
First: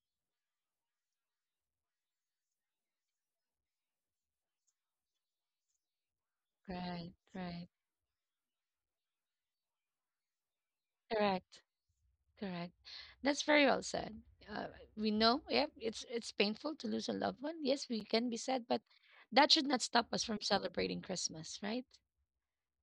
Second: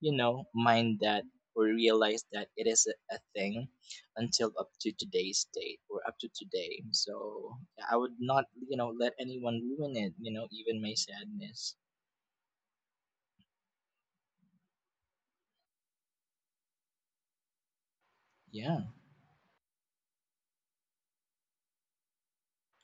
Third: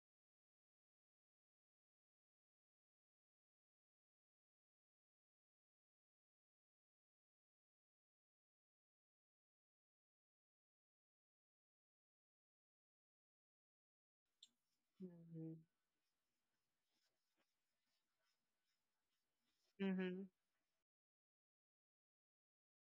you know, mind that or realized that it is a thing until up to today's date or up to today.
Right.
So
Right.
yeah, I would not, you know, let anyone ruin it, you know, even my
Correct.
sadness.
Correct. That's very well said. Uh, we know,
Hmm.
yeah, it's painful to lose a loved one. Yes, we can be sad,
Yeah,
but that should not stop us
Hmm.
from celebrating Christmas, right?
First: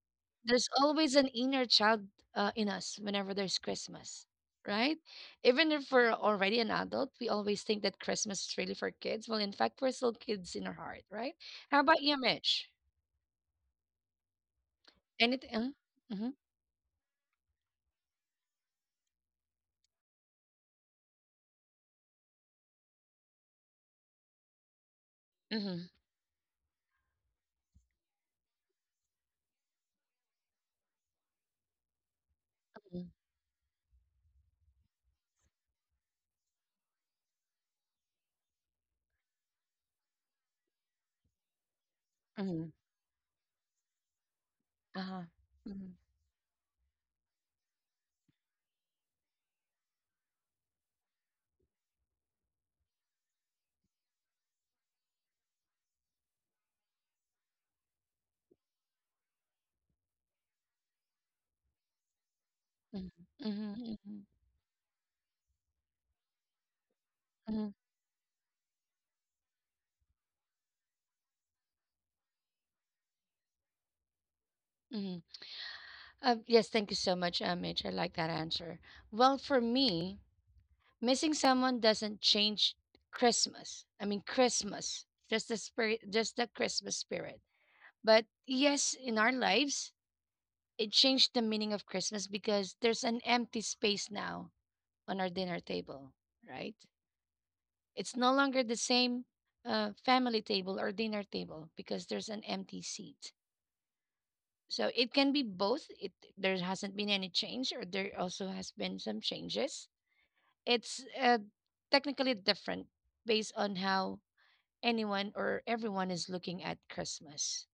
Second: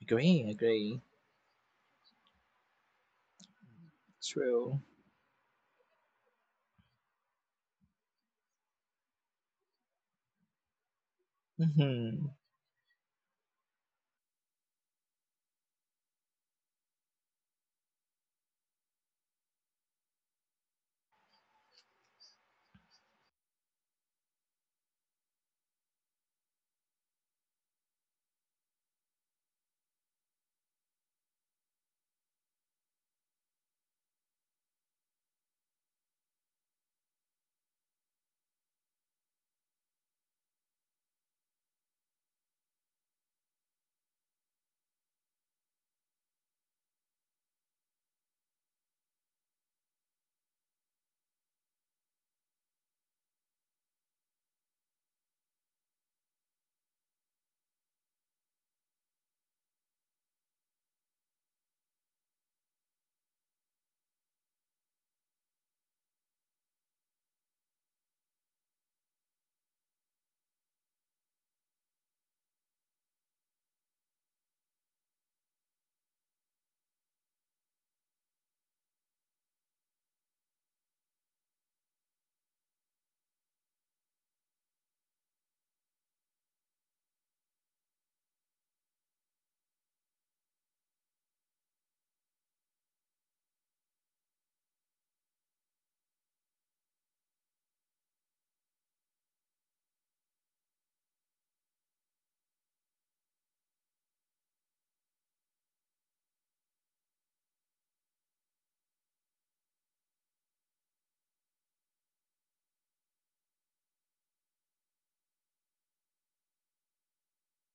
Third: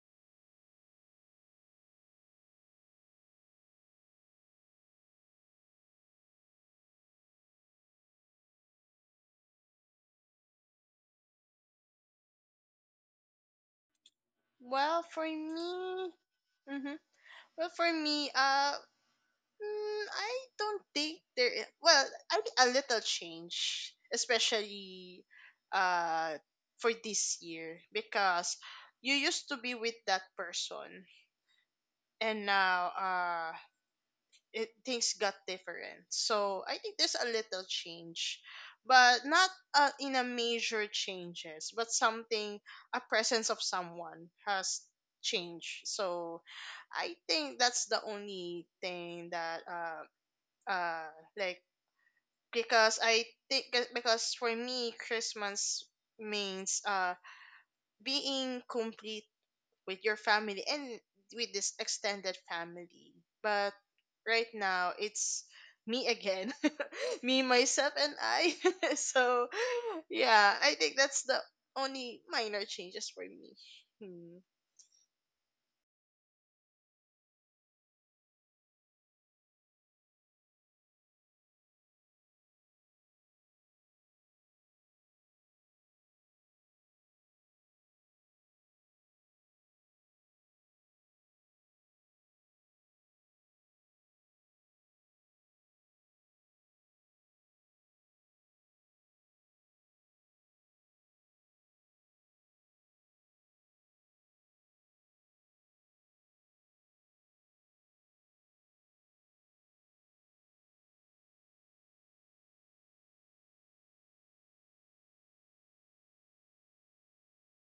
agree,
There's
agree.
always an inner child in us whenever there's Christmas,
True.
right? Even if we're already an adult, we always think that Christmas is really for kids. Well, in fact, we're still kids in our heart, right? How about you,
Mm-hmm.
Mitch?
Well, for
Anything?
me,
Mm-hmm.
hmm well, for me, I don't think there. Well, I mean, a little change, especially,
Mm-hmm.
uh, for this year because you used to be with that person and now,
Mm-hmm.
it things got different. So I think there's a little change, but not in a major changes, but something,
Mm-hmm.
a presence of someone has
Uh-huh.
changed.
Mm-hmm.
So I think that's the only thing that uh like because I think, because for me, Christmas means being complete with your family and with this extended family.
Mm-hmm.
But
Mm-hmm. Mm-hmm.
right now, it's me again, me,
Mm-hmm.
myself, and I. So, yeah, I think that's the only minor changes for me. Hmm.
Mm-hmm. Yes, thank you so much, Mitch. I like that answer. Well, for me, missing someone doesn't change Christmas. I mean, Christmas, just the spirit, just the Christmas spirit. But yes, in our lives, it changed the meaning of Christmas because there's an empty space now on our dinner table, right? It's no longer the same family table or dinner table because there's an empty seat. So it can be both. It There hasn't been any change, or there also has been some changes. It's technically different based on how anyone or everyone is looking at Christmas.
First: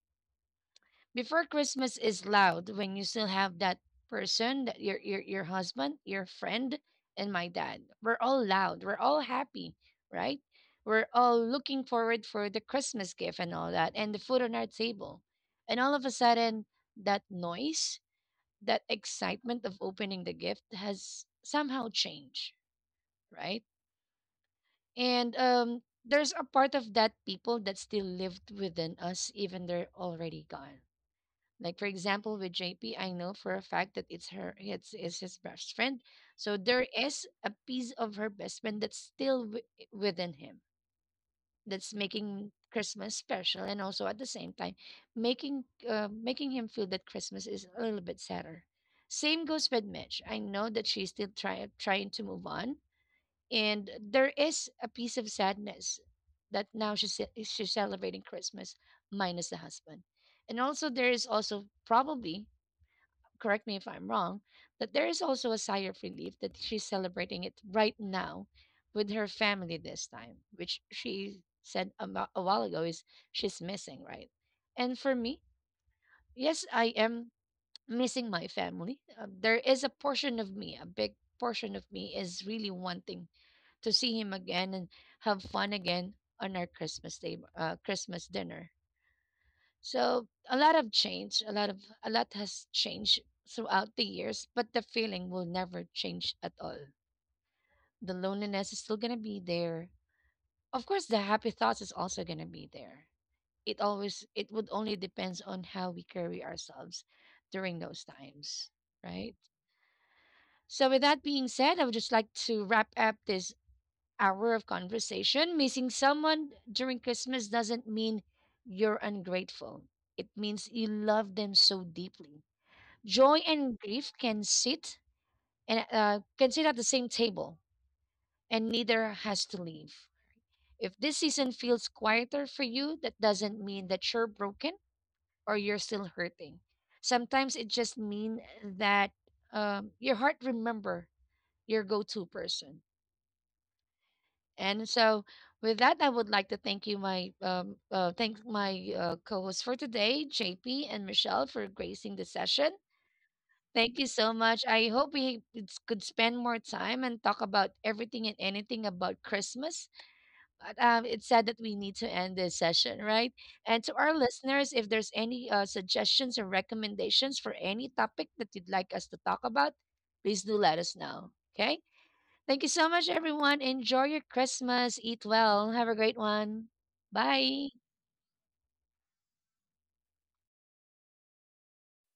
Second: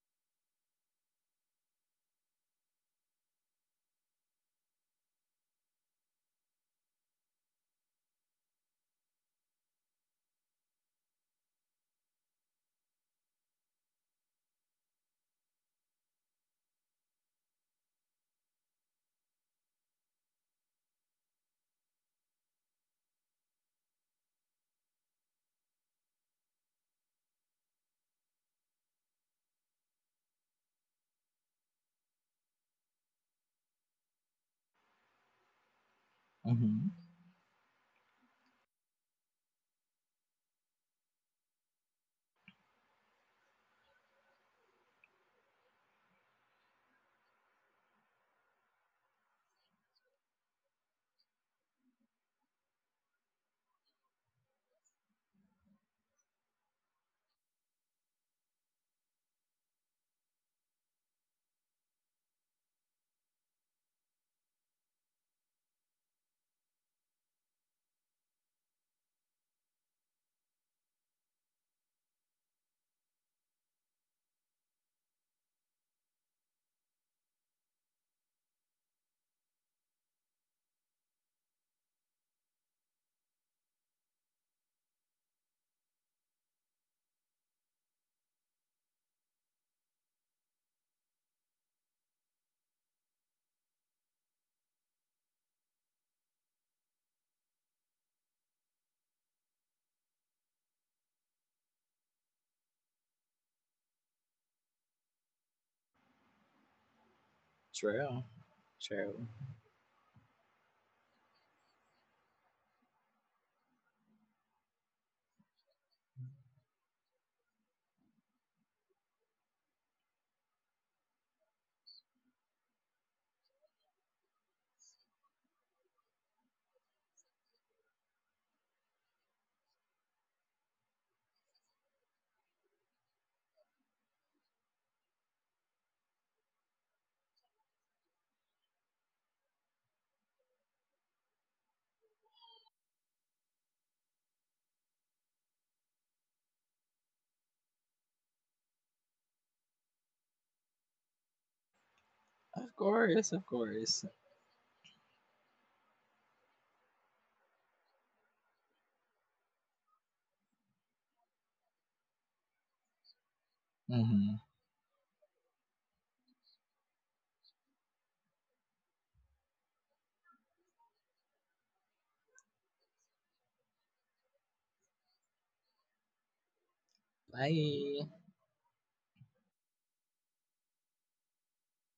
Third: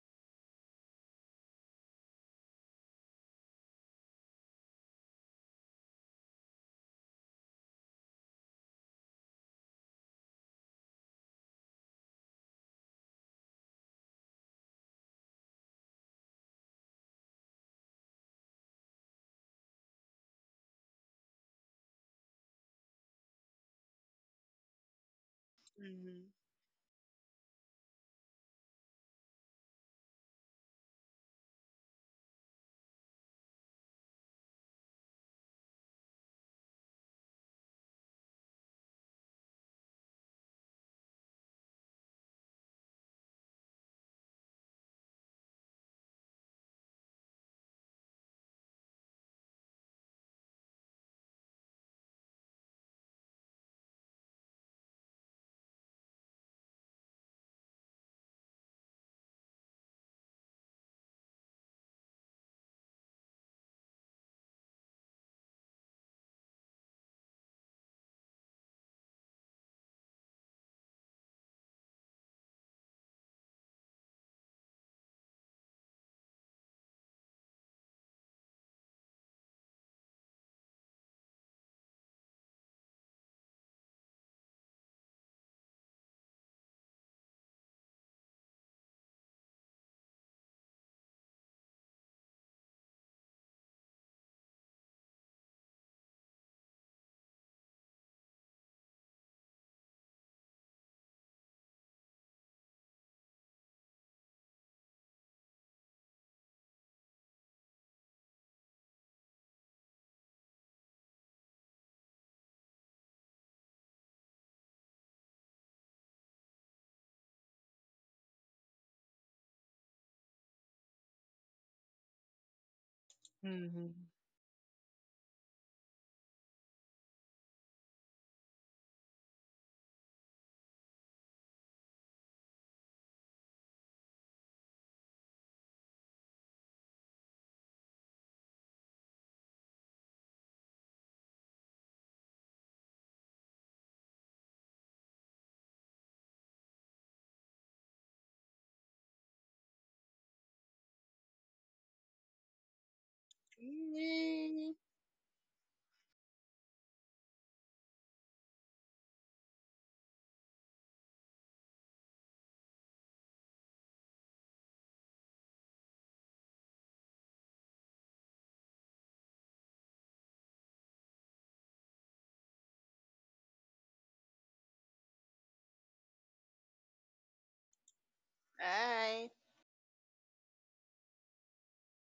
Before, Christmas is loud when you still have that person, that your husband, your friend, and my dad. We're all loud. We're all happy, right? We're all looking forward for the Christmas gift and all that, and the food on our table. And all of a sudden, that noise, that excitement of opening the gift has somehow changed, right? And there's
Mhm.
a part of that people that still lived within us, even they're already gone. Like for example, with JP, I know for a fact that it's her, it's his best friend. So there
Mm-hmm.
is a piece of her best friend that's still within him, that's making Christmas special, and also at the same time making making him feel that Christmas is a little bit sadder. Same goes with Mitch. I know that she's still trying to move on, and there is a piece of sadness that now she's she's celebrating Christmas minus the husband, and also there is also probably, correct me if I'm wrong, that there is also a sigh of relief that she's celebrating it right now with her family this time, which she said a while ago is she's missing, right? And for me, yes, I am missing my family. There is a portion of me, a big portion of me is really wanting to see him again and have fun again on our Christmas day, Christmas dinner. So a lot of change, a lot of, a lot has changed throughout the years, but the feeling will never change at all. The loneliness is still gonna be there. Of course, the happy thoughts is also gonna be there. It would only depends on how we carry ourselves during those
True.
times,
True.
right? So with that being said, I would just like to wrap up this hour of conversation. Missing someone during Christmas doesn't mean you're ungrateful. It means you love them so deeply. Joy and
Mhm.
grief can sit, and can sit at the same table, and neither has to leave. If this season feels quieter for you, that doesn't mean that you're broken or you're still hurting. Sometimes it just means that, your heart remember your go-to person. And so, with that, I would like to thank you, my thank my co-hosts for today, JP and Michelle, for gracing the
Of
session.
course, of
Thank
course.
you so much.
Yay.
I hope could spend more time and talk about everything and anything about Christmas. But it's sad that we need to end this session, right? And to our
Mm-hmm.
listeners, if there's any suggestions or recommendations for any topic that you'd like us to talk about, please do let us know. Okay? Thank you so much, everyone. Enjoy your Christmas. Eat well. Have a great one. Bye.
Bye.
Bye.